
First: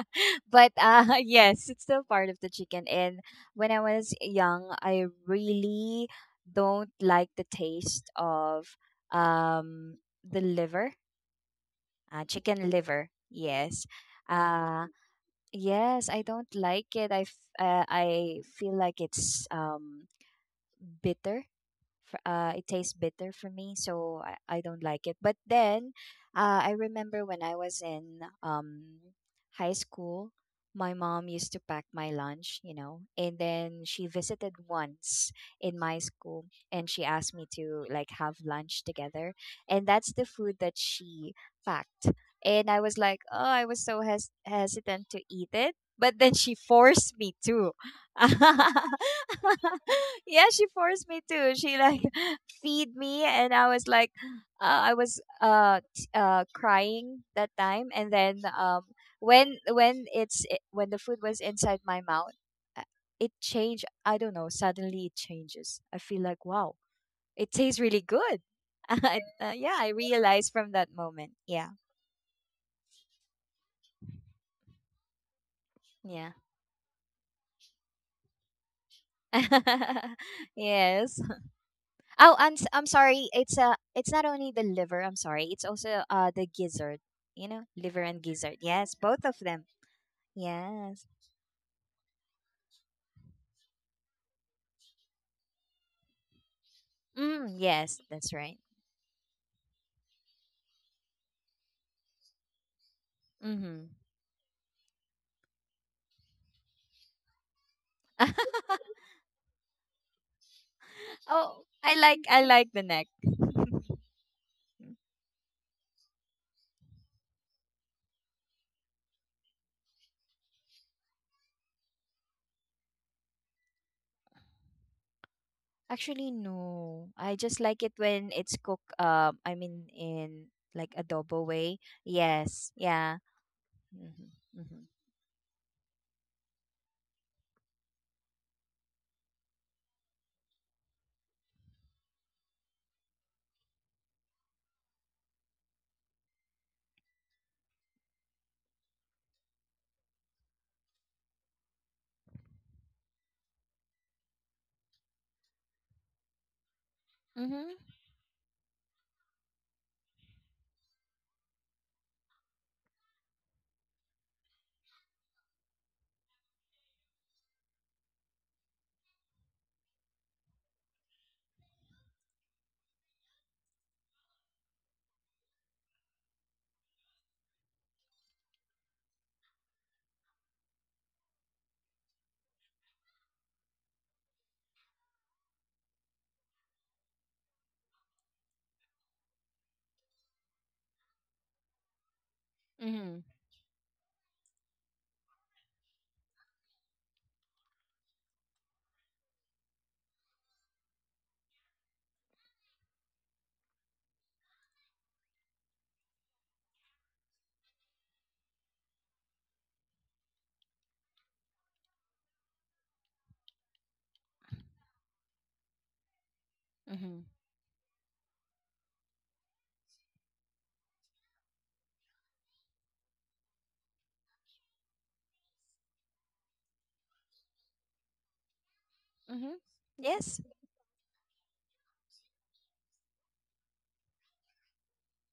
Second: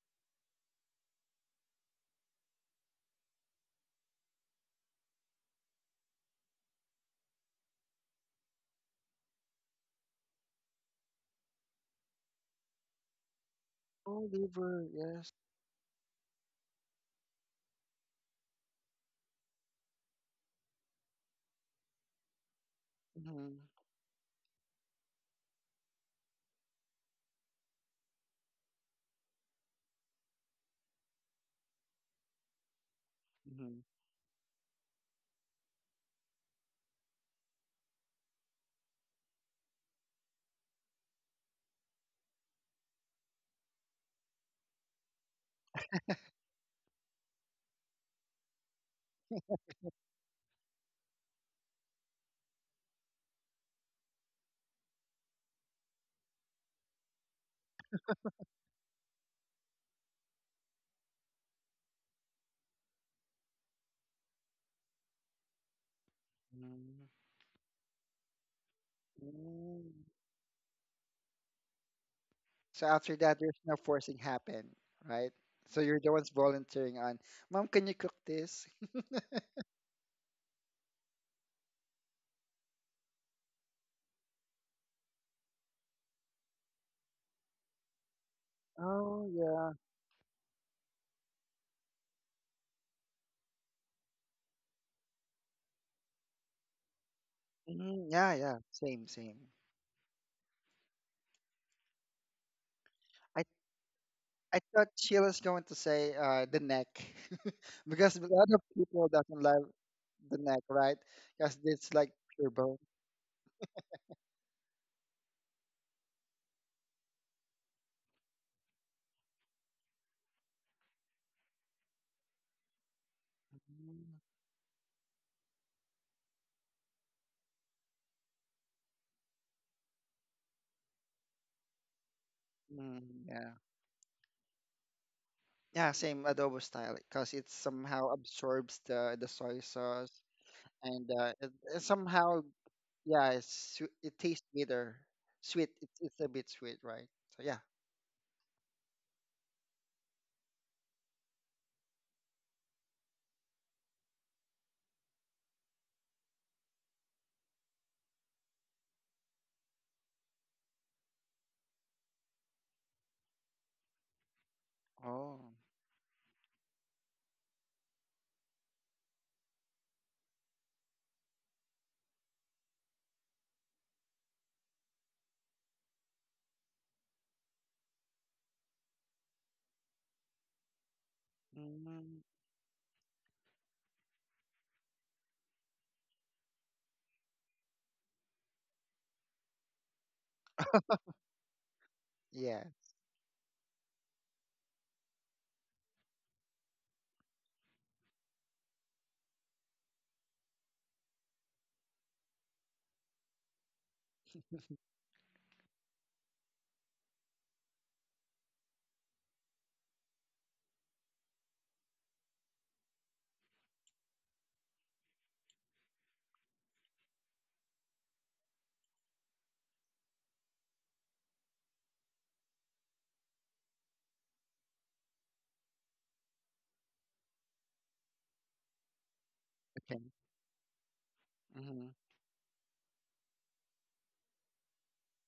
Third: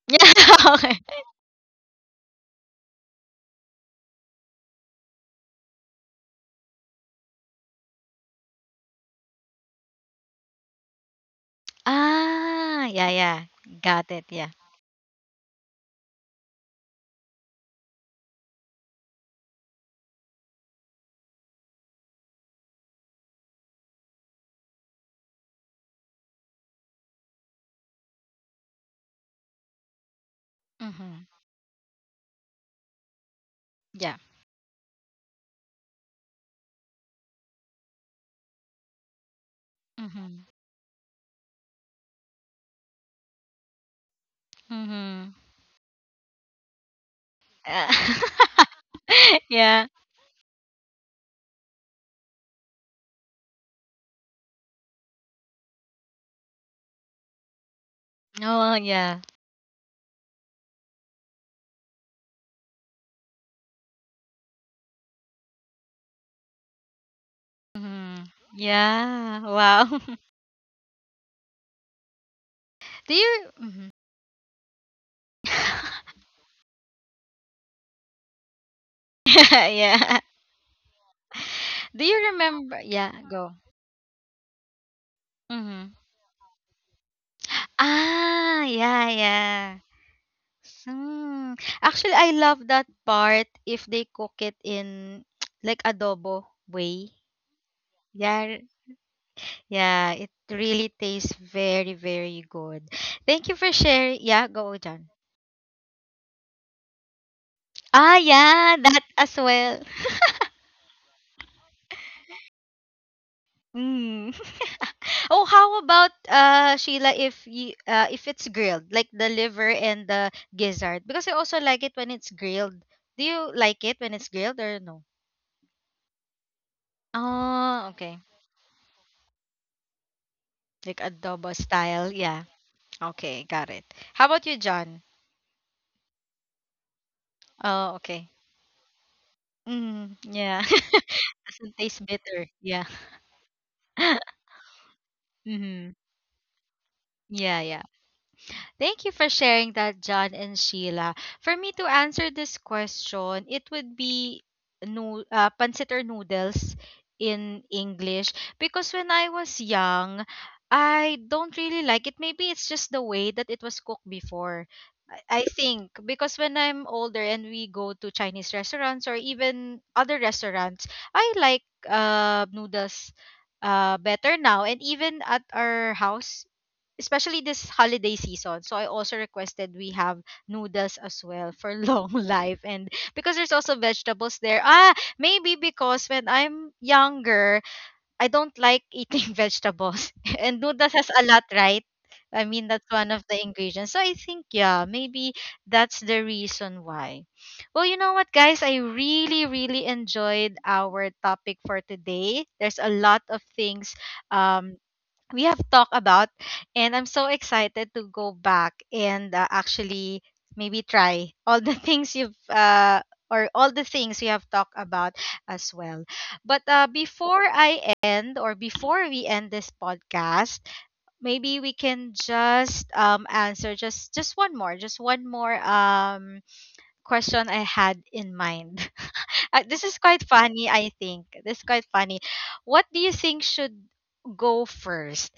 but
Yeah. Okay.
yes, it's still part of the chicken. And when I was young, I really don't like the taste of um the liver, chicken
Ah,
liver.
yeah, yeah.
Yes,
Got
Oh,
it. Yeah.
uh,
liver. Yes.
yes, I don't like it. I feel like it's um, bitter it tastes bitter for
Mm-hmm.
me, so I don't like it. But then, I remember when I was in high school, my
Mhm.
mom used to pack my lunch, you know, and then
Mm-hmm.
she
Yeah.
visited once in my school and she asked me to like have lunch together. And that's the
Mhm.
food that she packed. And I was like, oh, I was so hesitant to
Mhm.
eat it. But then she forced me to.
Uh,
Yeah,
yeah.
she forced me to. She like feed me, and I was like, I was crying that time, and then
Oh,
um,
yeah.
when the food was inside my mouth, uh, it changed. I don't know. Suddenly it changes. I feel like wow, it tastes really
Mhm.
good.
Yeah.
Yeah, I
Mm-hmm.
Wow.
realized from that moment. Yeah,
So
Do
after that,
you
there's no
Mhm.
forcing happen, right? So you're the
yeah.
ones volunteering on, Mom, can you cook this?
Yeah.
Yes.
Do you
Oh, I'm
remember? Yeah,
sorry.
go.
It's not only the liver. I'm sorry. It's
Mhm.
also uh, the gizzard. You know, liver and gizzard.
Ah,
Yes,
yeah,
both
Oh,
of them.
yeah.
yeah.
Yes.
Hmm. Actually, I love that part if they cook it in like adobo way.
Mm, yes,
Mm,
that's
yeah,
right.
yeah,
Yeah.
same, same.
Yeah, it really tastes very, very good.
I
Thank you for
Mhm.
sharing. Yeah,
I
go,
thought
John.
she was going to say, the neck, because
Ah,
a lot of
yeah, that
people
as
doesn't love
well.
the neck, right?
Oh,
Because it's like
I
pure
like
bone.
the neck.
Mm. Oh, how about Sheila if you if it's grilled, like the liver and the gizzard? Because I also like it when it's grilled. Do you like it
Mm,
when it's grilled or no?
Actually, no. I just like it
Oh, okay.
when it's cooked. I mean, in like
Like
adobo
adobo
way.
style. Yeah.
Yes. Yeah.
mm.
Okay,
Yeah,
got it. How
Mhm.
about you,
Mhm.
John?
yeah, same adobo style, because it
Oh,
somehow
okay.
absorbs the soy sauce,
Mm, yeah.
and, it, it
Doesn't taste
somehow
bitter. Yeah.
yeah, it tastes bitter, sweet.
Mm-hmm.
It's a bit sweet, right? So yeah.
Yeah, yeah. Thank you for sharing that, John and Sheila. For me to answer this question, it would be no, pancit or noodles in
Mhm.
English because when I was young, I don't really like it. Maybe it's just the way that it was cooked before. I
Oh.
think because when I'm older and we go to Chinese restaurants or even other restaurants, I like noodles better now. And even at our house, especially this holiday season. So I also requested we have noodles as well for long
Mm,
life and because there's also vegetables there. Ah, maybe because when I'm younger, I don't like eating vegetables. And noodles has a lot, right? I
yeah.
mean, that's one
Mhm.
of the ingredients. So I think, yeah, maybe that's the reason why. Well, you know what, guys? I really, really enjoyed our topic for today. There's a lot of things um, we have talked about and I'm so excited to go back and actually maybe try all the things you've or all the things we have talked about as well, but
Mhm.
before I end or before we end this podcast, maybe we can just answer just one more question I had in mind.
Mhm.
This is
Okay.
quite
Yes.
funny, I think. This is quite
Mm-hmm.
funny. What do you think should go first?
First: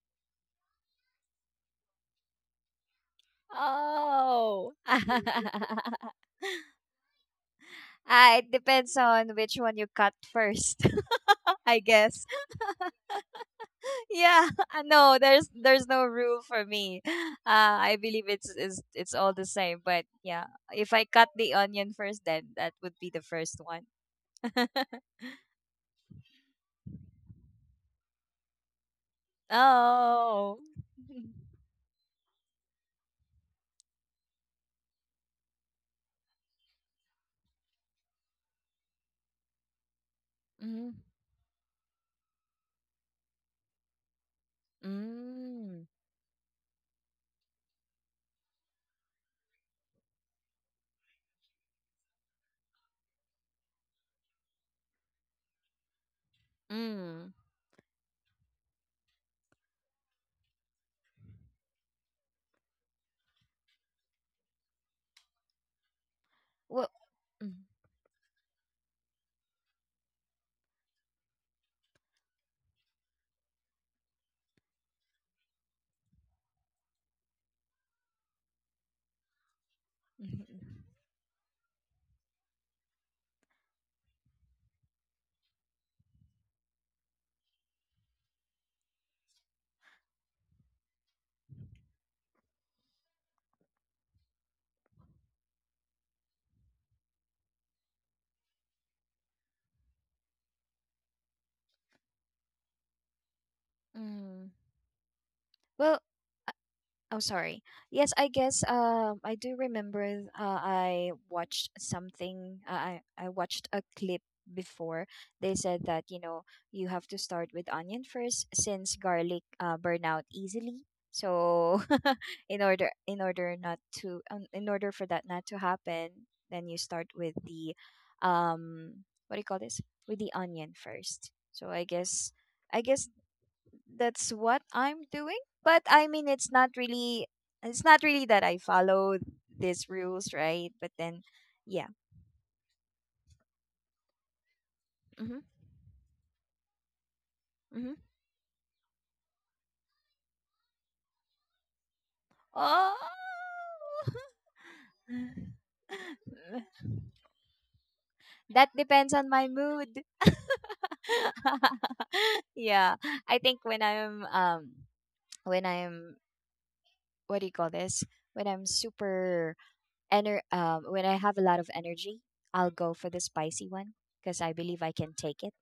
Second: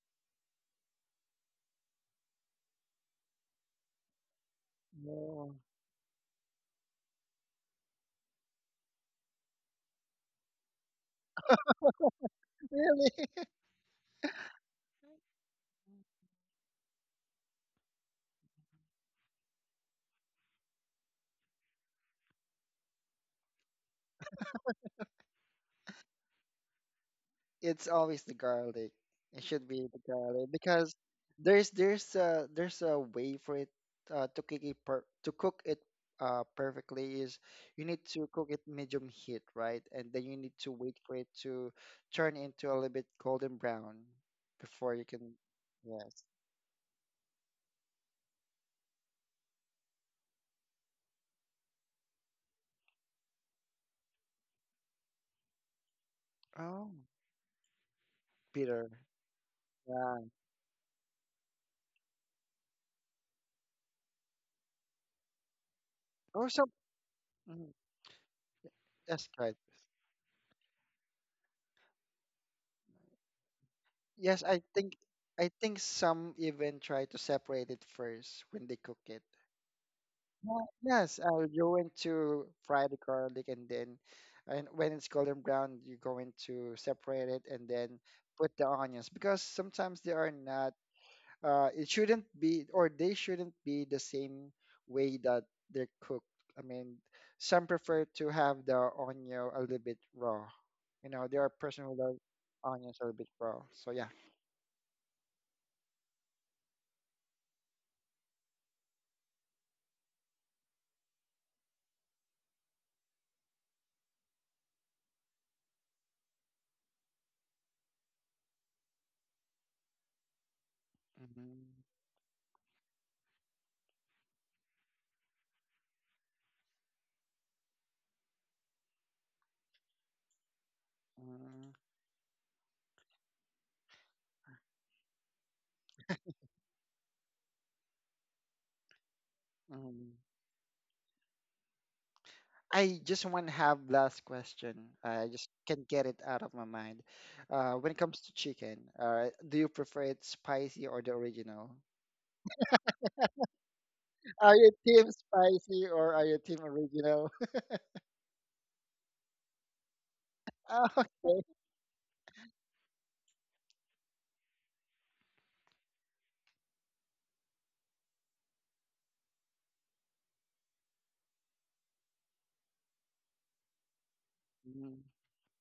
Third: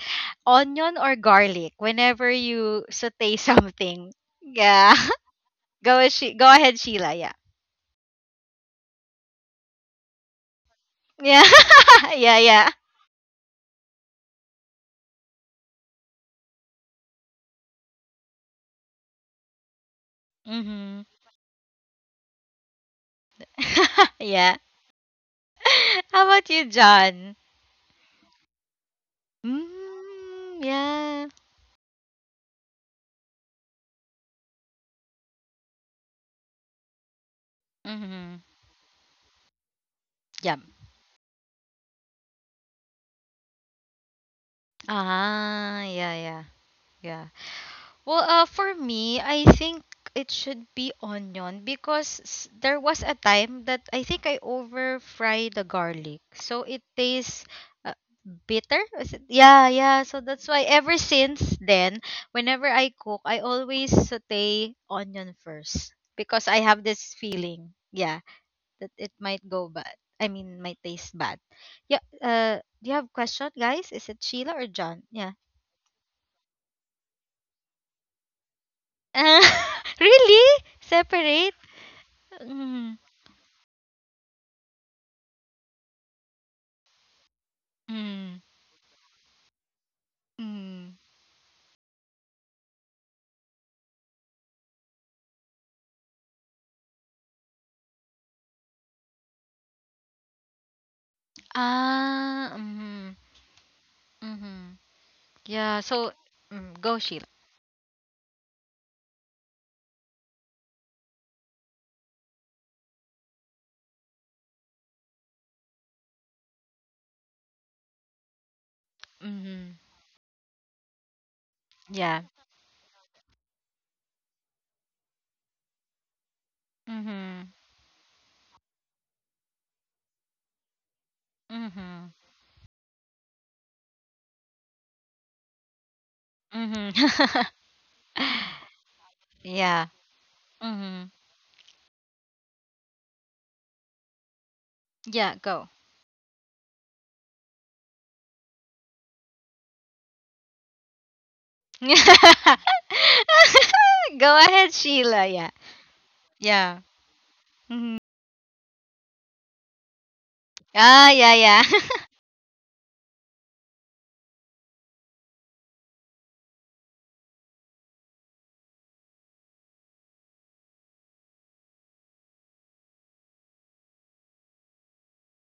Onion or garlic whenever you saute something?
Oh.
Yeah.
Oh.
Go ahead Sheila. Yeah.
Ah, it depends on which one you cut first,
Yeah.
I guess.
Yeah, yeah.
Really?
Yeah, no, there's no rule for me. I believe it's all the same. But yeah, if
Mhm.
I cut the onion first, then that would be the first one.
Yeah. How about you, John?
It's always the garlic. It should be the garlic,
Mm,
Oh.
because
yeah.
there's a way for it, to cook it, perfectly, is you need to
Mhm.
cook it medium heat, right? And then you need
Yeah.
to
Mm,
wait for it to turn into a little bit golden brown before you can.
Ah,
mm,
yeah,
Yes.
yeah. Yeah. Well, for me, I think it should be onion because there was a time that I think I over fry the garlic, so it
Oh,
mm.
tastes uh, bitter.
bitter.
Is it- Yeah, yeah. So
Yeah.
that's why ever since then, whenever I cook, I always saute onion first because
Or
I
some.
have
Well,
this
mm,
feeling,
Mhm,
yeah, that it
that's
might
right.
go bad. I mean, might taste bad. Yeah. Do you have question, guys? Is it
Yes,
Sheila
I
or
think,
John? Yeah.
some even try to separate it first when they cook it.
mm, mm.
Really?
Well, yes,
Separate?
you went to fry
Mm,
the garlic, and then, and when it's golden brown, you're going to separate it, and then
mm,
put the onions, because sometimes they are not,
mm.
it shouldn't be or they shouldn't be the same way that they're cooked. I mean, some prefer to have the onion a little bit raw. You know, there are person who love
Ah,
onions a
mm,
little bit raw. So yeah.
Mm.
mm. Yeah,
Well,
so mm, go
oh,
Sheila.
sorry. Yes, I guess um, I do remember I watched a clip before. They said that, you know, you have to start with onion first since garlic
Mm-hmm.
burn out easily.
Mm-hmm.
So
Yeah.
in order not to in order for that not to happen, then you start with
Mm-hmm.
the um, what do you call this? With the onion first. So
Mm-hmm.
I
Mm-hmm.
guess I guess that's what I'm doing. But I mean,
Mm-hmm.
it's not really that I follow
Yeah.
these
Mm-hmm.
rules, right? But
Mm-hmm.
then, yeah.
I just want to have last question. I
Yeah,
Mm-hmm,
just
go.
can't get it out of my mind. When
mm-hmm.
it comes to chicken, do you prefer it spicy or the original?
Oh,
Go
Are you
ahead,
team
Sheila. Yeah.
spicy, or are you team
Yeah.
original?
Mm-hmm.
that depends on my mood.
Ah,
Ah, yeah,
okay.
yeah.
Yeah, I think when I'm what do you call this? When I'm super when I have a lot of energy, I'll go for the spicy one because I believe I
Mm,
can take it.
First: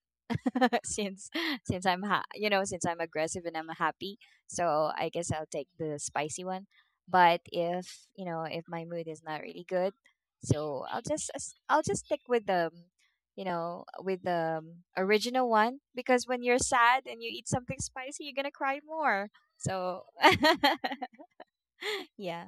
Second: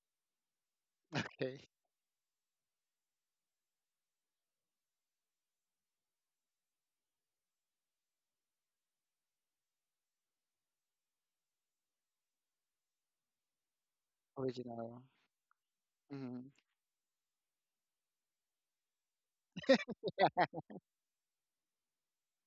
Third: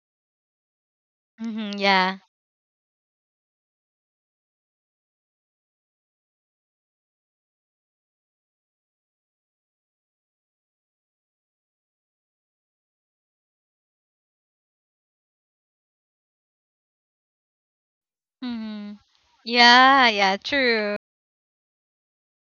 since
okay.
Mm-hmm.
since
Yeah.
you know since I'm aggressive and I'm happy, so I guess I'll take the spicy one. But if you know if my mood is not really good, so I'll just stick with the you know with the
Original.
original one because when
Hmm.
you're sad and you eat something spicy, you're gonna cry
Mm-hmm.
more. So
Yeah, yeah, true.
yeah.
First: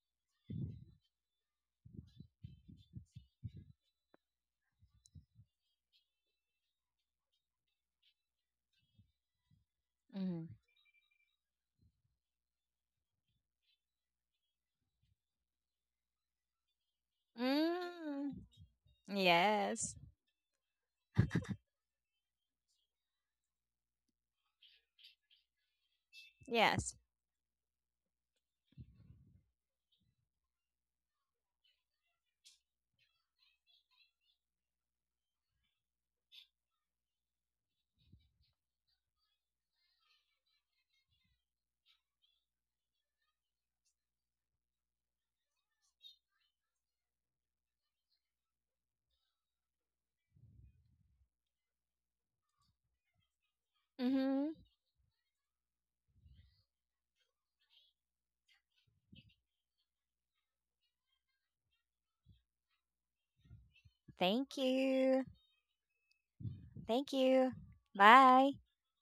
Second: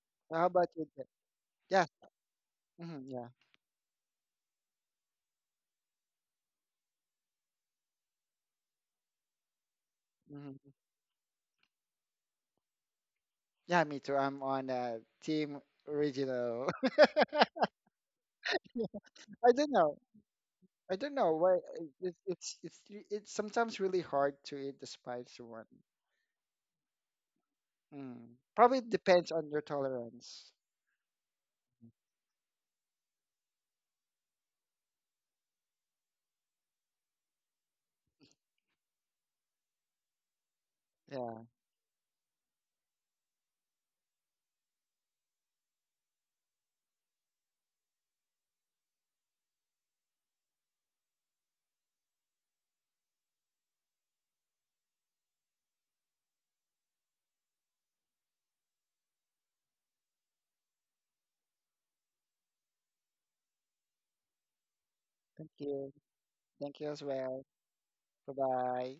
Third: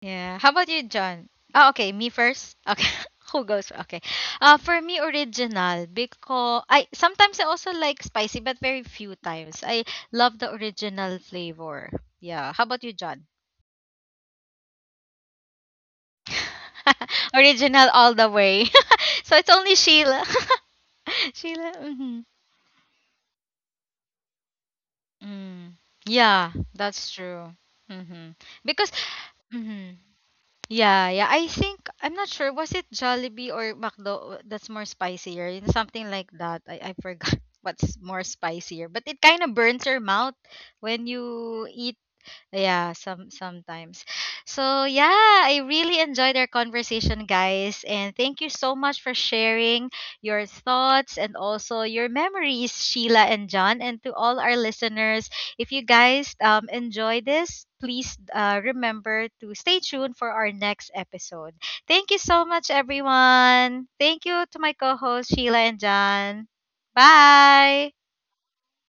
Yeah.
How
How
about
about you,
you, Jeff?
John? Oh,
Yeah.
okay. Me first. Okay.
Hmm. Yeah.
Okay. For me, original because I sometimes I also like spicy, but very few times. I love the
Hmm.
original flavor. Yeah. How about you, John?
Yeah, me too. I'm on, team original.
Original all
Mm-hmm.
the way. So
I
it's
don't
only
Yes.
know.
Sheila.
I don't know why
Sheila.
it-
Hmm.
it's it's it's it's sometimes really hard to eat the spicy one.
Mm. Yeah,
Yes.
that's true. Mm-hmm.
Mm. Probably
Because.
depends on your
Mm-hmm.
tolerance.
Yeah, yeah. I think I'm not sure. Was it Jollibee or McDo that's more spicier? You know, something like that. I forgot what's more spicier. But it kind of burns your mouth when
Yeah.
you eat yeah, some sometimes. So yeah, I really enjoyed our conversation, guys, and thank you so much for sharing your thoughts and also your memories, Sheila and John, and to all
Mhm.
our listeners. If you guys enjoy this, please remember to stay tuned for our next episode. Thank you so much, everyone. Thank you
Thank
to my
you.
co-hosts
Thank
Sheila and
you.
John.
Thank you as
Thank
well.
you.
Bye.
Bye
Bye.
bye.